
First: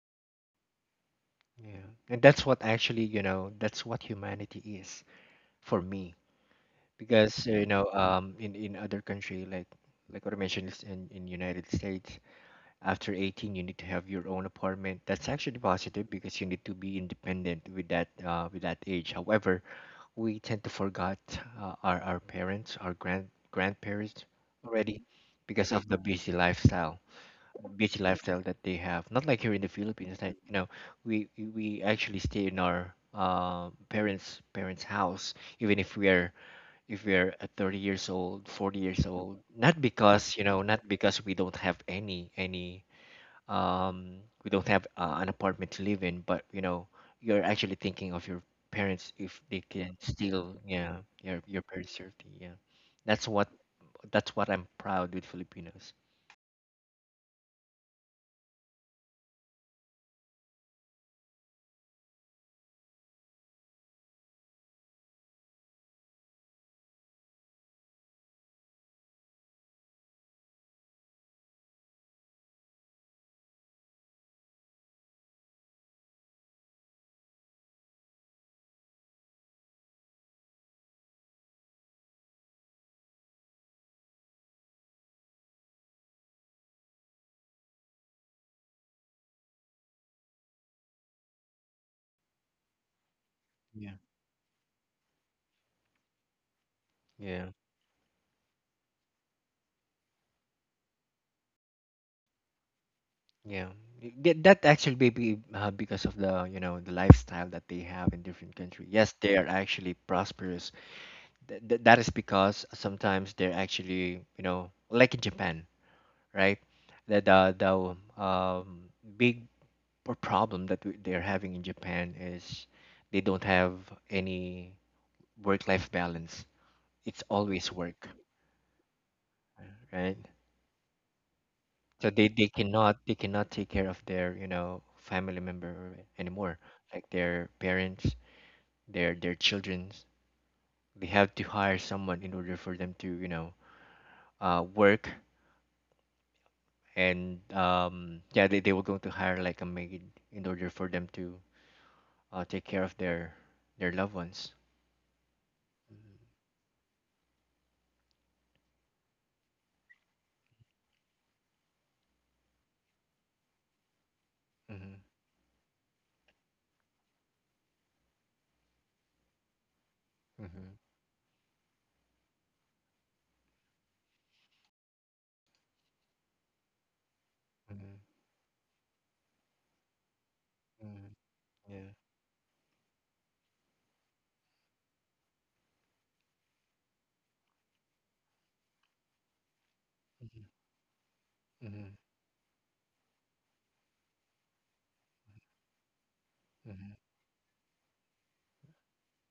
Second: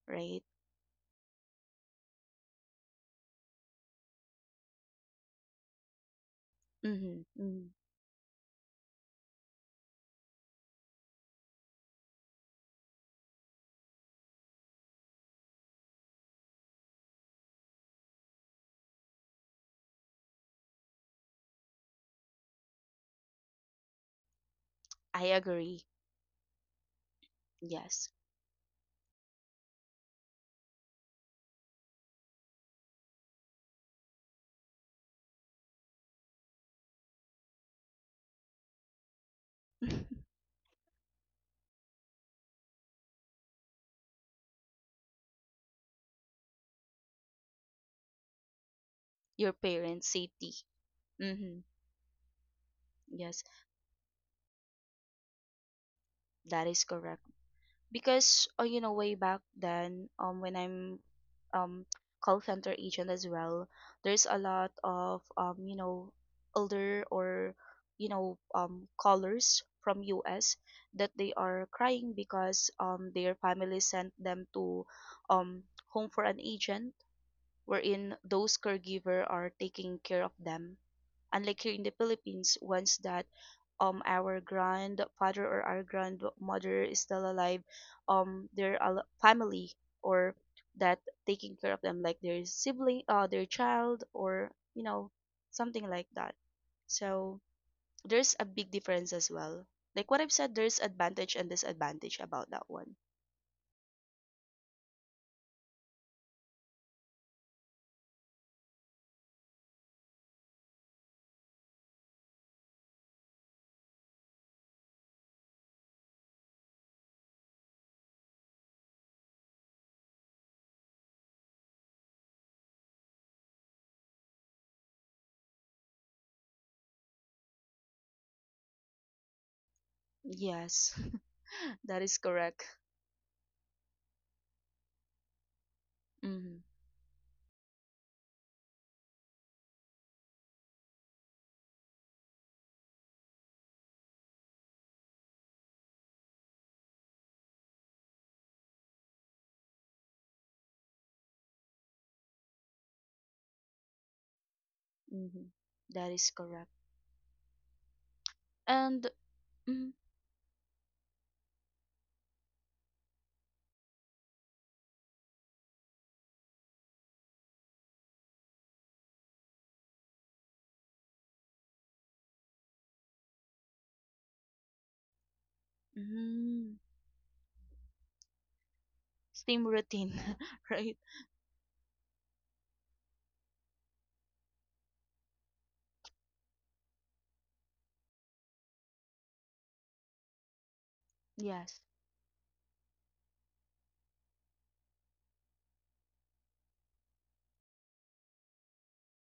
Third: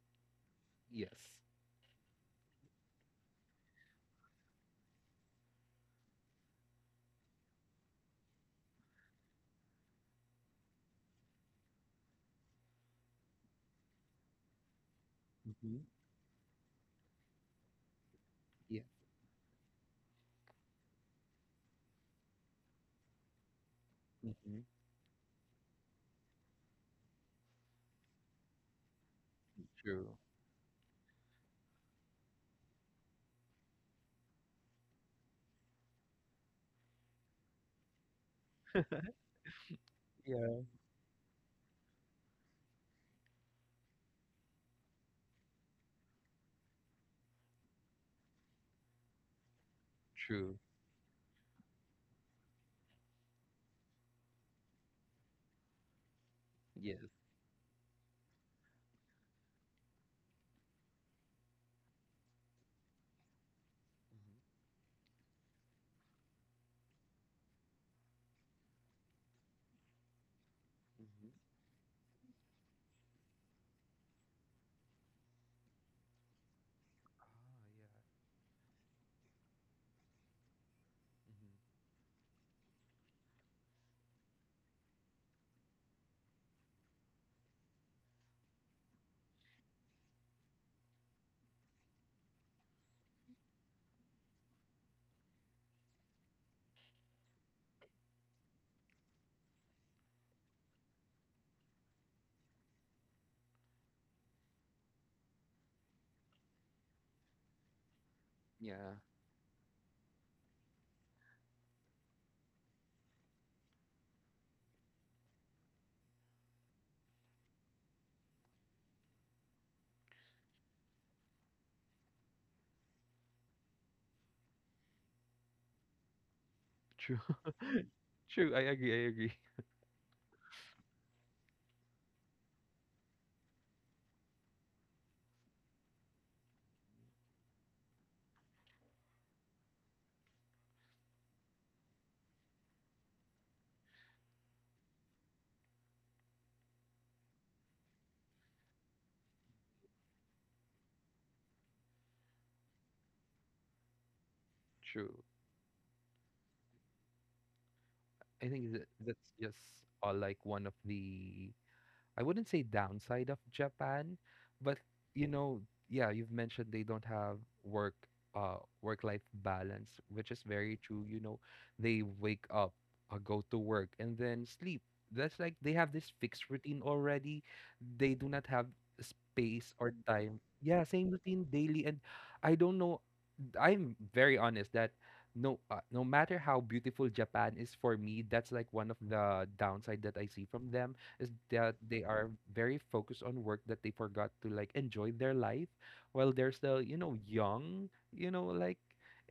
right?
Yes.
Yeah. And that's what actually, that's what humanity is for me.
Mm-hmm,
Because you
mm,
know in other country like what I mentioned is in United States after 18 you need to have your own apartment. That's actually
Hmm.
positive because you need to be independent with that
Yeah.
age. However, we tend to forget our parents, our grandparents
Hmm.
already
I
because of
agree.
the busy lifestyle,
Yes.
that they have. Not like here in the
True.
Philippines, that you know we actually stay in our parents house even if we are, if we're at 30 years old, 40 years old, not because you know,
Yeah.
not because we don't have any um we don't have an apartment to live in. But you know, you're actually thinking of your parents if
Your
they can
parents safety.
still,
True.
yeah, your
Mm-hmm,
your parents safety, yeah. that's
yes,
what that's what I'm proud with Filipinos.
that is
Yes.
correct. Because, way back then, when I'm um call center agent as well, there's a
Mm-hmm.
lot of, older or, callers from us, that they
Mm-hmm.
are crying because, their family sent them to um home for an agent,
Ah, yeah.
wherein those caregiver are taking care of them. Unlike here
Mm-hmm.
in the Philippines, once that, our grandfather or our grandmother is still alive, their family or that taking care of them, like their sibling, uh, their
Yeah.
child, or, you know, something like that. So
Yeah.
there's a big difference as well. Like what I've said, there's advantage and disadvantage about that one.
yeah That actually maybe because of the you know the lifestyle that they have in different country.
Yeah.
Yes, they are actually prosperous. That is because sometimes they're actually, you know, like in Japan, right? The big problem that they're having in Japan is they don't have any work-life balance.
True.
It's always work,
True. I agree. I agree.
right?
Yes. That
So
is
they
correct.
cannot, take care of their, you know, family member anymore,
Mm-hmm.
like their parents, their children's. They have to hire someone in order for them to, you know, work and yeah, they were going to hire like a maid in order for them to take care of their loved ones.
True.
Mm-hmm. That is correct.
I think that
And
that's
mm-hmm.
just, like, one of the, I wouldn't say downside of Japan, but
Hmm.
you know, yeah, you've mentioned they don't have work, work life balance, which is
Hmm.
very true. You know, they wake up, go to work, and then sleep. That's like they have this fixed
Mm,
routine already.
Hmm.
They do not have
same
space or
routine,
time. Yeah,
right?
Hmm.
same routine daily,
Yeah.
and I don't know. I'm very honest that no, no matter how beautiful Japan is, for me that's like one of the downside that I
Mm-hmm.
see from them, is that
Yes.
Hmm.
they are very focused on work that they forgot to like enjoy their life while they're still, you know, young, you know, like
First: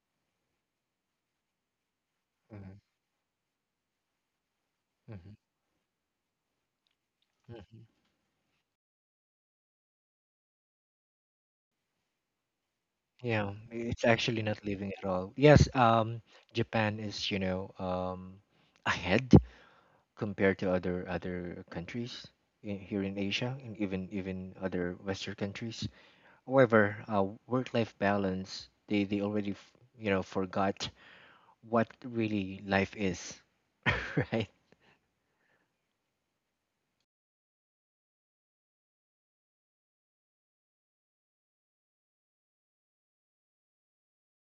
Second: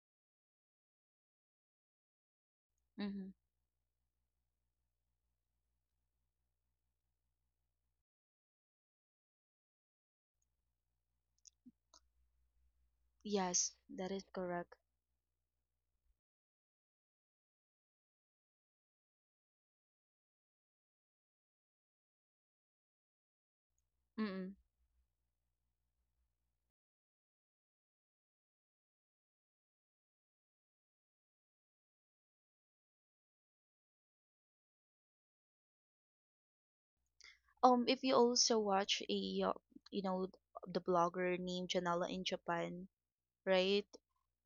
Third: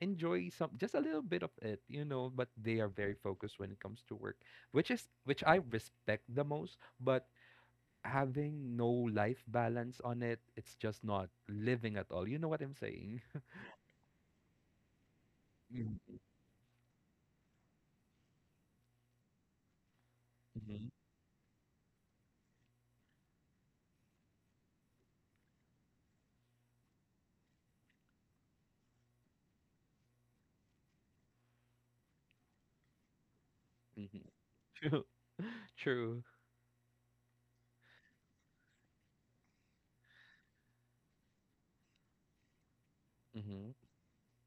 enjoy some, just a little bit of it, you know, but
Hmm.
they are very
Mm-hmm.
focused when it comes to work, which, is
Hmm.
which I respect the most, but
Hmm.
having no life balance on it, it's just not living at all. You know what I'm saying?
Yeah,
Yes,
it's
that is
actually not
correct.
living at all. Yes.
Mhm.
Japan is you know ahead compared to other countries in, here in Asia and even
Mm-mm.
other western countries. However, work-life balance, they already you know forgot what really life is,
Mm-hmm.
right?
True. True.
If you also watch a, you know, the blogger named Janela in Japan,
Mm-hmm.
right?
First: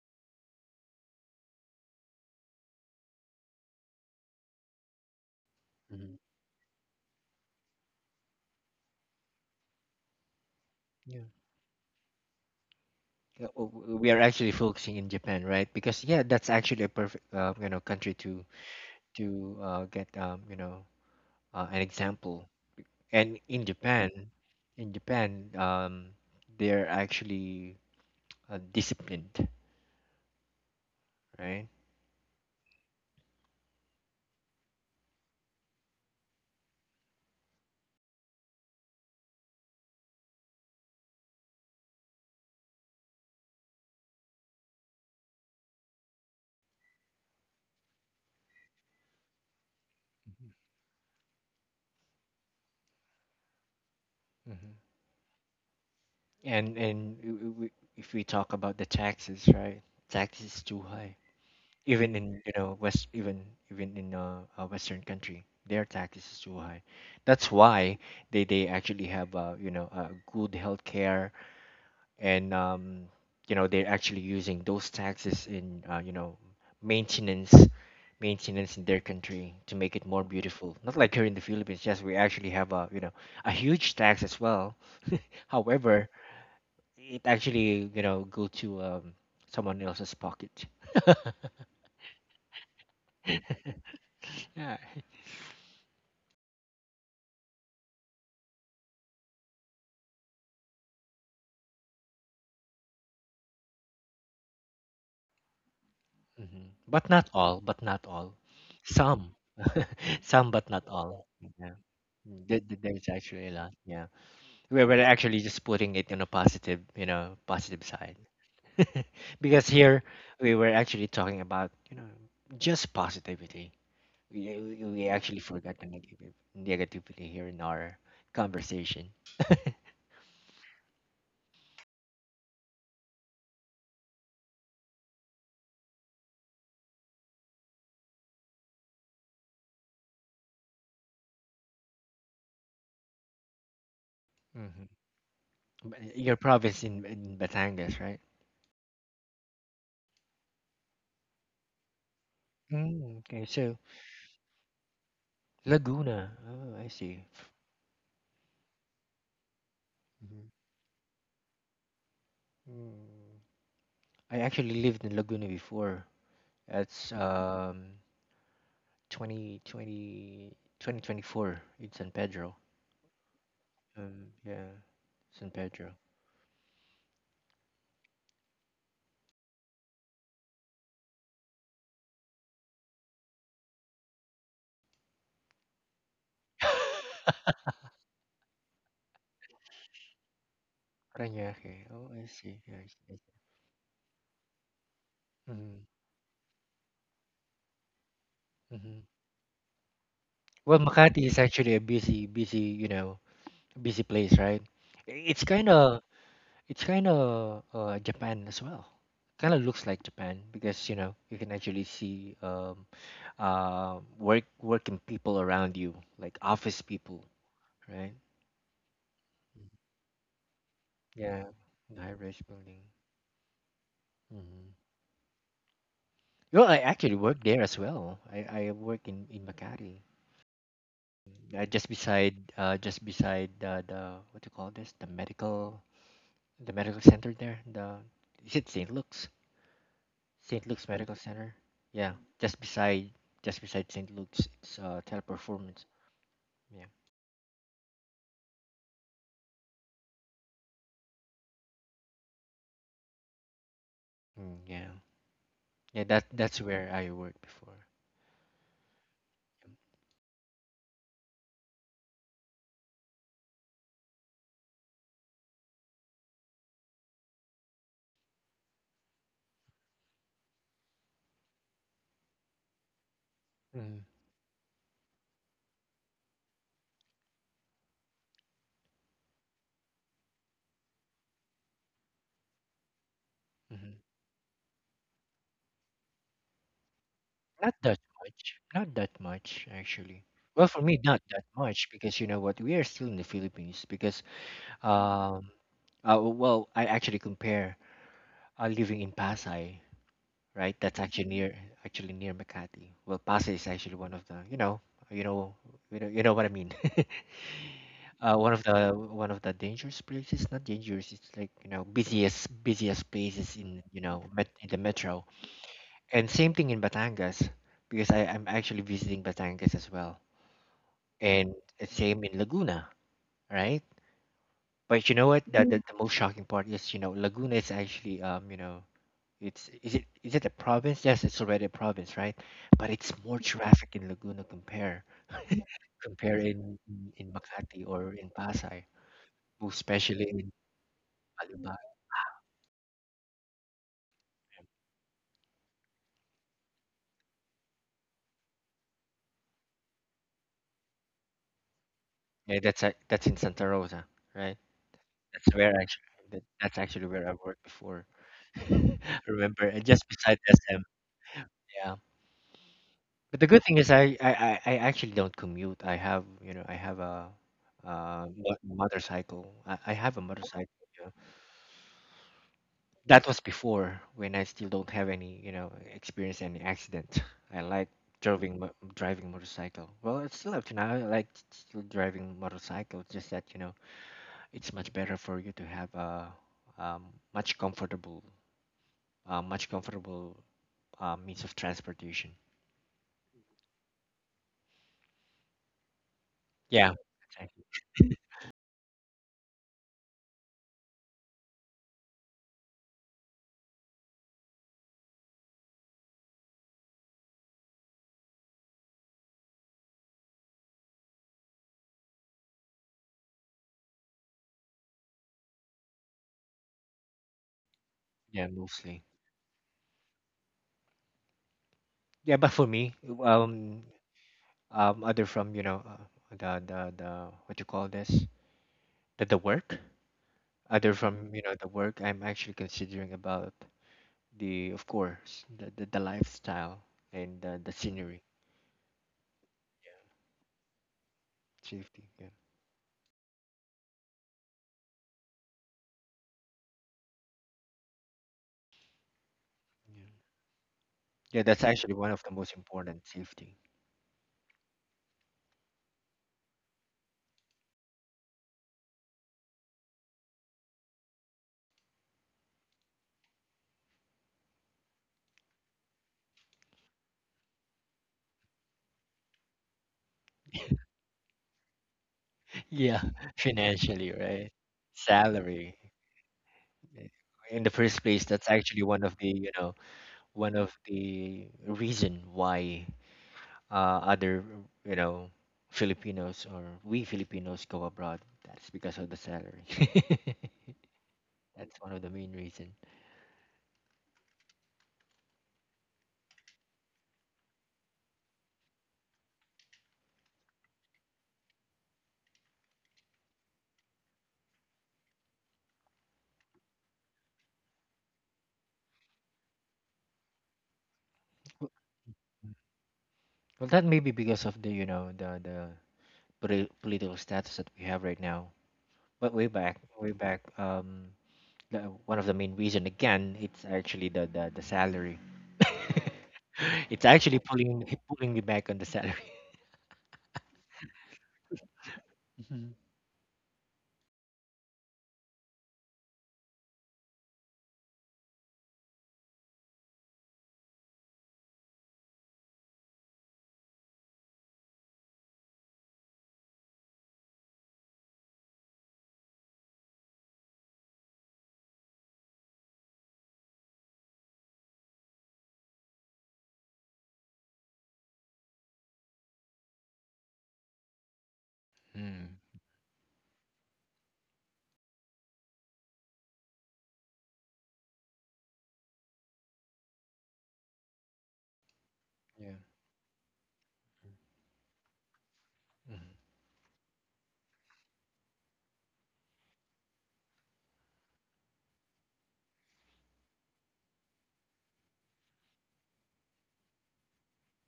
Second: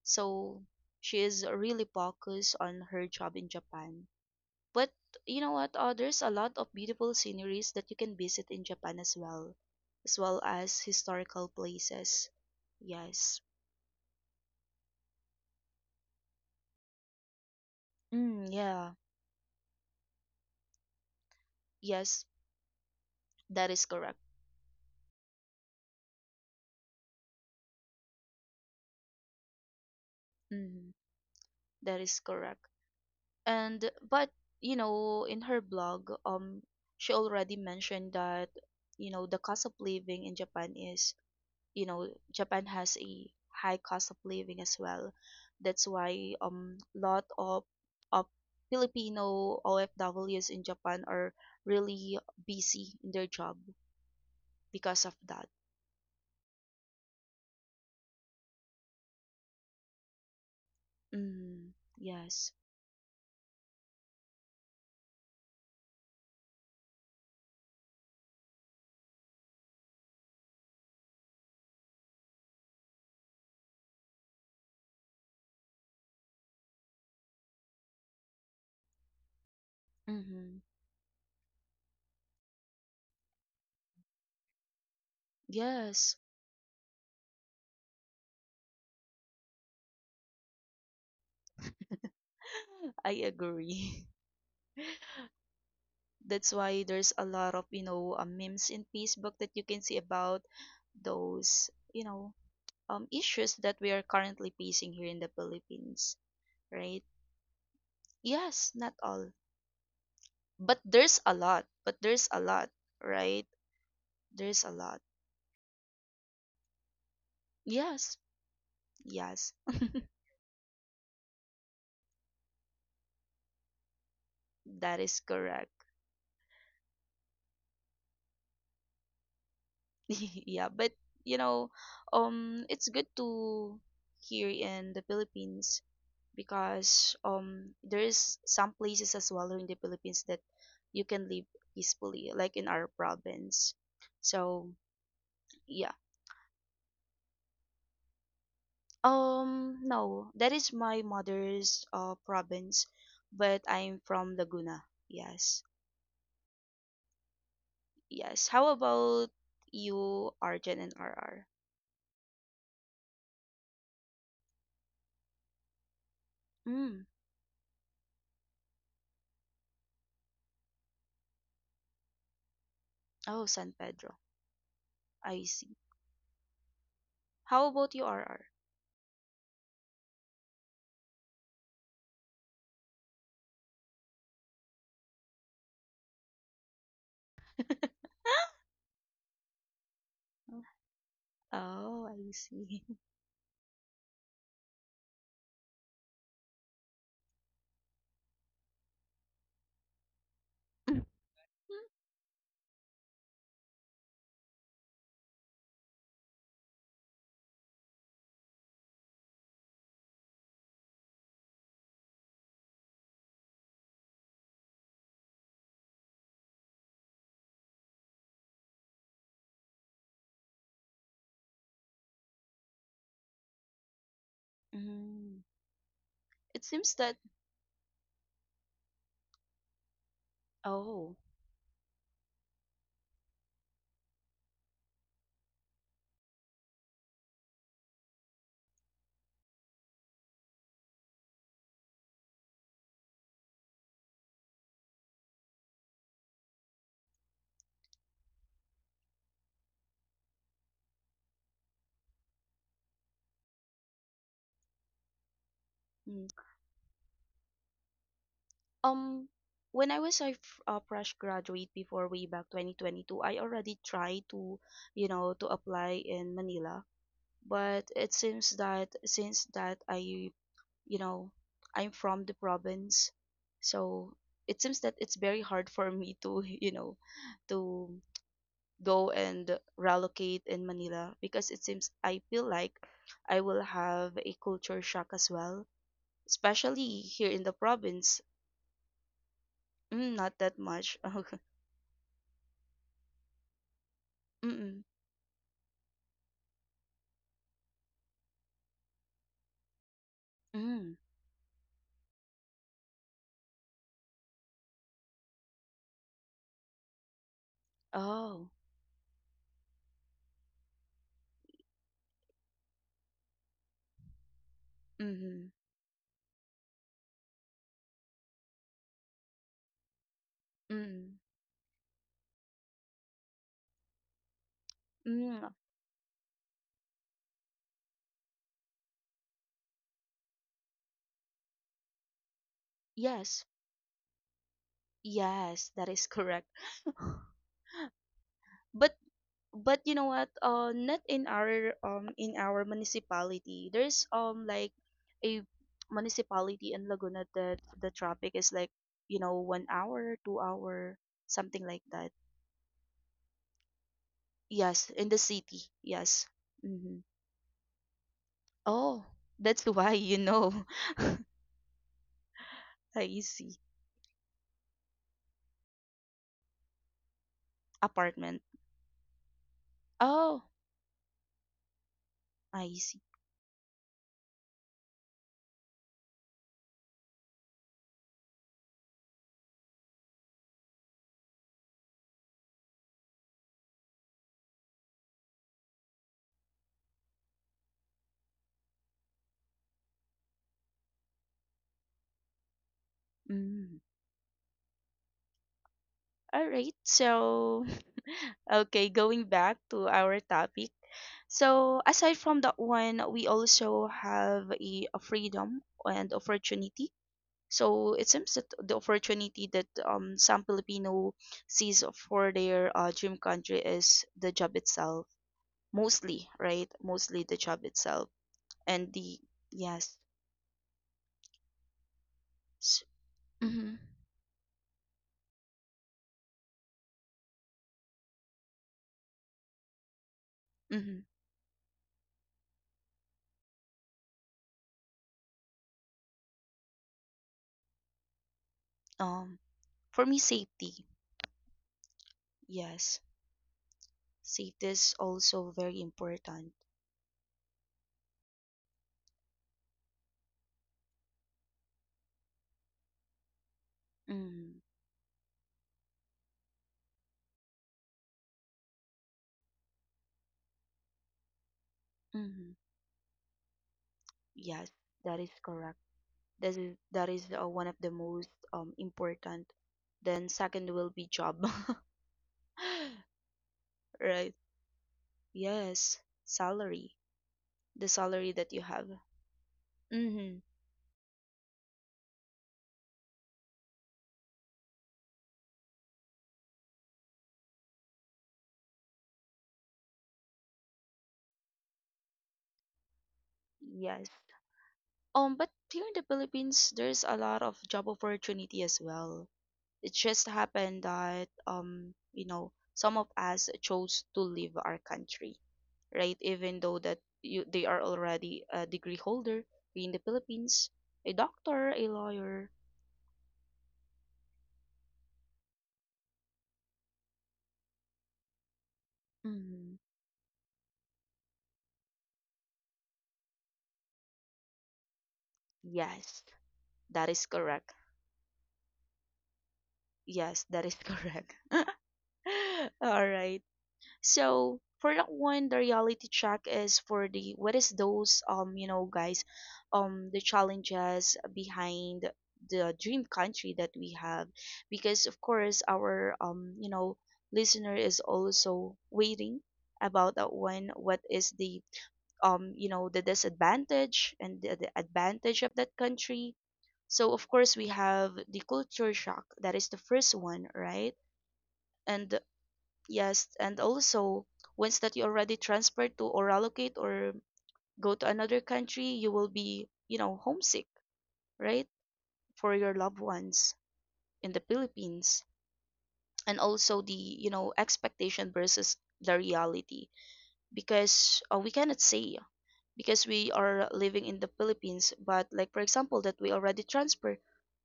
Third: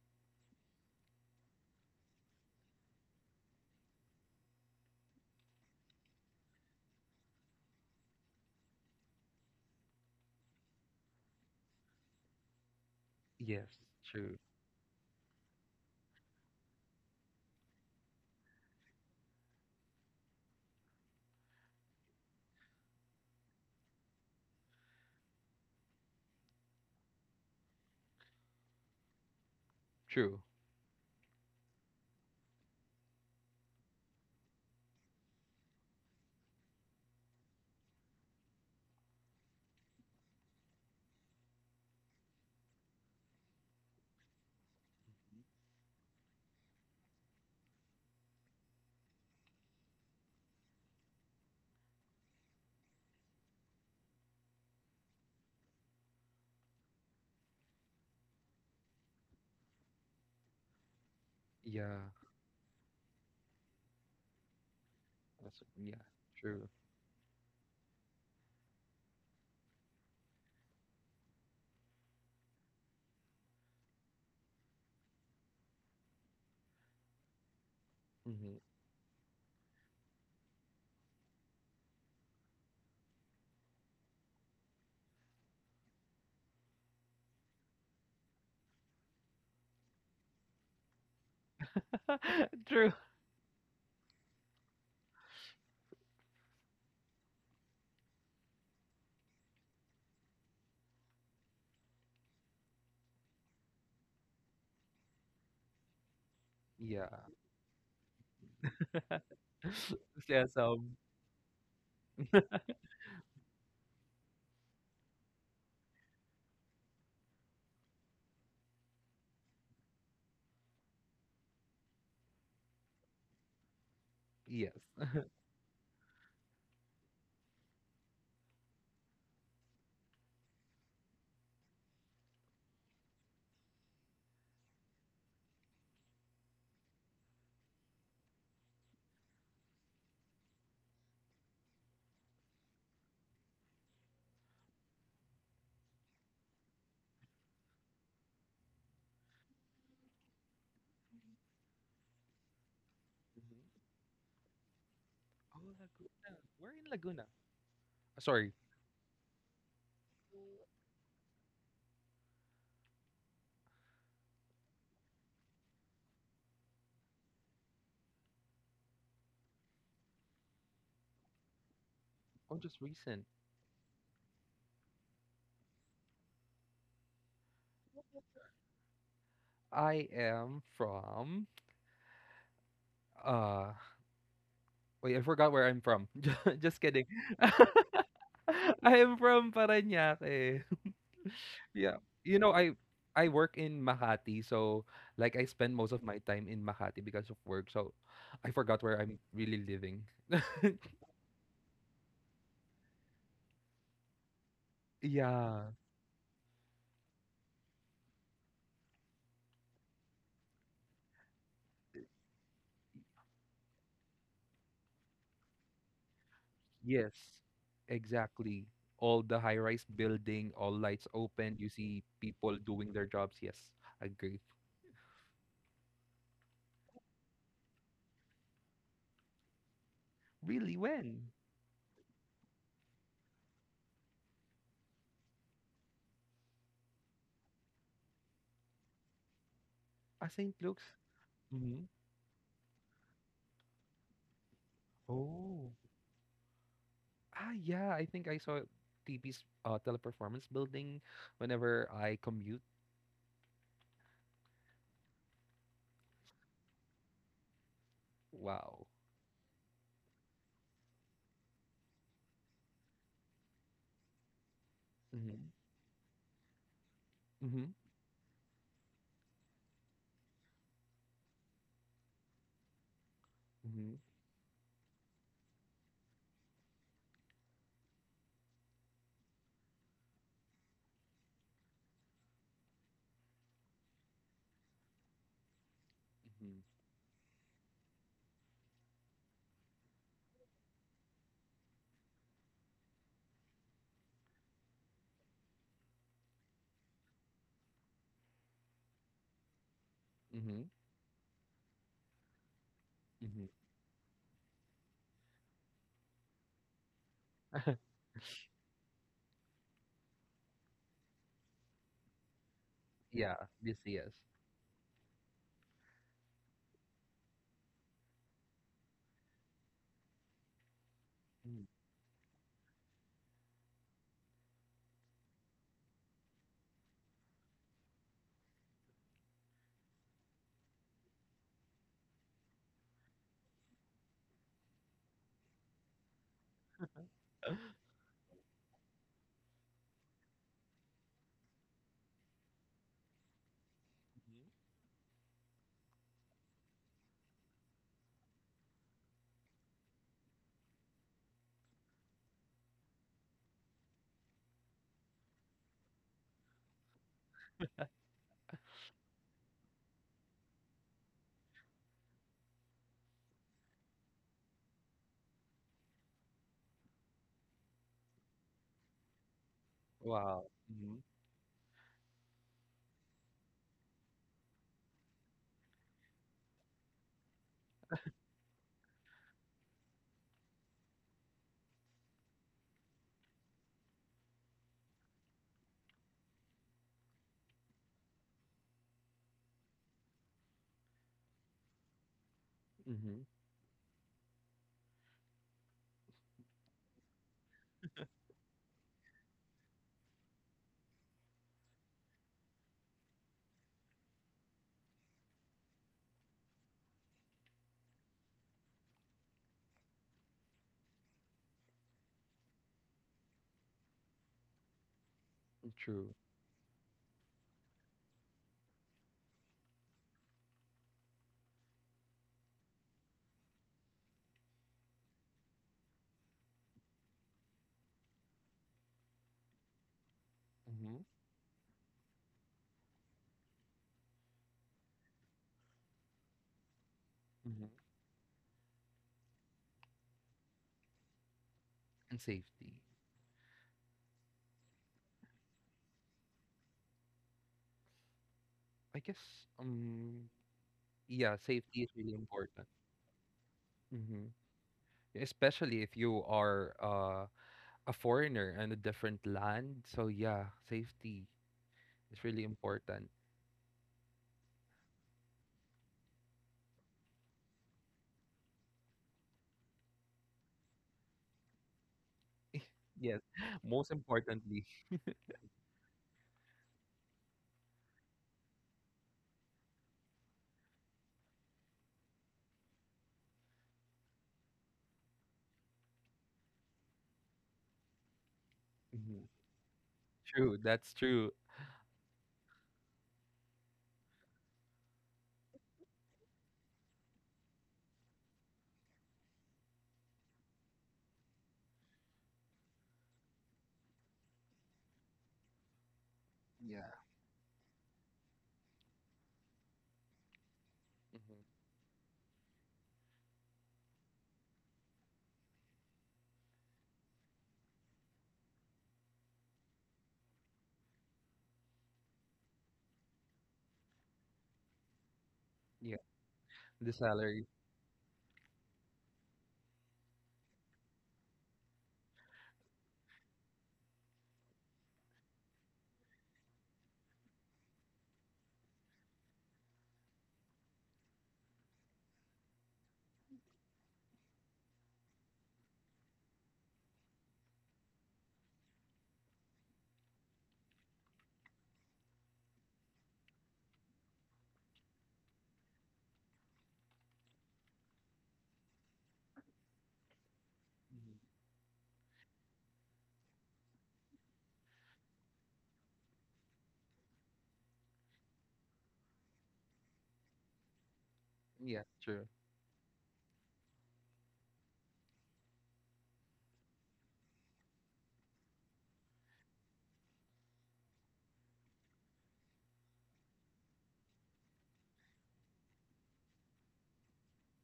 So she is really focused on her job in Japan. But you know what?
Hmm.
There's a lot of beautiful sceneries that you can visit in Japan as well, as well as
Yeah.
historical places. Yes.
Yeah,
Yes.
we are
True.
actually focusing in Japan, right? Because yeah, that's actually a perfect you know country to
Mm, yeah.
to get, you know, an
Yes,
example. And in
that is
Japan,
correct.
in Japan, um, they're actually disciplined,
True.
Mhm.
right?
That is correct. And but you know, in her blog, she already mentioned that, you know, the cost of living in Japan is, you know, Japan has a high cost of living as well. That's why, lot of Filipino OFWs in Japan are really busy in their job
Mhm.
because of that.
And if we talk about the taxes, right? Taxes is too high,
Mm,
Yeah.
even in
yes.
you know west, even in a western country,
That's,
their
yeah.
taxes is too
True.
high. That's why they actually have, you know, good healthcare, and you know they're actually using those taxes in, you know, maintenance,
Mm-hmm.
in their country to make it more
Mm-hmm.
beautiful. Not like here in the Philippines. Yes, we actually have a, you know, a huge tax as well. However,
Yes.
it actually, you know, go to, someone else's pocket.
True.
I
Yeah.
agree. That's why there's a lot of, you know, memes in Facebook that you can see about those, you know, issues that we are currently facing here in the Philippines,
Hmm.
right?
But
Yeah.
not all,
Yes, not all,
some. Some,
Yes.
but not all. Yeah.
but there's a lot,
There's
right?
actually a lot, yeah.
There's a lot.
We're actually just putting it on a positive, you know, positive side.
Yes, yes,
Because here we were actually talking about, you know, just positivity.
that
We
Yes.
is
actually
correct.
forgot the negative negativity here in our conversation.
Yeah, but you know, it's good to here in the Philippines, because there is some places as well in the Philippines that you can live peacefully, like in our province. So
Hmm. Ba-
yeah.
Your province in Batangas, right?
Um, no, that is my mother's province,
Mm, okay,
but
so
Mhm.
I'm from Laguna.
Oh,
Yes.
Laguna.
Laguna. We're
Oh,
in
I see.
Laguna.
Yes.
Sorry.
How about you,
Hmm.
Arjan and RR?
Mm. I actually lived in Laguna before.
Mm.
That's 2020 2024 in San Pedro.
Oh, just recent.
Oh, San Pedro.
Um, yeah,
I
San
see.
Pedro.
How about you, RR?
I am from, uh, wait, I forgot where I'm from. Ju- Just kidding. I am from Parañaque.
Parañaque.
Yeah.
Oh,
Oh, I
I
You know,
see.
I
Yeah,
see.
I see.
I work in Makati, so like I spend
Mm-hmm.
most of my time in Makati because of work. So I forgot where
Mm-hmm.
I'm really living.
Well, Makati is actually a busy, busy, you know, busy place, right? It's kind
Yeah.
of, it's kind of Japan as well. Kind of looks like Japan because you know you can actually see, working people around you, like office
Yes.
people, right?
Exactly. All the high-rise building, all lights
Yeah,
open, you
the
see
high-rise
people
building.
doing their jobs. Yes, agree.
Hmm.
Mm.
Well,
It
I
seems
actually
that,
work there as well. I work in Makati,
Really?
oh,
When?
just beside the, what do you call this? The medical center there. The, is it St. Luke's?
Ah, St.
St. Luke's
Luke's?
Medical Center.
Hmm.
Yeah, just beside, St. Luke's, it's
Oh.
teleperformance. Yeah.
Ah, yeah, I think I saw TP's, teleperformance building whenever I commute.
Mm, yeah. Yeah, that
hmm.
that's where I worked before.
Wow.
Um, when I was a, a fresh graduate before, way back 2022, I already tried to, you know,
Mm-hmm.
to apply in Manila. But it seems that since that I, you know, I'm from the province,
Mm-hmm.
Mm-hmm.
so it seems that it's very hard for me to, you know, to go and relocate in Manila, because it seems I feel like I will
Hmm.
have a culture shock as well,
Mm-hmm.
especially here in the
Not that
province.
much. Not that much
Mm,
actually.
not that
Well, for me,
much.
not that much because you know what, we are still in the Philippines. Because
Mm,
um well, I actually compare living in Pasay,
Mm-hmm.
right?
mm.
That's actually near, Makati. Well,
Mm-hmm.
Pasay is actually one of the, you know, you know what I mean.
Oh.
One of the, dangerous places, not dangerous. It's like, you know, busiest
Yeah,
places in, you
BCS.
know, in the metro.
Mhm.
And same thing in Batangas because I'm actually visiting Batangas as well.
Mm.
And
Mm-hmm.
it's same in Laguna, right? But you know what?
Mm.
The most shocking part is, you know, Laguna is actually, you know, it's is it a province? Yes, it's already a province, right? But it's more
Yes.
traffic in Laguna compare,
Yes, that is correct.
in in Makati or in Pasay,
But
most
you know what?
especially in
Not in our
Alibag.
in our municipality. There's
Mhm.
like a municipality in Laguna that the traffic is like you know 1 hour, 2 hour, something like that.
Yeah, that's a, that's in Santa Rosa, right?
Yes, in the
That's
city.
where actually,
Yes.
that's
Mm-hmm.
actually where I worked before. I
Oh, that's
Remember, and
why
just
you
beside
know.
SM, yeah.
I
But the
see
good thing is, I actually don't commute. I have, you know, I have a,
apartment.
motorcycle. I have a
Oh,
Wow.
motorcycle.
Mm-hmm.
Yeah.
I see.
That was before when I still don't have any, you know, experience any accident. I like driving, motorcycle. Well, it's still up to now. I like still driving motorcycle. Just that, you know, it's much better for you to have a, um, much comfortable, uh, much comfortable means of transportation.
Mm-hmm.
Mm. All right.
Yeah, exactly.
So, okay, going back to our topic. So, aside from that one, we also have a freedom and opportunity. So, it seems that the opportunity that some Filipino sees for their dream country is the job itself,
True.
mostly, right? Mostly the job itself
Yeah,
and
mostly.
the yes.
Yeah, but for me,
Mm-hmm,
um, other from, you know, the what you call this, the work. Other
mm-hmm.
Mm-hmm.
from, you know, the work, I'm actually considering about the, of course, the, the lifestyle and the,
Mm-hmm.
scenery.
Um, for me, safety.
Safety,
And
yeah.
safety.
Yes. Safety is also very important.
I guess,
Yeah,
um, yeah,
yeah, that's
safety is
actually one
really
of the most
important.
important, safety.
Mm-hmm.
Mm,
Especially if you are, a foreigner in a different land. So yeah, safety is really
mm,
important.
yes, that is correct. That is one of the most important. Then second will be job,
Yeah.
Yes. Most
Financially,
right?
right?
importantly.
Salary.
Yes, salary,
Eh, in the
the
first place,
salary
that's
that you
actually
have.
one of the, you know,
Mm-hmm.
one of the reason why, other you know, Filipinos, or we Filipinos, go abroad. That's because of the
Mm-hmm.
salary.
True, that's true.
That's one of the main reason.
Yes. But here in the Philippines, there's a lot of job opportunity as well. It just happened that some of us chose to leave our country, right? Even though
Yeah.
that you they are already a degree holder in the Philippines, a
Mm-hmm.
doctor, a lawyer.
Well, that may be because of the, you know, the political status that we have right now. But way back,
Hmm.
the, one of the main reason again, it's actually the, the salary.
Yeah.
Yes,
The
It's
that is
actually
salary.
correct.
pulling, me back on the salary.
Yes, that is correct.
Mhm.
All right. So for that one, the reality check is for the what is those guys, the challenges behind the dream country that we have, because of course our listener is also waiting about that one. What is the the disadvantage and the advantage of that country? So of course we have the culture shock. That is the first one, right?
Mm-hmm.
And
Mm.
yes, and also once that you already transferred to or allocate or go to another country, you will be, you know, homesick, right?
Yeah, true.
For
Yeah.
your loved ones in the Philippines. And also the expectation versus the reality because we cannot say because we are living in the Philippines, but like for example that we already transfer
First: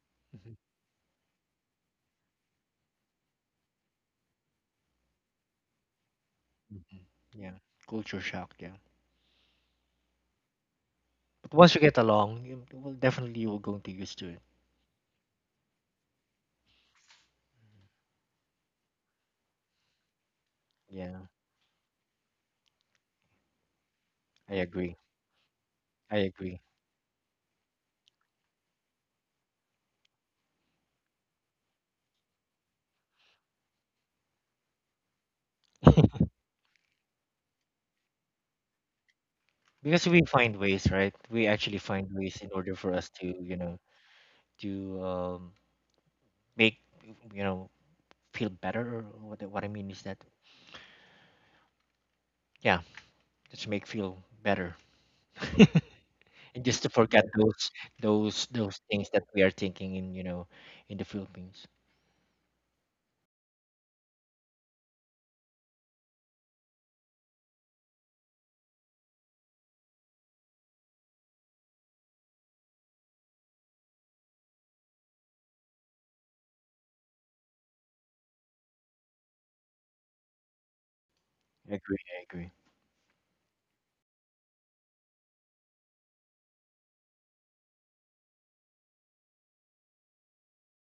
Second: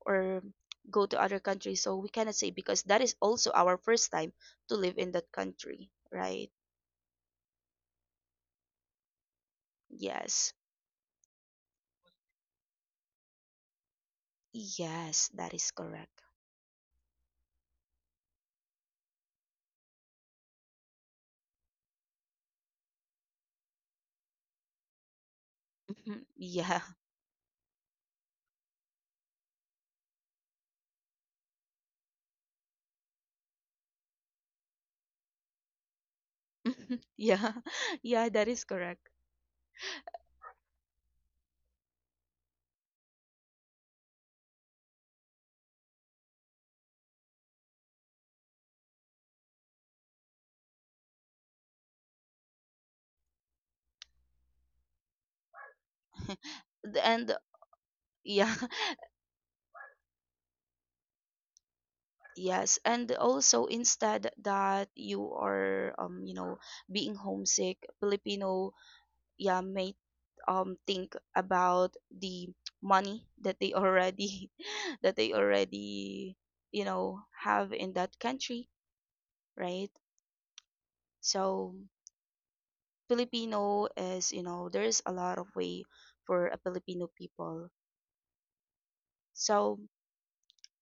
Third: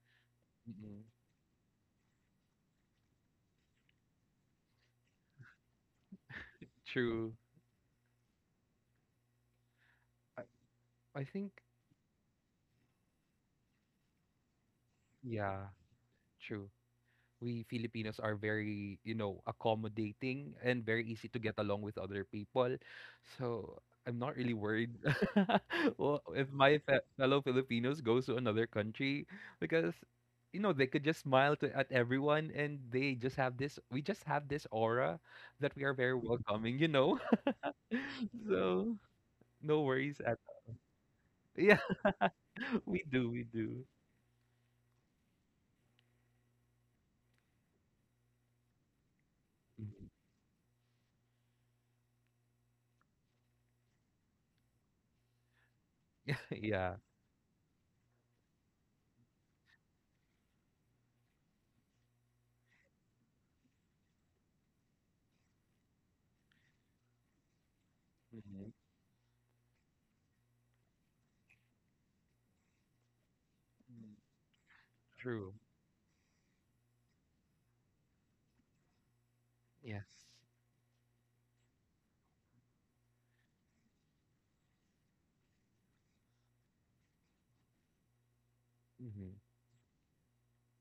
or
Mm-hmm.
Mm-hmm.
go to other countries, so we cannot say because that is also our first time to live in that country, right?
Hmm.
True.
Yeah. Culture shock. Yeah.
Yes.
I
But
think,
once you get along, you, well, definitely you're going to used to it.
Yes, that
yeah,
is correct.
true. We Filipinos are very, you know, accommodating and very
Yeah.
easy to get along with other people. So I'm not really
I
worried,
agree. I
well,
Mhm.
if
agree.
my
Yeah.
fellow Filipinos goes to another country, because, you know, they could just smile to, at everyone, and they just have this, we just have this aura that we are very welcoming, you know?
Yeah. Yeah, that is
So
correct.
no
Because we
worries at,
find ways, right? We actually
yeah,
find ways in order for
we
us to,
do, we
you know,
do.
to, make, you know, feel better. Or what what I mean is
Mhm.
that, yeah, just make feel better. And just to
Yeah.
forget
And
those,
yeah,
those things that we are thinking in, you know, in the Philippines.
yes. And also instead that you are being homesick,
Mhm.
Filipino yeah may think about the money that they already that they
True.
already, you know, have in that country, right?
Yes.
I
So
agree. I agree.
Filipino is, there's a lot of way for a Filipino people.
Hmm.
So,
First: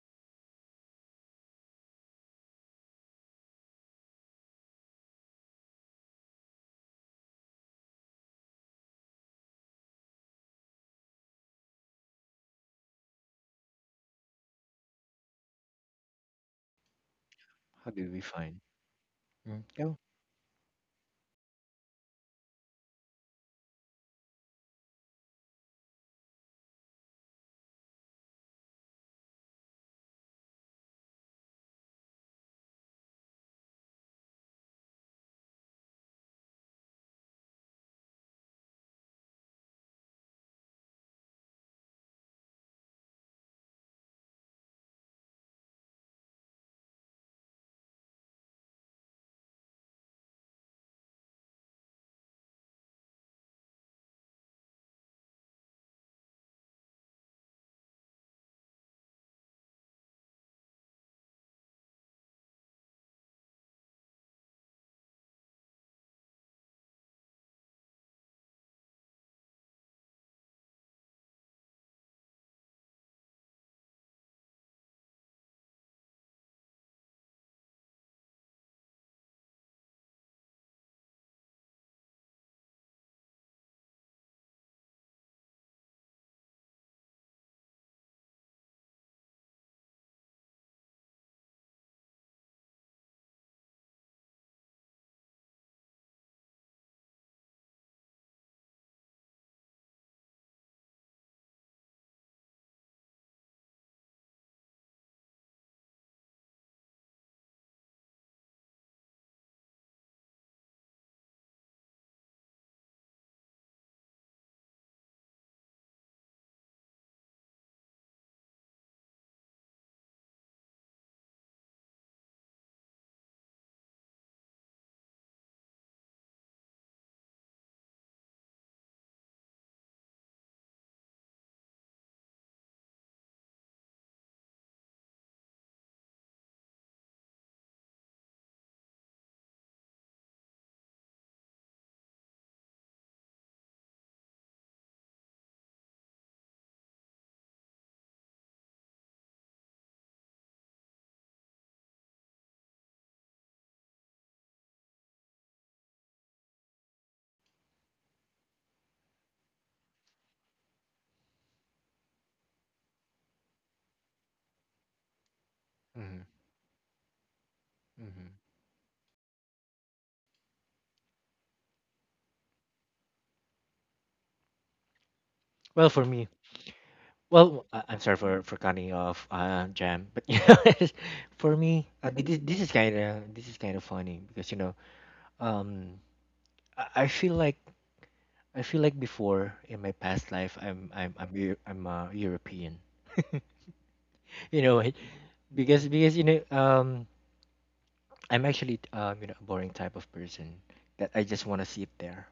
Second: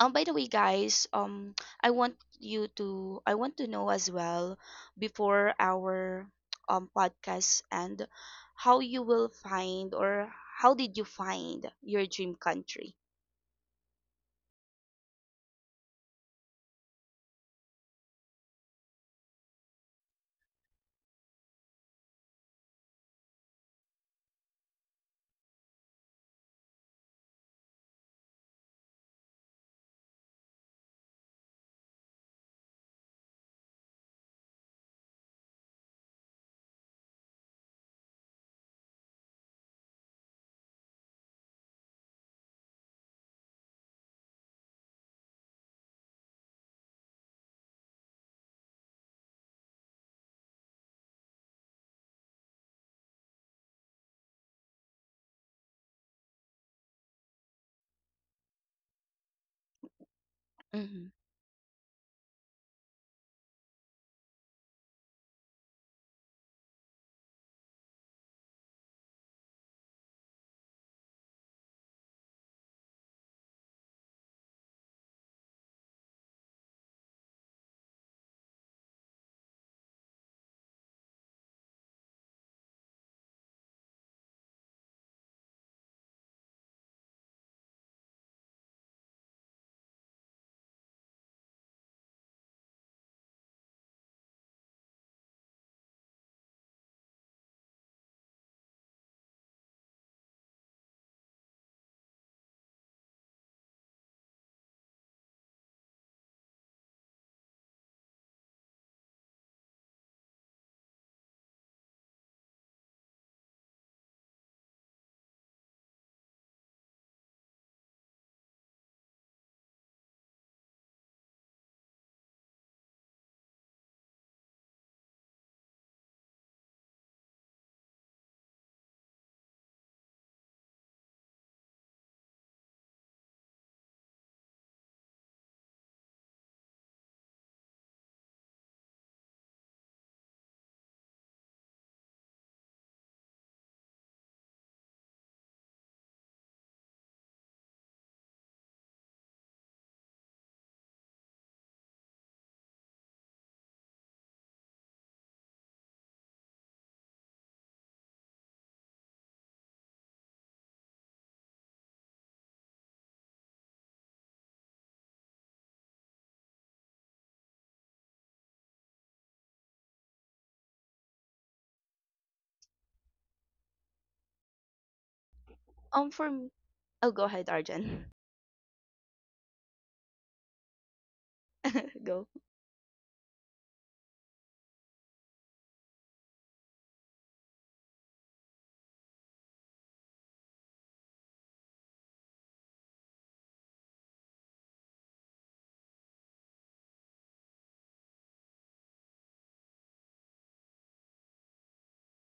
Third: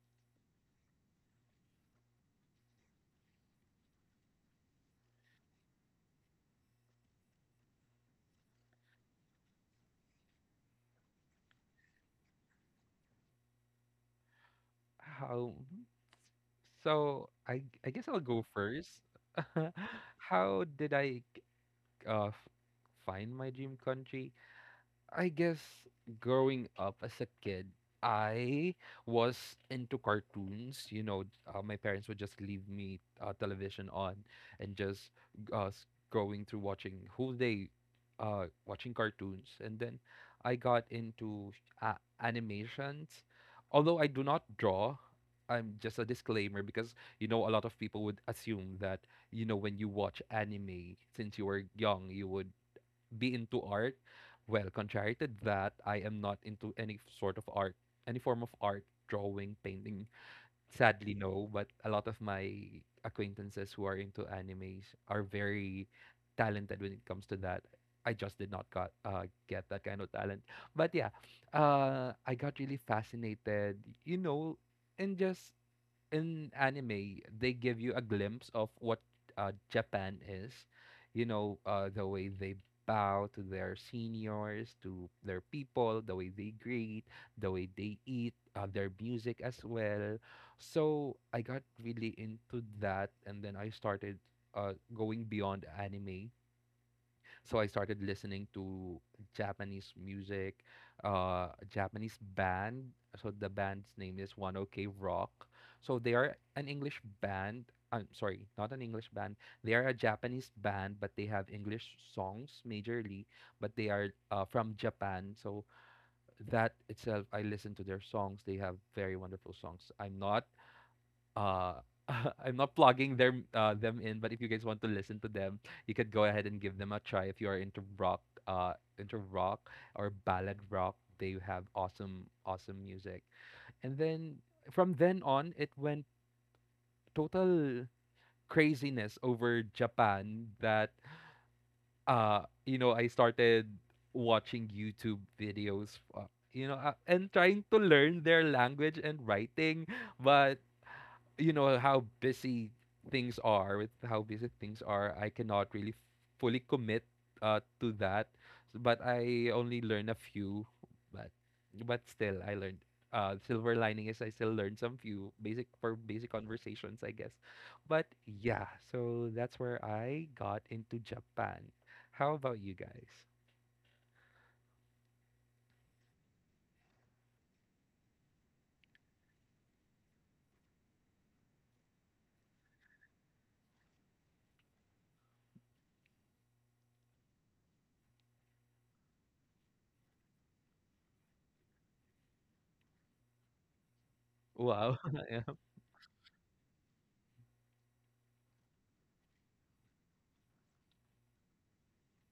by the way, guys, I want to know as well before our podcast and how you will find or how did you find your dream country?
How? So I
How
guess
did we
I'll go
find?
first.
Mm, oh.
How did I uh f- find my dream country? I guess growing up as a kid, I was into cartoons. You know, my parents would just leave me, television on, and just uh, going through watching whole day, watching cartoons. And then I got into, uh, animations. Although I do not draw, I'm just a disclaimer because you know a lot of people would assume that, you know, when you watch anime since you were young, you would be into art. Well, contrary to that, I am not into any sort of art, any form of art, drawing, painting.
Mm-hmm.
Sadly, no. But a lot of my acquaintances who are into animes are very talented when it comes to that. I just did not got, get that kind of talent. But yeah, I got really fascinated, you know, and just in anime they give you a glimpse of what, Japan is. You know, the way they bow to their seniors, to their people, the way they greet, the way they eat, their music as well. So I got really into that, and then I started, going beyond anime, so I started listening to Japanese music, a Japanese band. So the band's name is One OK Rock. So they are an English band. I'm sorry, not an English band. They are a Japanese band, but they have English songs majorly. But they are, from Japan. So that itself, I listen to their songs. They have very wonderful songs. I'm not, uh I'm not plugging their, them in, but if you guys want to listen to them, you could go ahead and give them a try if you are into rock, uh into rock or ballad rock. They have awesome, awesome music. And then from then on, it went total craziness over Japan, that, uh you know, I started watching YouTube videos, you know, and trying to learn their language and writing, but you know how busy things are, with how busy things are, I cannot really fully commit, to that. But I only learn a few, but but still I learned, uh, silver lining is I still learned some few basic, for
Hmm.
basic conversations, I guess. But
Hmm.
yeah, so that's where I got into Japan. How about you guys?
Well, for me,
For me, oh, go ahead,
well, I'm
Arjan.
sorry for cutting you off, Jam, but you know, for me,
Go.
this is kind of, funny because you know, um, I feel like, before in my past life, I'm a European. You know, it-
Wow. yeah.
because you know, I'm actually, you know, a boring type of person that I just want to sit there,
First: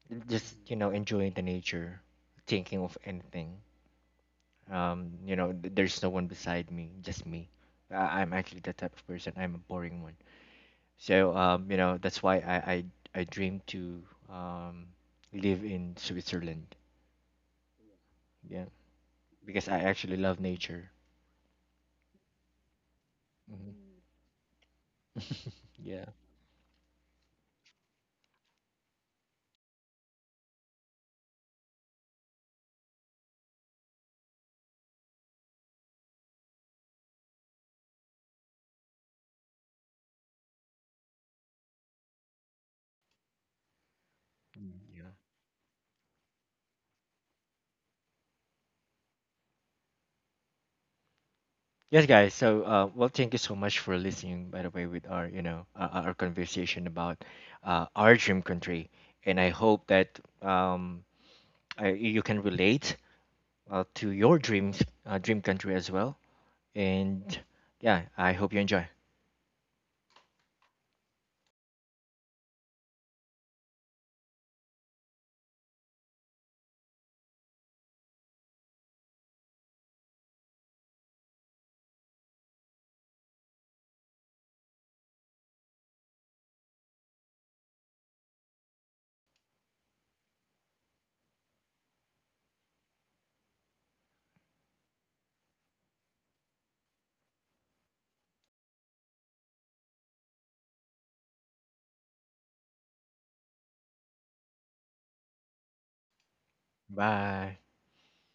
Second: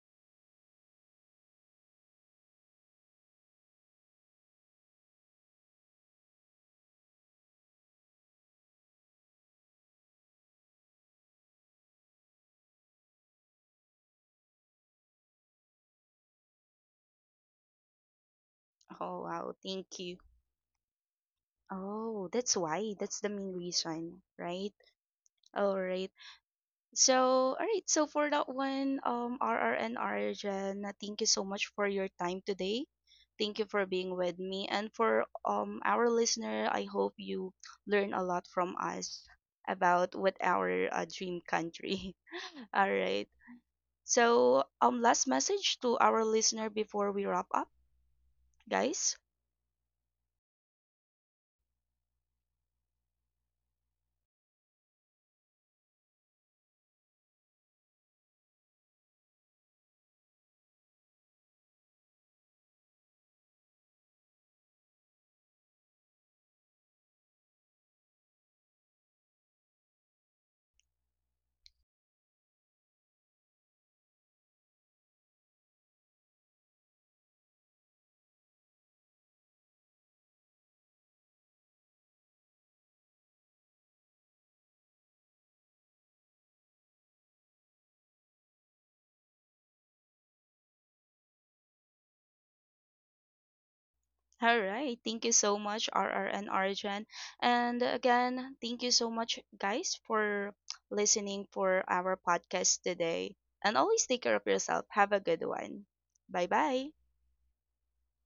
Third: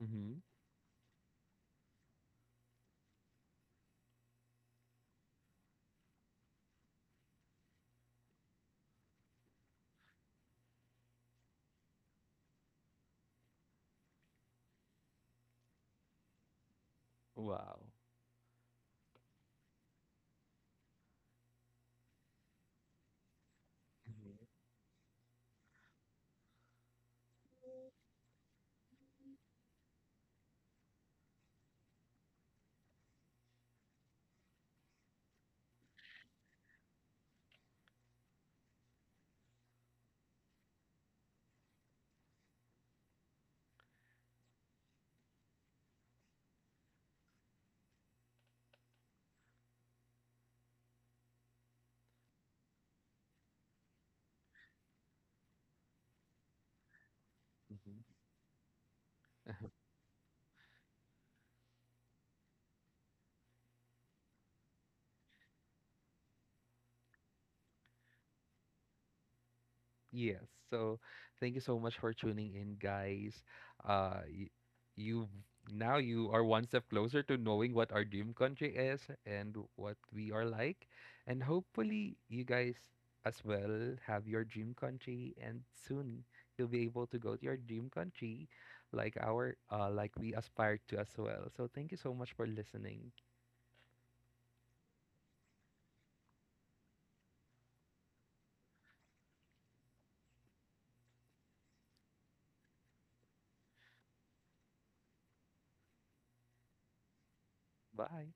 Hmm.
just you know, enjoying the nature, thinking of anything. You know, there's no one beside me, just me. I'm actually that type of person. I'm a boring one. So, you know, that's why I dream to um live in Switzerland.
Wow.
Yeah,
Oh, wow,
because I
thank
actually
you.
love nature.
Oh, that's why. That's the main
Mhm.
reason, right? All
Yeah.
right. So, all right. So for that one, RR and thank you so much for your time today. Thank you for being with me, and for our listener, I hope you learn a lot from us about what our dream country. All right. So,
Yeah.
last message to our listener before we wrap up, guys.
Yes, guys. So, well, thank you so much for listening. By the way, with our, you know, our conversation about,
Mm-hmm.
our dream country, and I hope that, you can relate, to your dreams, dream country as well. And yeah, I hope you enjoy.
Yes. So thank you so much for tuning in, guys. Uh, y- you, now you are one step closer to knowing what our dream country is and what we are like, and hopefully you guys as well have your dream country, and soon you'll be able to go to your dream country, like our, like we aspire to as well. So thank you so much for listening.
All right. Thank you so much, R R and Arjan. And again, thank you so much, guys, for listening for our podcast today. And always take care of yourself. Have a good one. Bye bye.
Bye.
Bye.